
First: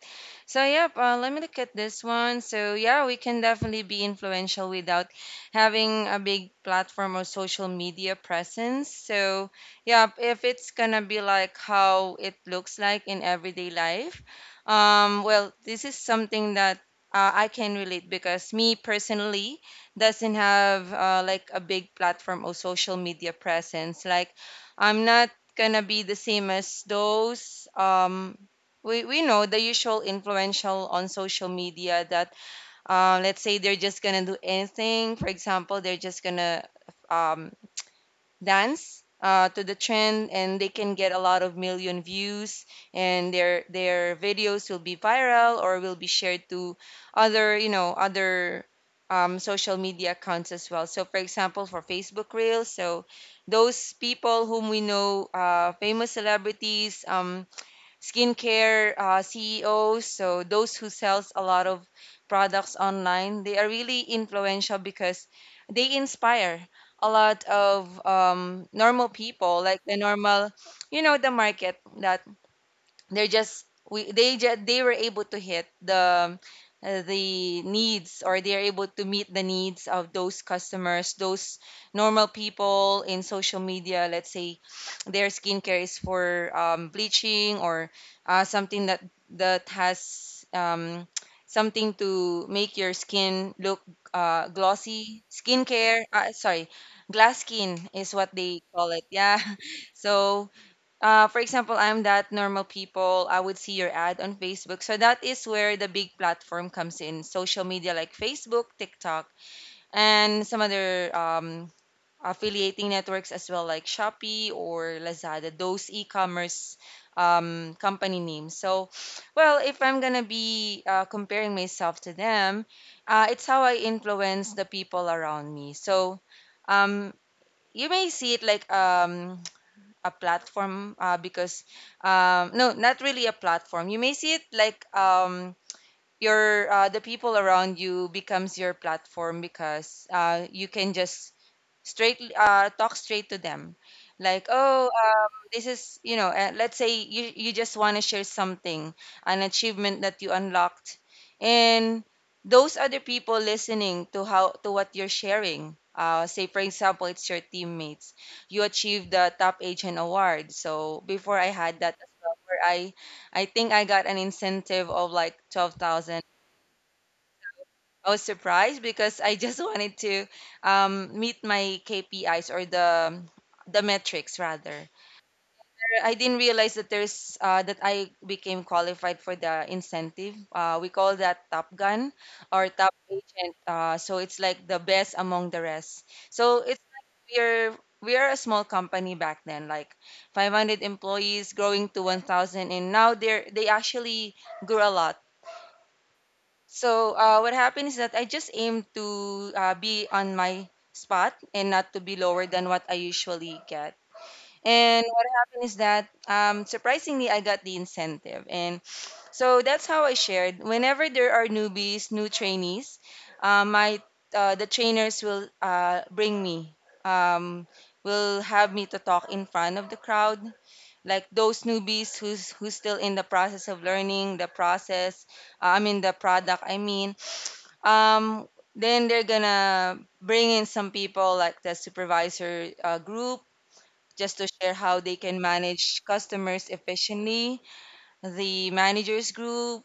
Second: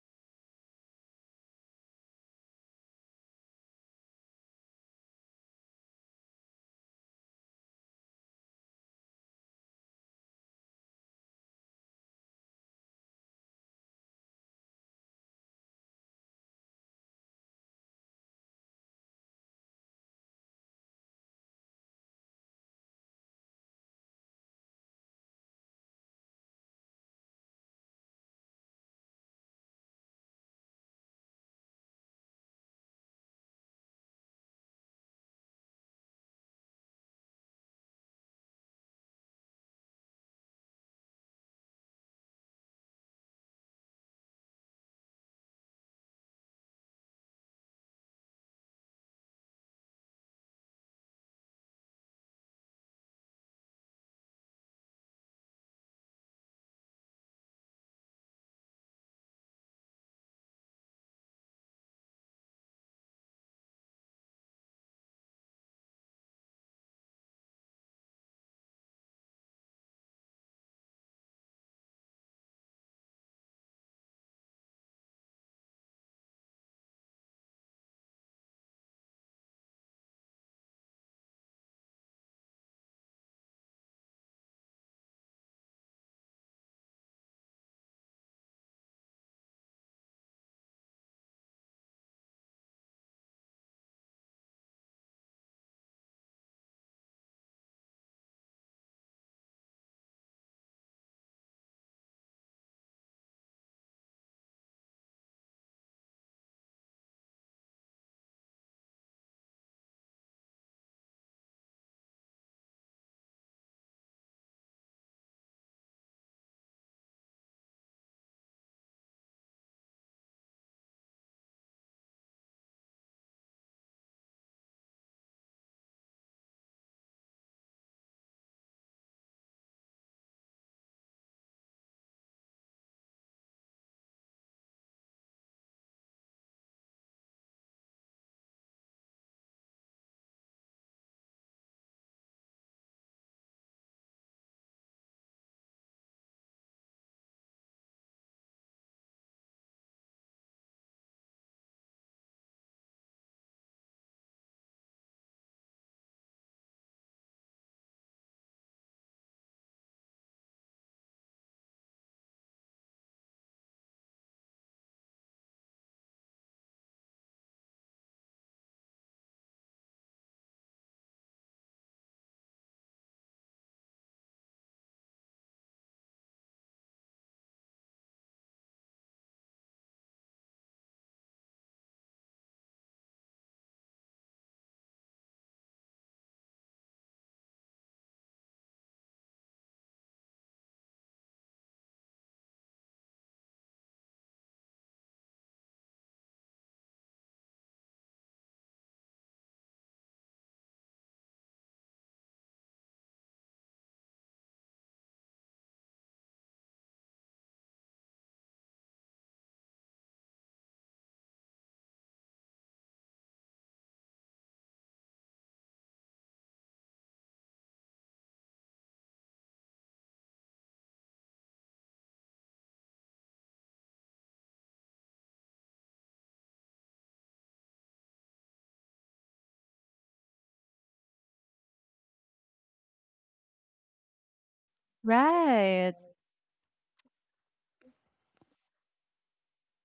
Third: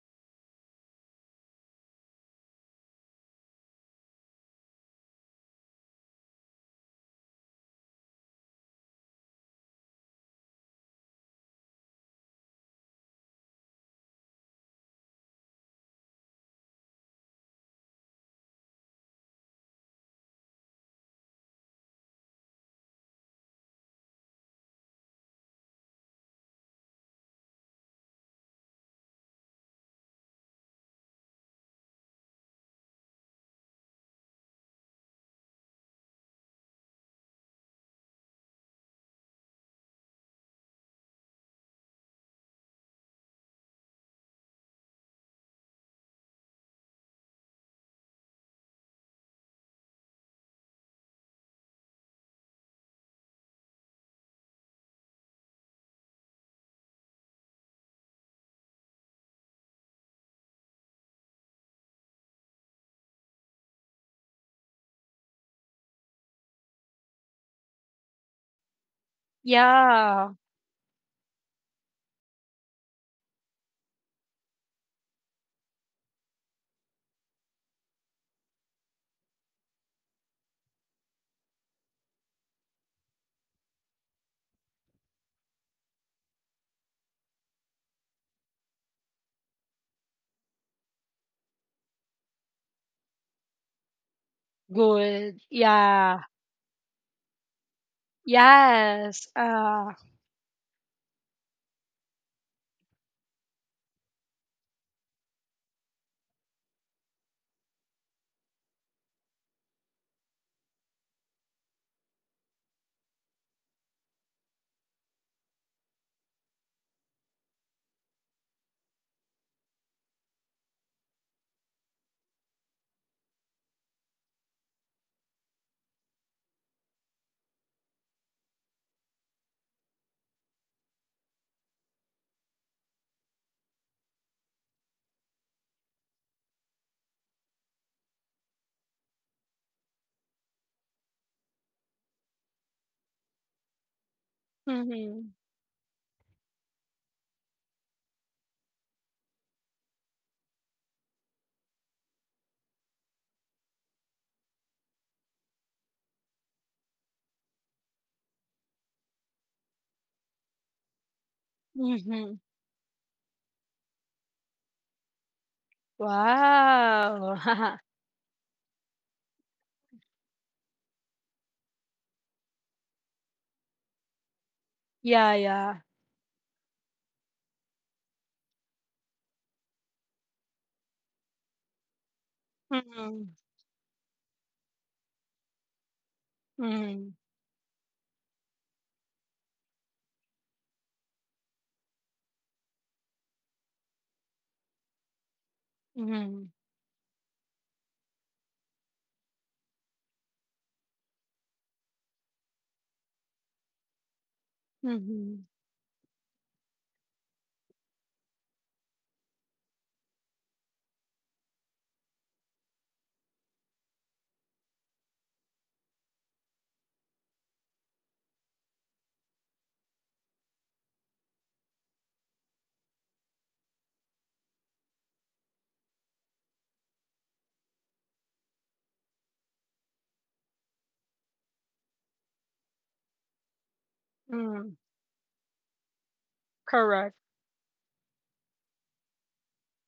S3: So, yep, let me look at this one. So, yeah, we can definitely be influential without having a big platform or social media presence. So, yeah, if it's gonna be like how it looks like in everyday life, well, this is something that I can relate, because me personally doesn't have like a big platform or social media presence. Like I'm not gonna be the same as those. We know the usual influential on social media that let's say they're just gonna do anything. For example, they're just gonna um, dance to the trend, and they can get a lot of million views, and their videos will be viral or will be shared to other other social media accounts as well. So for example, for Facebook reels, so those people whom we know, famous celebrities, skincare CEOs, so those who sells a lot of products online, they are really influential because they inspire a lot of normal people, like the
S1: Yeah,
S3: normal, you know, the market that they're just we they just they were able to hit the needs, or they're able to meet the needs of those customers, those normal people in social media. Let's say their skincare is for bleaching, or something that that has something to make your skin look glossy
S1: good.
S3: skincare.
S1: Yeah,
S3: Sorry, glass skin is what they call it,
S1: yes.
S3: yeah. So for example, I'm that normal people. I would see your ad on Facebook. So that is where the big platform comes in, social media like Facebook, TikTok, and some other affiliating networks as well, like Shopee or Lazada, those e commerce company names. So, well, if I'm going to be comparing myself to them, it's how I influence the people around me. So, um, you may see it like a platform because no, not really a platform. You may see it like your the people around you becomes your platform, because you can just straight talk straight to them, like oh
S1: Mm-hmm.
S3: this is you know let's say you just want to share something, an achievement that you unlocked, and those other people listening to how to what you're sharing, say for example it's your teammates. You achieved the top agent award. So before, I had that as
S1: Mm-hmm.
S3: well, where I think I got an incentive of like 12,000.
S1: Wow.
S3: I was surprised because I just wanted to meet my KPIs, or the metrics rather.
S1: Yeah, yeah.
S3: I didn't realize that there's that I became qualified for the incentive. We call that Top Gun or Top
S1: Mm-hmm.
S3: Agent. So it's like the best among the rest. So it's
S1: Mm-hmm.
S3: like we're a small company back then, like 500 employees growing to 1,000, and now they actually grew a lot.
S1: Mm-hmm.
S3: So what happened is that I just aim to be on my spot and not to be lower than what I usually get. And what
S1: Mm-hmm.
S3: happened is that surprisingly, I got the incentive. And so that's how I shared. Whenever there are newbies, new trainees, my the trainers will bring me, um, will have me to talk in front of the crowd, like those newbies who's still in the process of learning the process, I mean the product, I mean, um then they're gonna bring in some people, like the supervisor group, just to
S1: Mm-hmm.
S3: share how they can
S2: Right.
S3: manage customers
S1: Correct.
S3: efficiently, the managers group,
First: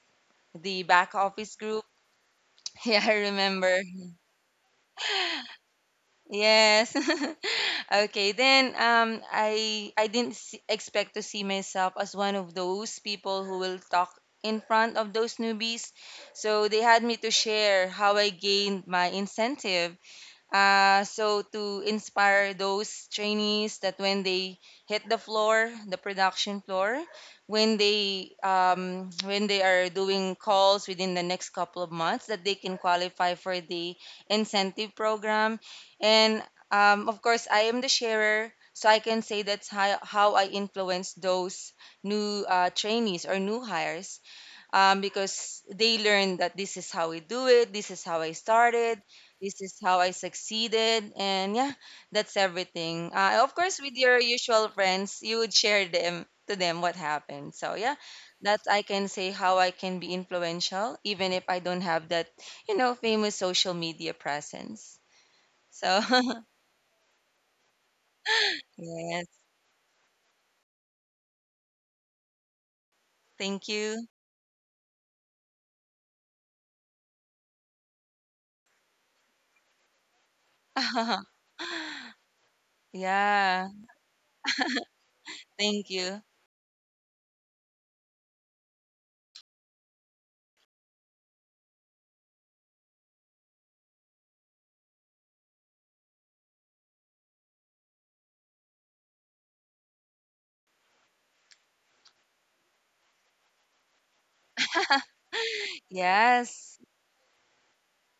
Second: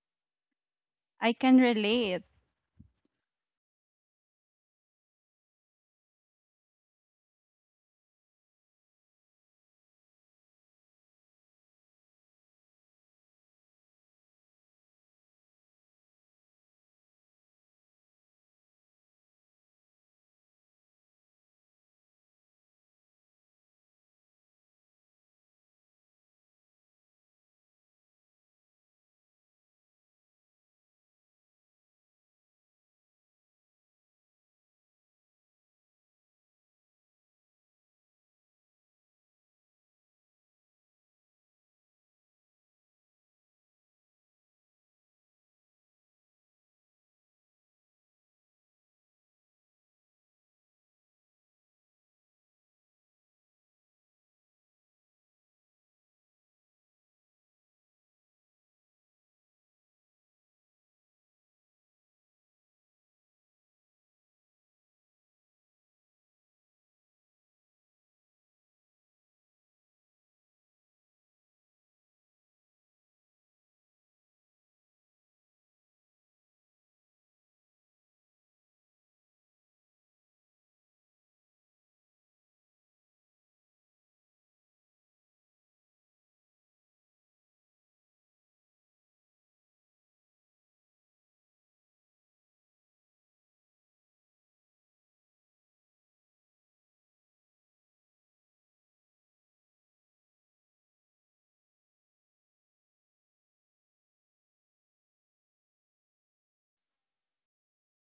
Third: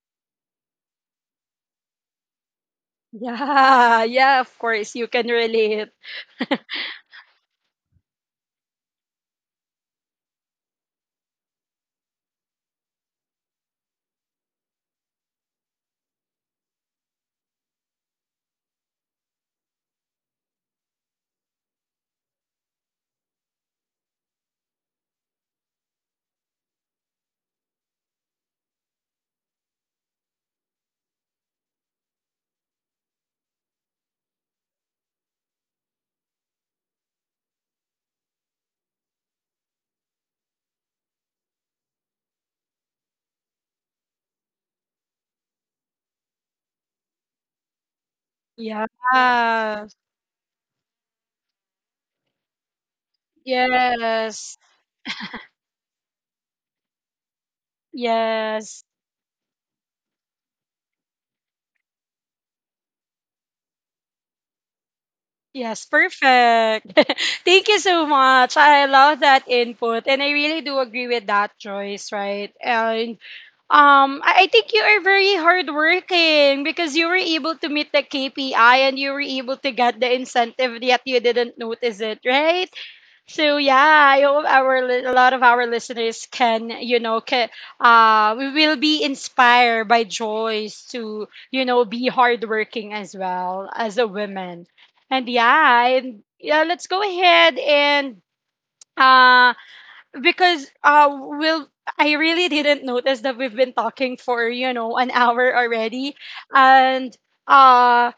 S3: the back
S2: I can
S3: office group.
S2: relate.
S3: Yeah, I remember.
S1: Yeah, yeah, of course, you can relate.
S3: Yes. Okay. Then I didn't expect to see myself as one of those people who will talk in front of those newbies. So they had me to share how I gained my incentive, so to inspire those trainees that when they hit the floor, the production floor, when they are doing calls within the next couple of months, that they can qualify for the incentive program. And of course, I am the sharer, so I can say that's how I influence those new trainees or new hires, because they learn that this is how we do it, this is how I
S1: Yeah.
S3: started, this is how I succeeded, and yeah, that's everything. Of course, with your
S1: Yes.
S3: usual friends, you would share them to them what happened. So yeah, that I
S1: Yes.
S3: can say how I can be influential, even if I don't have that, you know, famous social media presence.
S1: Yes,
S3: So
S1: perfect. Thank you so much. I love
S3: yes,
S1: that input and I really do agree with that choice, right? And
S3: thank you.
S1: I think you are very hardworking because you were able to meet the KPI and you were able to get the incentive, yet you didn't notice it, right? So
S3: Yeah,
S1: yeah, I hope our li- a lot of our
S3: thank you.
S1: listeners can, you know, can, we will be inspired by Joyce to, you know, be hardworking as well as a woman. And yeah, and yeah, let's go ahead and uh because we'll I really didn't notice that we've been talking for, you know, an hour already,
S3: Yes,
S1: and uh,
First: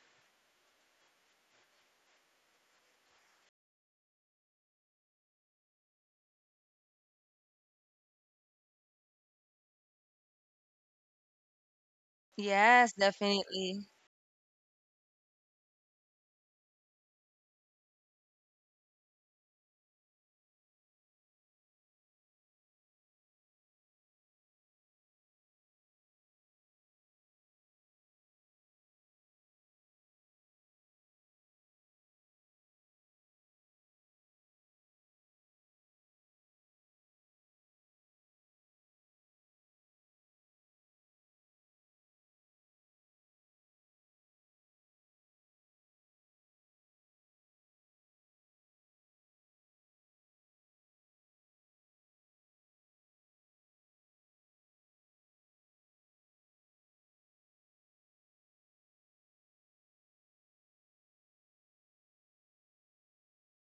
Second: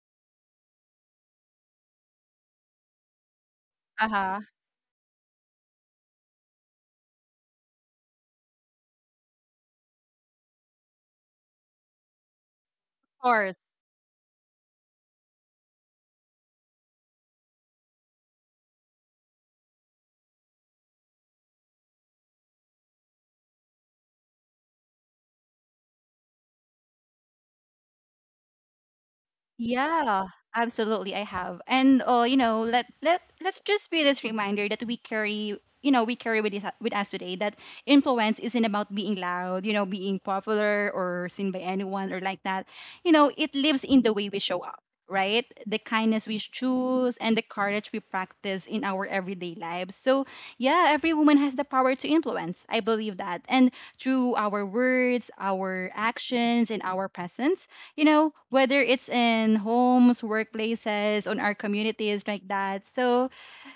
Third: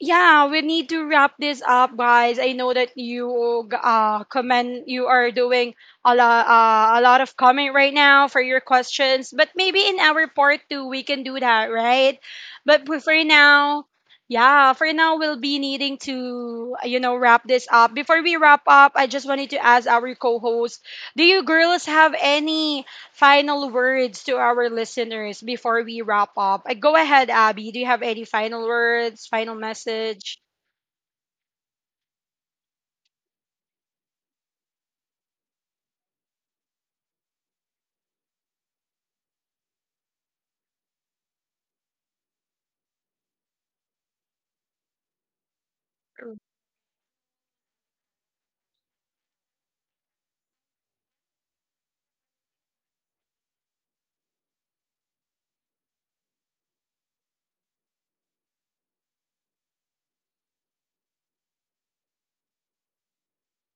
S1: yeah, we need to wrap this up, guys. I know that you g-
S2: Uh-huh. Of
S1: comment, you are doing a lot of comment right now for your questions, but maybe in our part two we can do that, right? But
S3: yes,
S1: p- for
S2: course.
S1: now,
S3: definitely.
S1: yeah, for now we'll be needing to you know, wrap this up. Before we wrap up, I just wanted to ask our co-host, do you girls have any final words to our listeners before we wrap up? Go ahead, Abby. Do you have any final words, final
S2: Yeah,
S1: message?
S2: absolutely I have. And you know, let's just be this reminder that we carry, you know, we carry with us today, that influence isn't about being loud, you know, being popular or seen by anyone or like that. You know, it lives in the way we show up, right? The kindness we choose and the courage we practice in our everyday lives. So, yeah, every woman has the power to influence. I believe that. And through our words, our actions, and our presence, you know, whether it's in homes, workplaces, on our communities like that. So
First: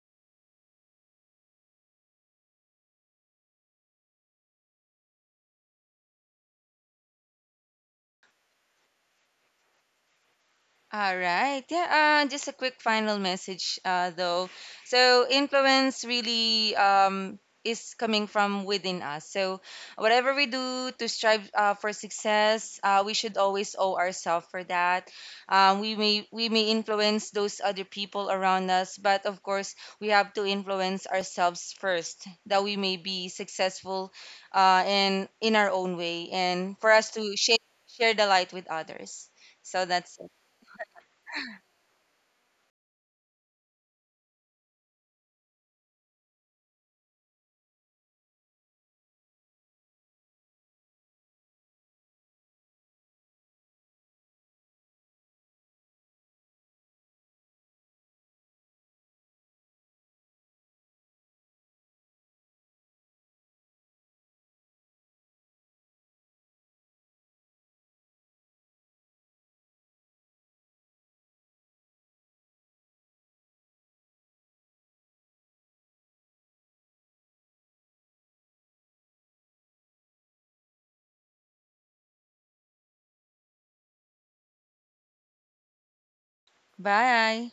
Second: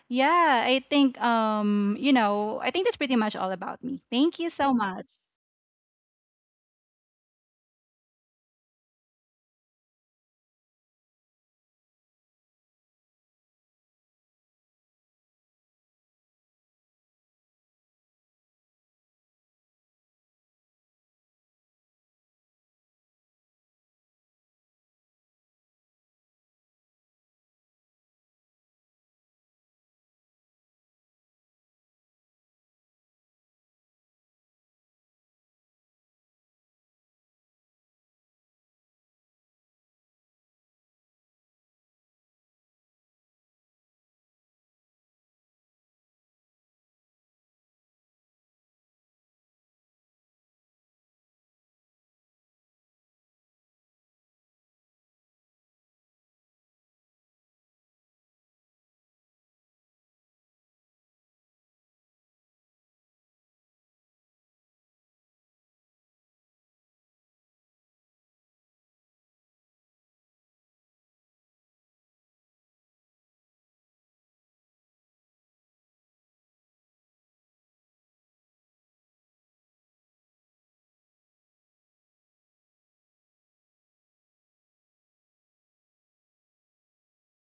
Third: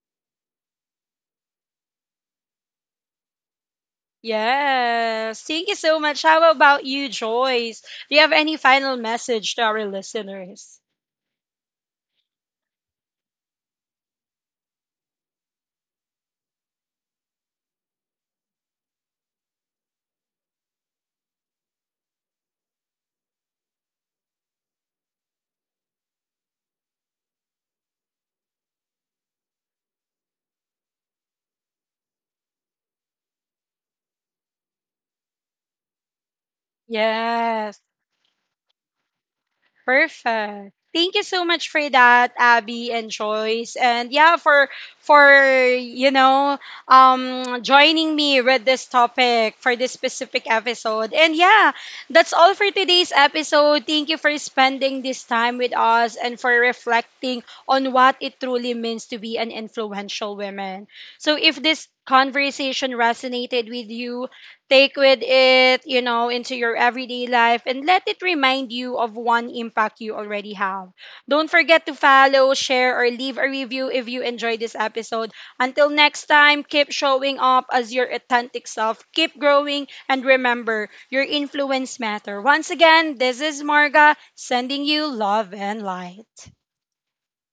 S2: yeah, I think you know, I think that's pretty much all about me. Thank you so much.
S1: Yes. Thank you so much. How about you, Joyce? Do you have any final message to our listeners?
S3: All right. Yeah. Just a quick final message, though. So influence really is coming from within us. So whatever we do to strive for success, we should always owe ourselves for that. We may influence those other people around us, but of course we have to influence ourselves first, that we may be successful, in our own way, and for us to
S1: Yes.
S3: share the light with others. So that's
S1: Perfect. Thank you so much for that, Abby and Joyce. And yeah, for you know, joining me with this topic for this specific episode. And yeah, that's all for today's episode. Thank you for spending this time with us and for reflecting on what it truly means to be an influential woman. So if this conversation resonated with you, take with it, you know, into your everyday life, and let it remind you of one impact you already have. Don't forget to follow, share, or leave a review if you enjoyed this episode. Until next time, keep showing up as your authentic self, keep growing, and remember, your influence matter. Once again, this is Marga sending you love and light.
S3: Bye.